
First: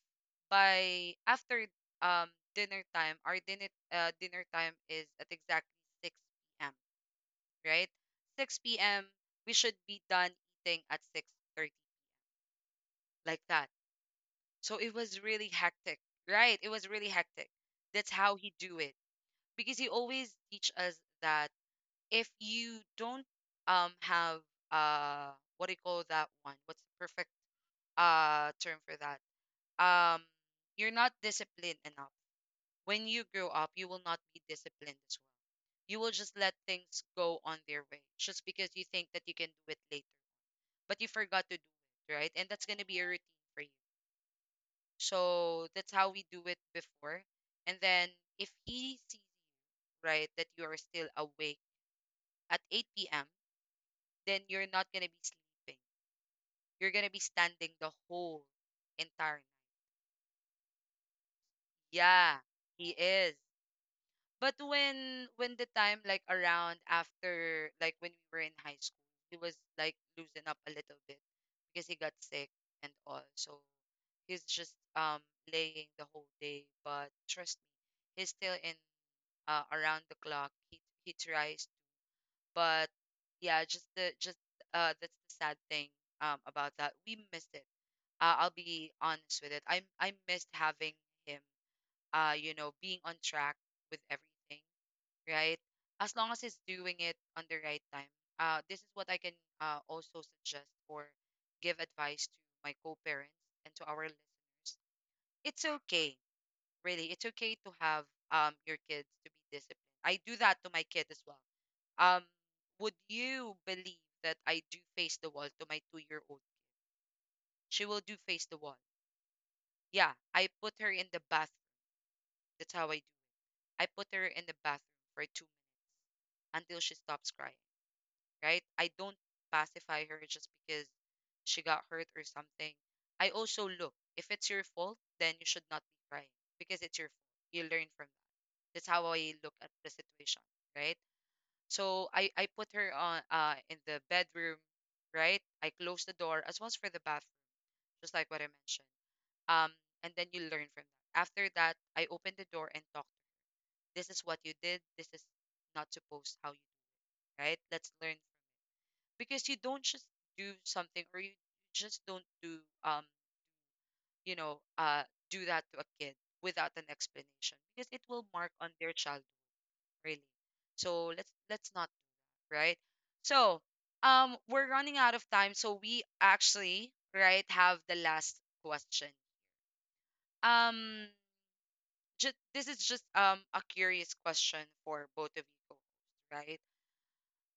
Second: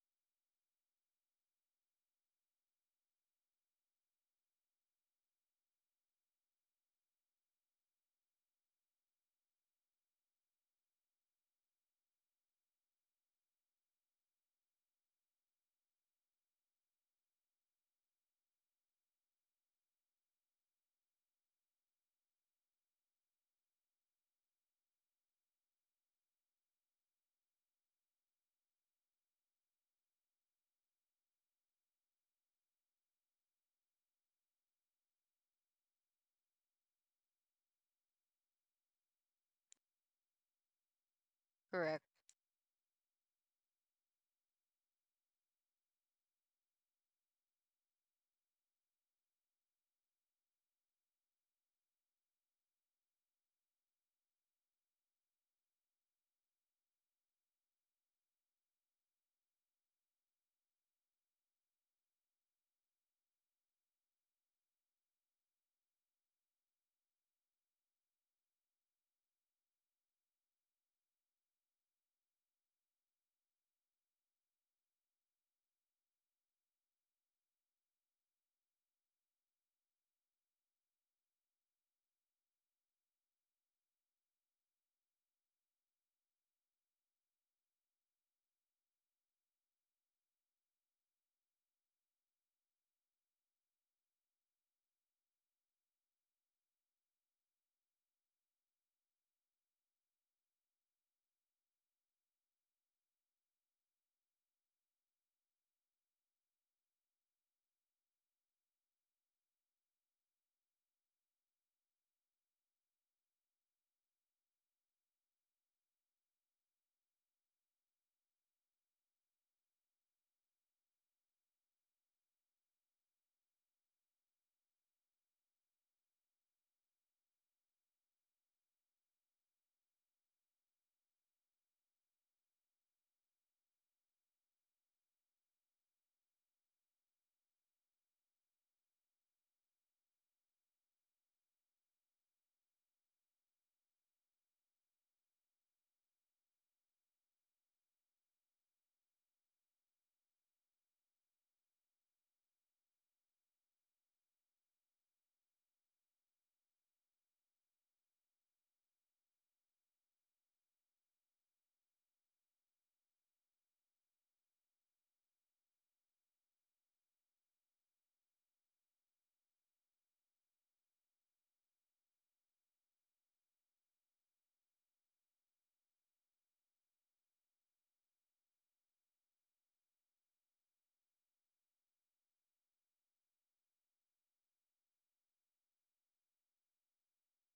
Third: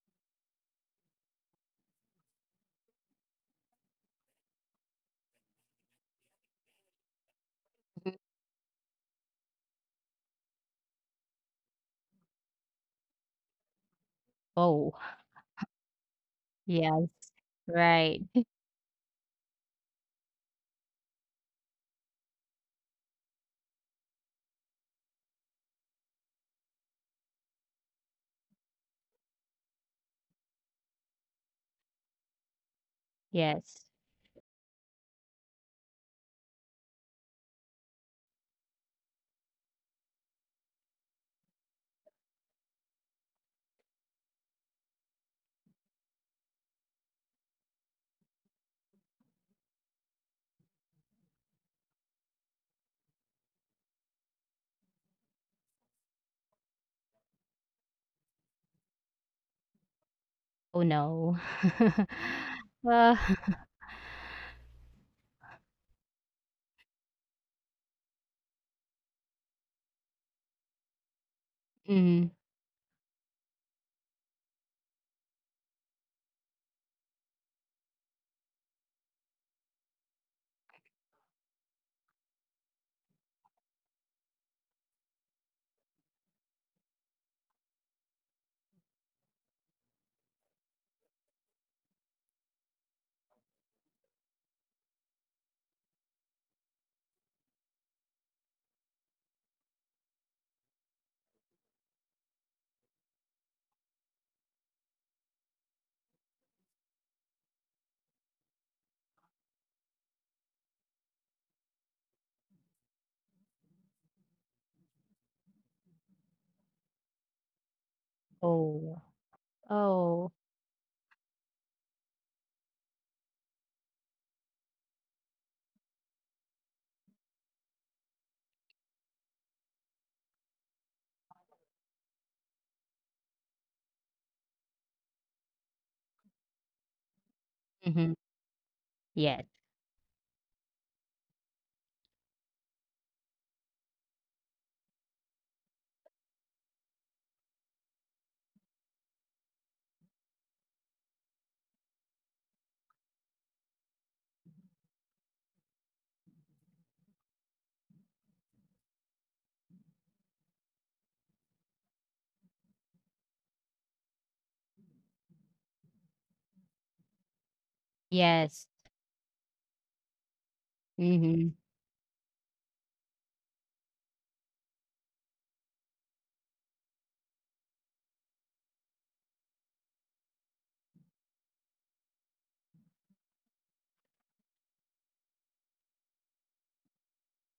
Speaker 1: by after um dinner time our dinner uh, dinner time is at exactly six p m. Right?
Speaker 3: Mhm.
Speaker 1: six p m., we should be done eating at six thirty, like that. So
Speaker 3: Oh.
Speaker 1: it was really hectic, right? It was really
Speaker 3: Yes.
Speaker 1: hectic. That's
Speaker 3: Right.
Speaker 1: how he do it, because he always teach us that if you don't um have, uh what do you call that one? What's the perfect uh term for that? Um you're not disciplined enough. When you grow up,
Speaker 3: Yes.
Speaker 1: you will not be disciplined as well. You will just let things go on their way just because you think that you can do it later, but you forgot to do
Speaker 2: Correct.
Speaker 1: it, right? And that's going to be a routine for you. So that's how we do it before. And then if he sees, right, that you are still awake at eight p m, then you're not gonna be sleeping. You're gonna be standing the whole entire night.
Speaker 3: Oh, no.
Speaker 1: Yeah, he
Speaker 3: Well,
Speaker 1: is. But when when the time, like around after, like when we were in high school, he was like loosen up a little bit because he got
Speaker 3: mhm.
Speaker 1: sick and all. So he's just um laying the whole day. But trust me, he's still in uh, around the clock. He he tries. But yeah, just the just uh that's the sad thing um about that. We missed it. Uh, I'll be honest with it. I I missed having him, uh you know being on track with everything, right? As long as he's doing it on the right time. Uh this is what I can uh also suggest or give advice to my co-parents and to our listeners. It's okay, really. It's okay to have um your kids to be disciplined. I do that to my kid as well. um would you believe that I do face the wall to my two year old? She will do face the wall.
Speaker 3: Oh.
Speaker 1: Yeah,
Speaker 3: Oh.
Speaker 1: I put her in the bathroom. That's how I do. I put her in the bathroom for two minutes until she stops crying, right? I don't pacify her just because she got hurt or something. I also look, if it's your fault, then you should not be crying, because it's your fault. You learn from
Speaker 3: Mhm.
Speaker 1: that. That's how I
Speaker 3: Yes.
Speaker 1: look at the situation, right? So I I put her on, uh in the bedroom, right? I close the door as well as for the bathroom, just like what I mentioned. Um, and then you learn from that. After that, I open the door and talk. This is what you did. This is not supposed how you do, right? Let's learn from, because you don't just do something, or you just don't do, um you know uh do that to a kid without an explanation, because it will mark
Speaker 3: Yes.
Speaker 1: on their childhood. Really. So let's
Speaker 3: Mhm.
Speaker 1: let's not, right? So, um, we're running out of time, so we actually, right, have the last question. Um, just, this is just um a curious question for both of you, co-hosts, right?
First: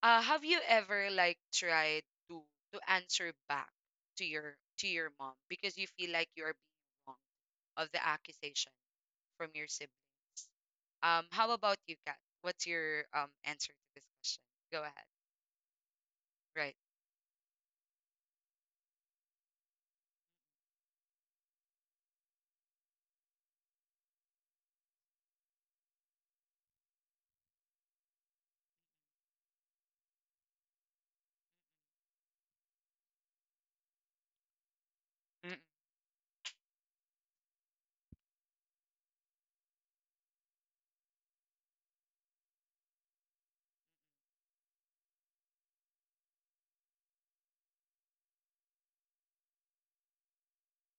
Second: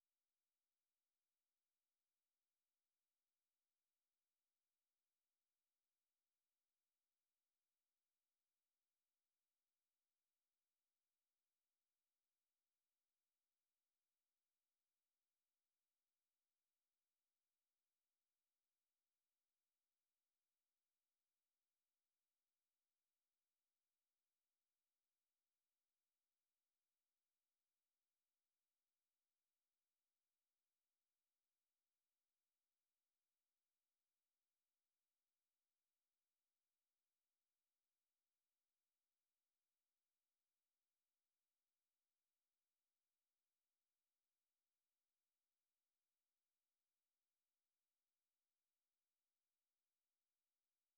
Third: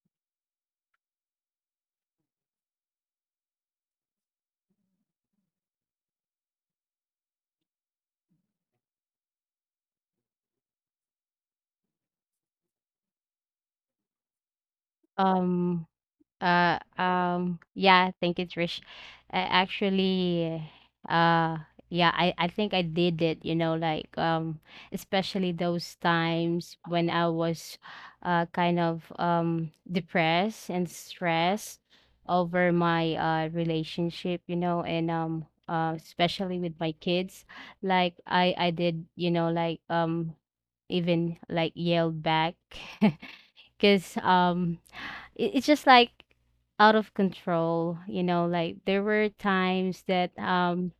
Speaker 1: Uh, have you ever like tried to to answer back to your to your mom because you feel like you are being wrong of the accusation from your siblings? Um, how about you, Kat? What's your um answer to this question? Go ahead.
Speaker 3: Um,
Speaker 1: Right.
Speaker 3: Uh, um, yeah, thank you, Trish. I actually, uh, yeah, I, I think I did it, you know, like, um, especially those times when I was, uh, kind of, um, depressed and stressed over my, uh, relationship, you know, and, um,
Speaker 1: Mm-mm.
Speaker 3: uh, especially with my kids, like, I, I did, you know, like, um, even like yelled back, because, um, it, it's just like out of control, you know, like there were times that um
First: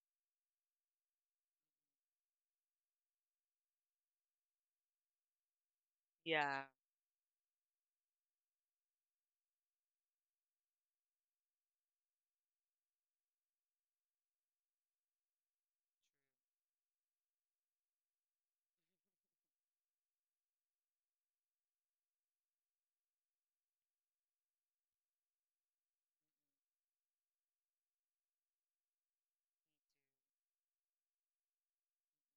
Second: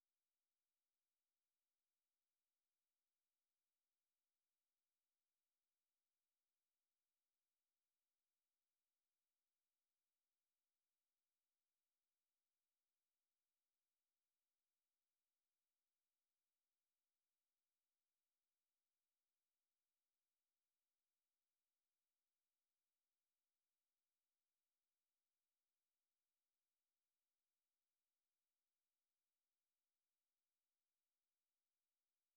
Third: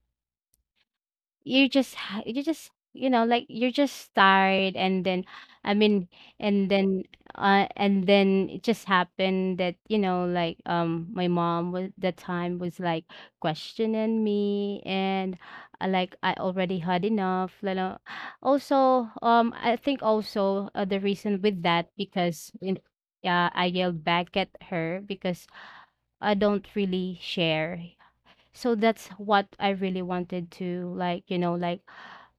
Speaker 3: you just ha— you just, you know, like, you're just tired. And then, I mean,
Speaker 1: Yeah.
Speaker 3: and then uh and then it just happened that, you know, like, um my mom was, the time was like questioning me. And uh, like, I already had enough, you know. Also, um I think also, uh, the reason with that, because in, yeah, I yelled back at her because I don't really share. So that's what I really wanted to, like, you know, like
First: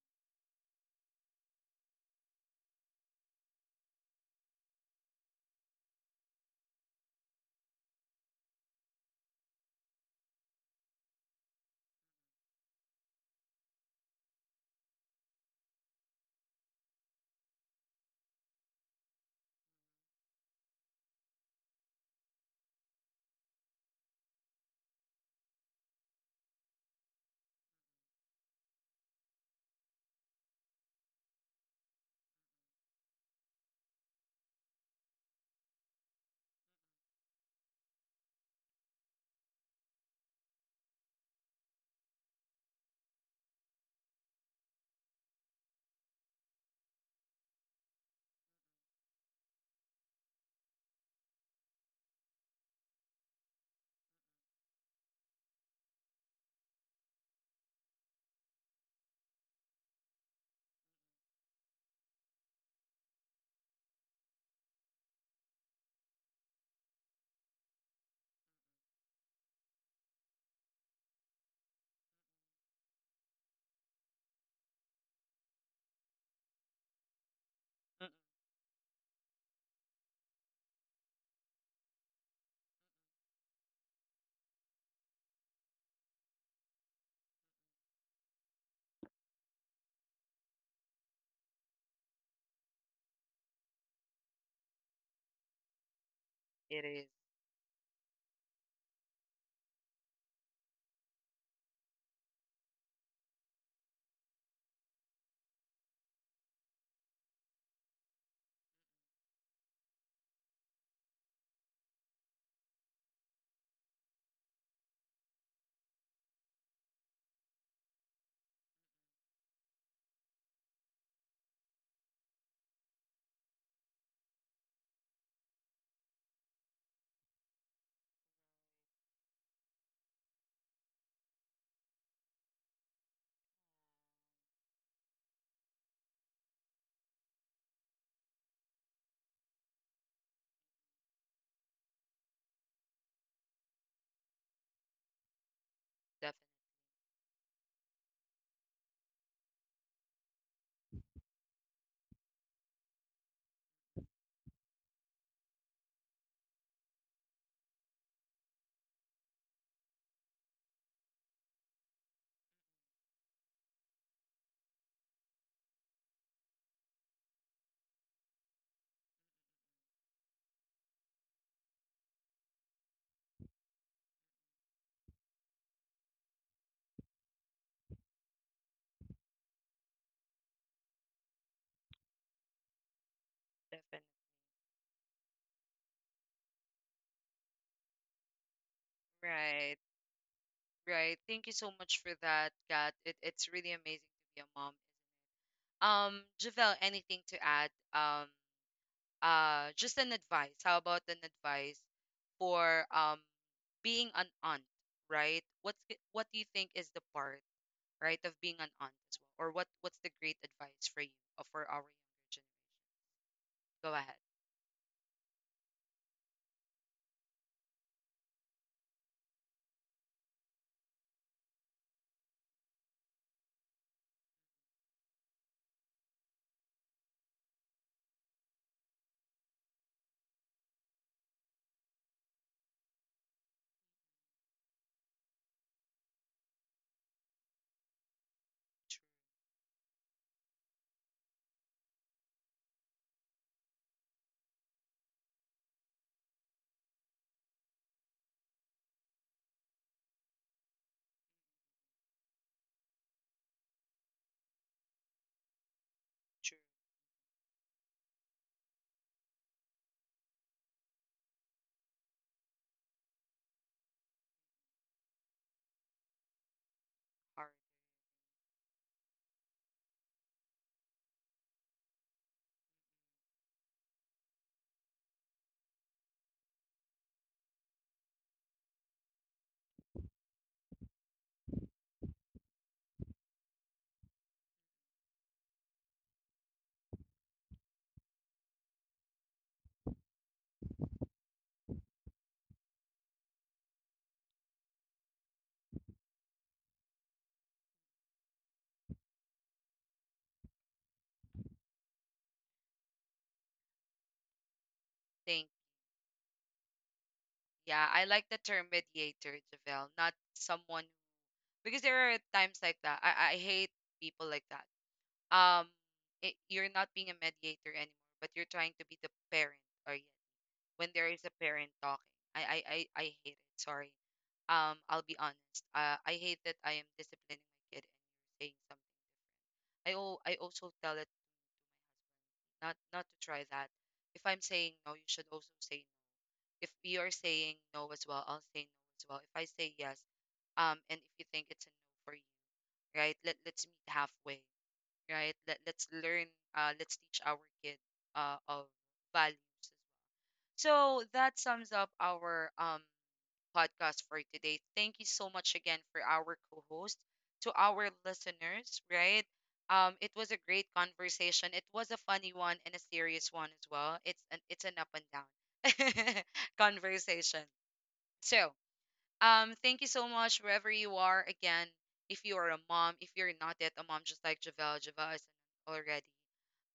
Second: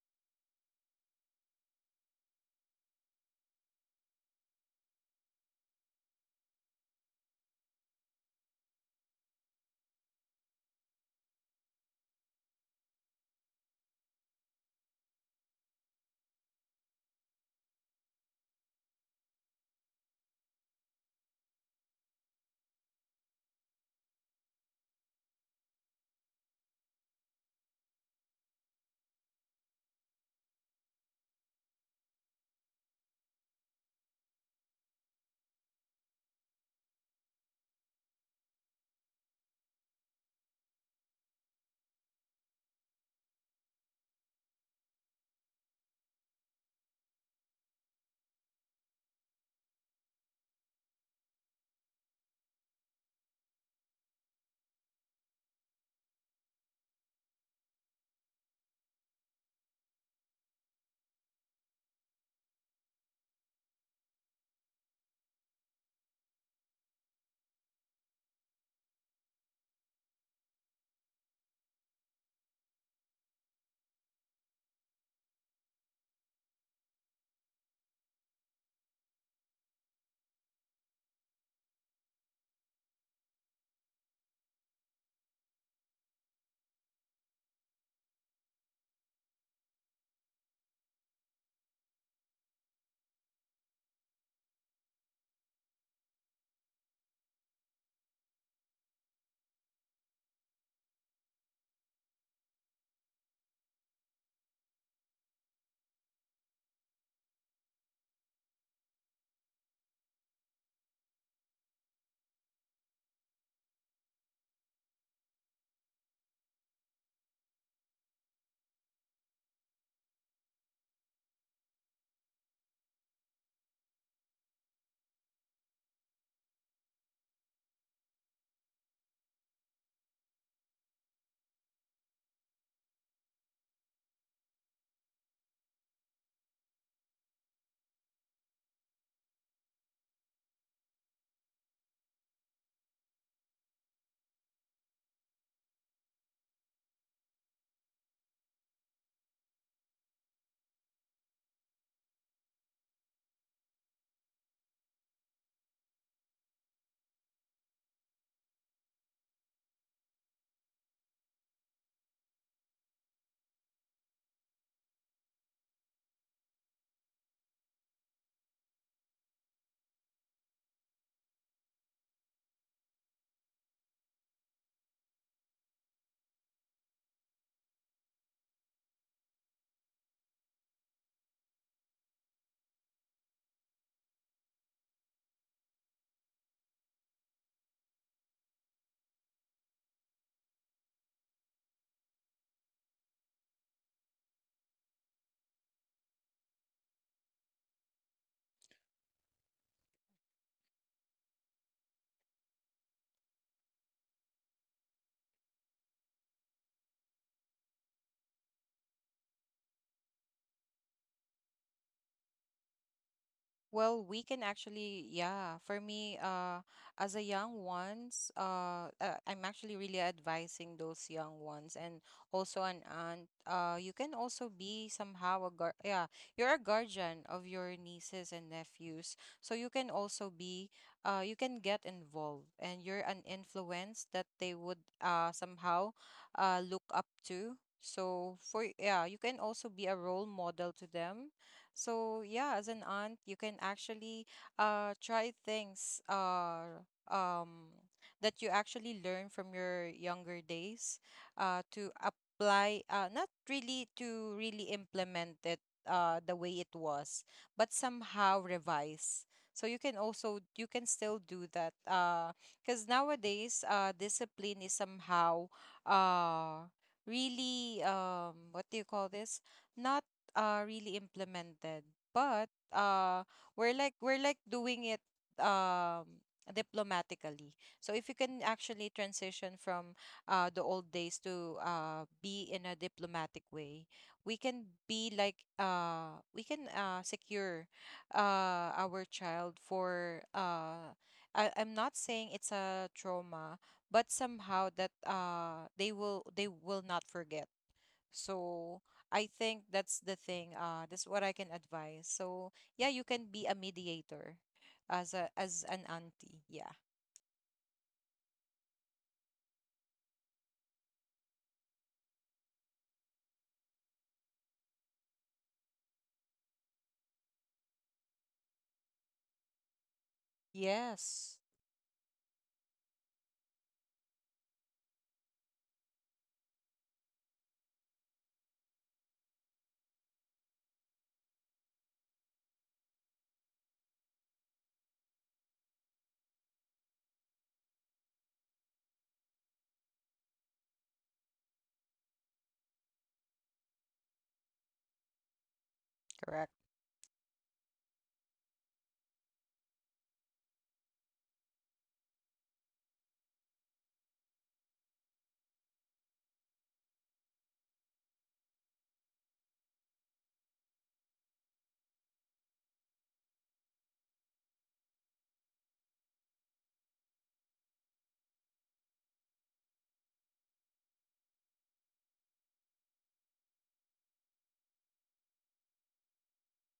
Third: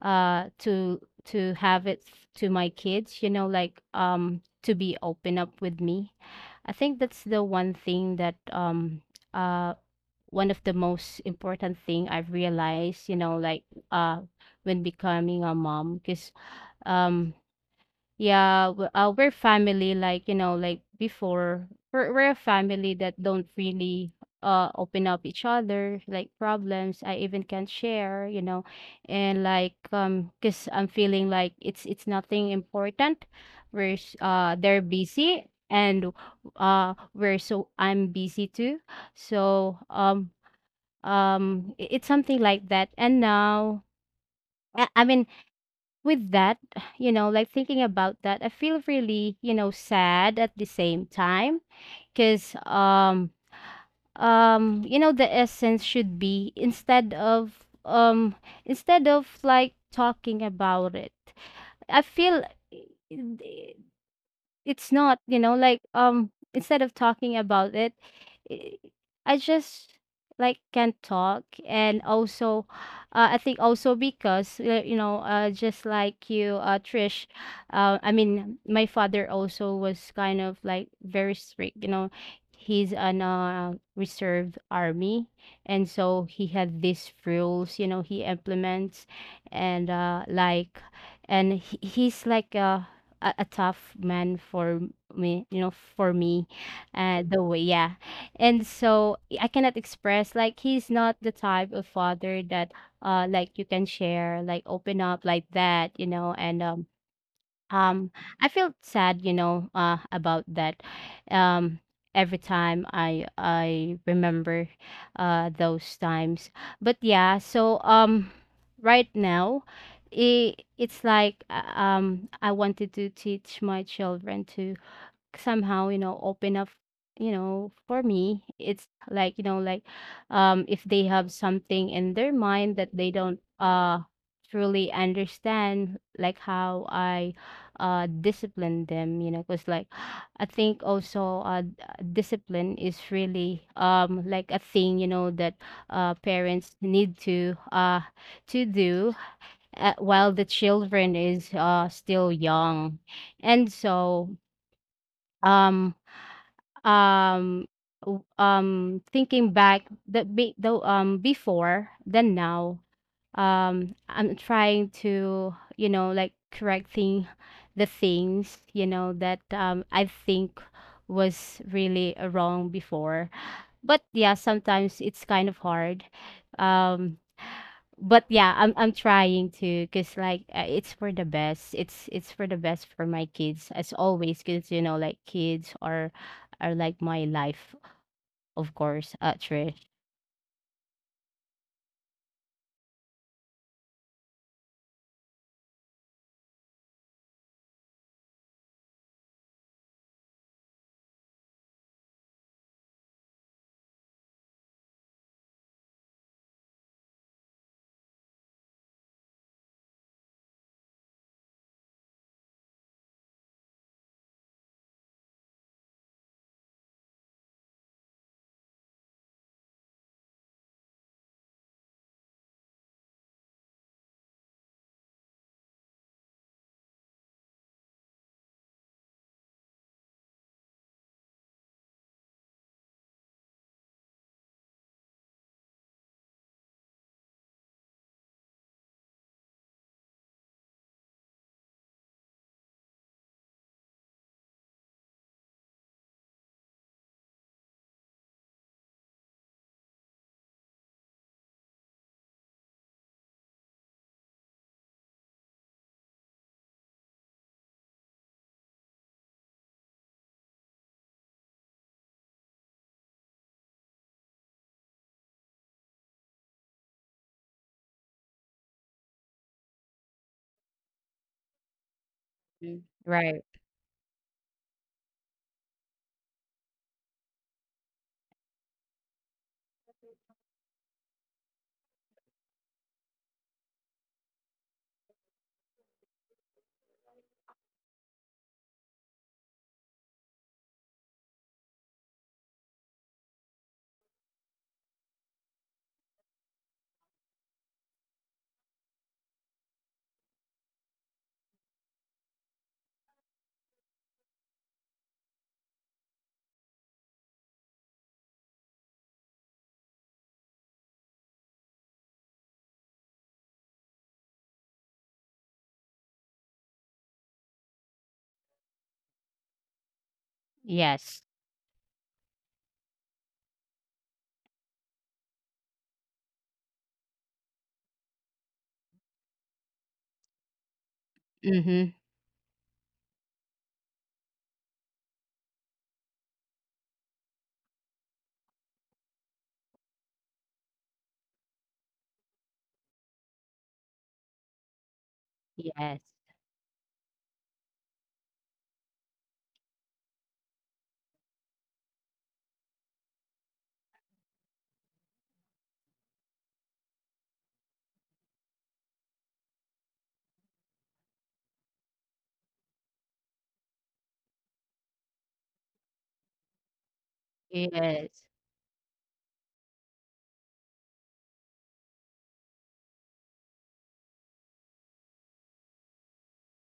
Speaker 3: uh to to have it f— to my kids, you know, like um to be open up with me. I think that's the one thing that um uh one of the most important thing I've realized, you know, like uh when becoming a mom, because um yeah, w— uh, we're family, like, you know, like before. We're we're a family that don't really uh open up each other, like problems. I even can't share, you know, and like um, cause I'm feeling like it's it's nothing important. We're s— uh, they're busy, and uh we're so, I'm busy too. So um um i— it's something like that. And now, I I mean, with that, you know, like, thinking about that, I feel really, you know, sad at the same time because um um you know, the essence should be instead of um instead of like talking about it. I feel, i— i— it's not, you know, like um instead of talking about it, i— I just like can't talk. And also, uh, I think also because, uh, you know, uh, just like you, uh, Trish, uh,
Speaker 1: Mm-mm.
Speaker 3: I mean, my father also was kind of like very strict, you know. He's an uh, reserve army, and so he had these rules, you know, he implements. And uh, like, and he, he's like a, a a tough man for me, you know, for me,
Speaker 1: It is.
Speaker 3: uh, the way, yeah. And so I cannot express, like, he's not the type of father that uh like you can share, like open up, like that, you know. And um um I felt sad, you know, uh about that. Um every time I I remember uh those times. But yeah, so um right now, it, it's like, uh, um I wanted to teach my children to somehow, you know, open up. You know, for me, it's like, you know, like, um if they have something in their mind that they don't uh truly understand, like how I uh discipline them, you know, because like, I think also, uh d- uh, discipline is really, um like a thing, you know, that uh
Speaker 1: Definitely,
Speaker 3: parents need to uh to do, uh, while the children is uh still young. And so um um w— um, thinking back that, be though, um before than now, um I'm trying to, you know, like, correcting the things, you know, that um I think was really, uh, wrong before. But yeah, sometimes it's kind of hard. um but yeah, I'm i'm trying to, cuz like, uh, it's for the best, it's it's for the best for my kids, as
Speaker 1: definitely.
Speaker 3: always, cuz, you know, like, kids are are like my life, of course, uh, Trish.
Speaker 1: Right, right. Thank you so much for that, Kat. It, it's really amazing to be a mom. Um, Javelle, anything to add? Um, uh, just an advice. How about an advice for um being an aunt, right? What's g- what do you think is the part, right, of being an aunt as well? Or what what's the great advice for you uh, for our younger generation? Go
Speaker 2: Well,
Speaker 1: ahead.
Speaker 2: we can actually, yeah. For me, uh, as a young ones, uh, uh, I'm actually really advising those young ones and also an aunt. Uh, you can also be somehow a guard. Yeah, you're a guardian of your nieces and nephews, so you can also be, uh, you can get involved, and you're an influence that they would, uh somehow, uh, look up to. So for, yeah, you can also be a role model to them. So yeah, as an aunt, you can actually, uh try things, uh um that you actually learn from your younger days, uh to apply, uh not really to really implement it, uh the
Speaker 1: True.
Speaker 2: way it was, but somehow revise. So you can also you can still do that, uh because nowadays, uh discipline is somehow, uh
Speaker 1: All right.
Speaker 2: really, um what do you call this? Not uh really implemented, but
Speaker 3: Mm,
Speaker 2: uh
Speaker 3: right.
Speaker 2: we're like we're like doing it, um diplomatically. So if you can actually transition from, uh the old days, to, uh be in a diplomatic way, we can be like, uh we can, uh secure, uh our child for, uh I, I'm not saying it's a trauma, but somehow that, uh they will they will not forget. So I think that's the thing. Uh, that's what I can advise. So yeah, you can be a mediator as a
Speaker 1: Thank.
Speaker 2: as an auntie. Yeah.
Speaker 1: Yeah, I like the term mediator, Javelle, not someone, because there are times like that. I, I hate people like that. Um, it, you're not being a mediator anymore, but you're trying to be the parent. Or yet, when there is
Speaker 3: Yes.
Speaker 2: Yes.
Speaker 1: a parent talking, I I I, I hate it. Sorry. Um, I'll be honest. Uh, I hate that I am disciplining my kid and saying something. I oh, I also tell it
Speaker 3: Mm-hmm.
Speaker 1: not not to try that. If I'm saying no, you should also say no. If you are saying no as well, I'll say no as well. If I say yes, um, and if you think it's a no for you, right? Let let's meet halfway, right? Let, let's
Speaker 3: Yes.
Speaker 1: learn,
Speaker 2: Correct.
Speaker 1: uh, let's teach our kid, uh, of values. As well. So that sums up our, um, podcast for today. Thank you so much again for our co host, to our listeners, right? Um, it was a great conversation. It was a funny one and a serious one as well. It's an it's an up and down conversation.
Speaker 3: Yes.
Speaker 1: So, um, thank you so much, wherever you are. Again, if you are a mom, if you're not yet a mom, just like Javel, Javel is already.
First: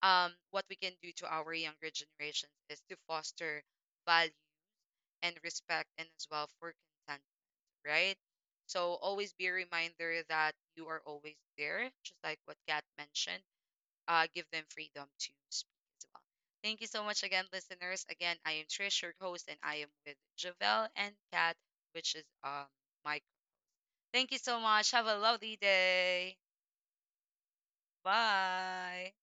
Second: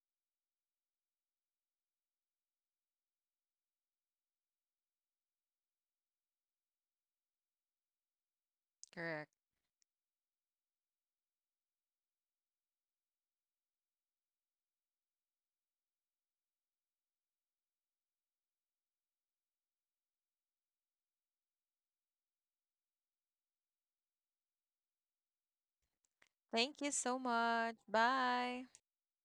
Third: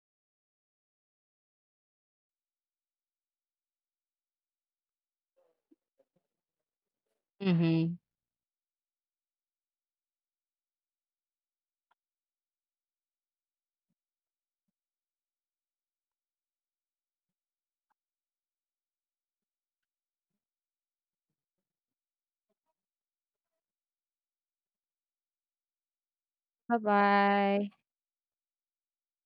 Speaker 1: Um, what we can do to our younger generations is to foster value and respect, and as well for consent,
Speaker 3: Mm-hmm.
Speaker 1: right? So
Speaker 2: Correct.
Speaker 1: always be a reminder that you are always there, just like what Kat mentioned. Uh, give them freedom to speak as well. Thank you so much again, listeners. Again, I am Trish, your host, and I am with Javel and Kat, which is um my. Thank you so much. Have a lovely day.
Speaker 3: Bye
Speaker 2: Thank you so
Speaker 3: bye.
Speaker 2: much. Bye.
Speaker 1: Bye.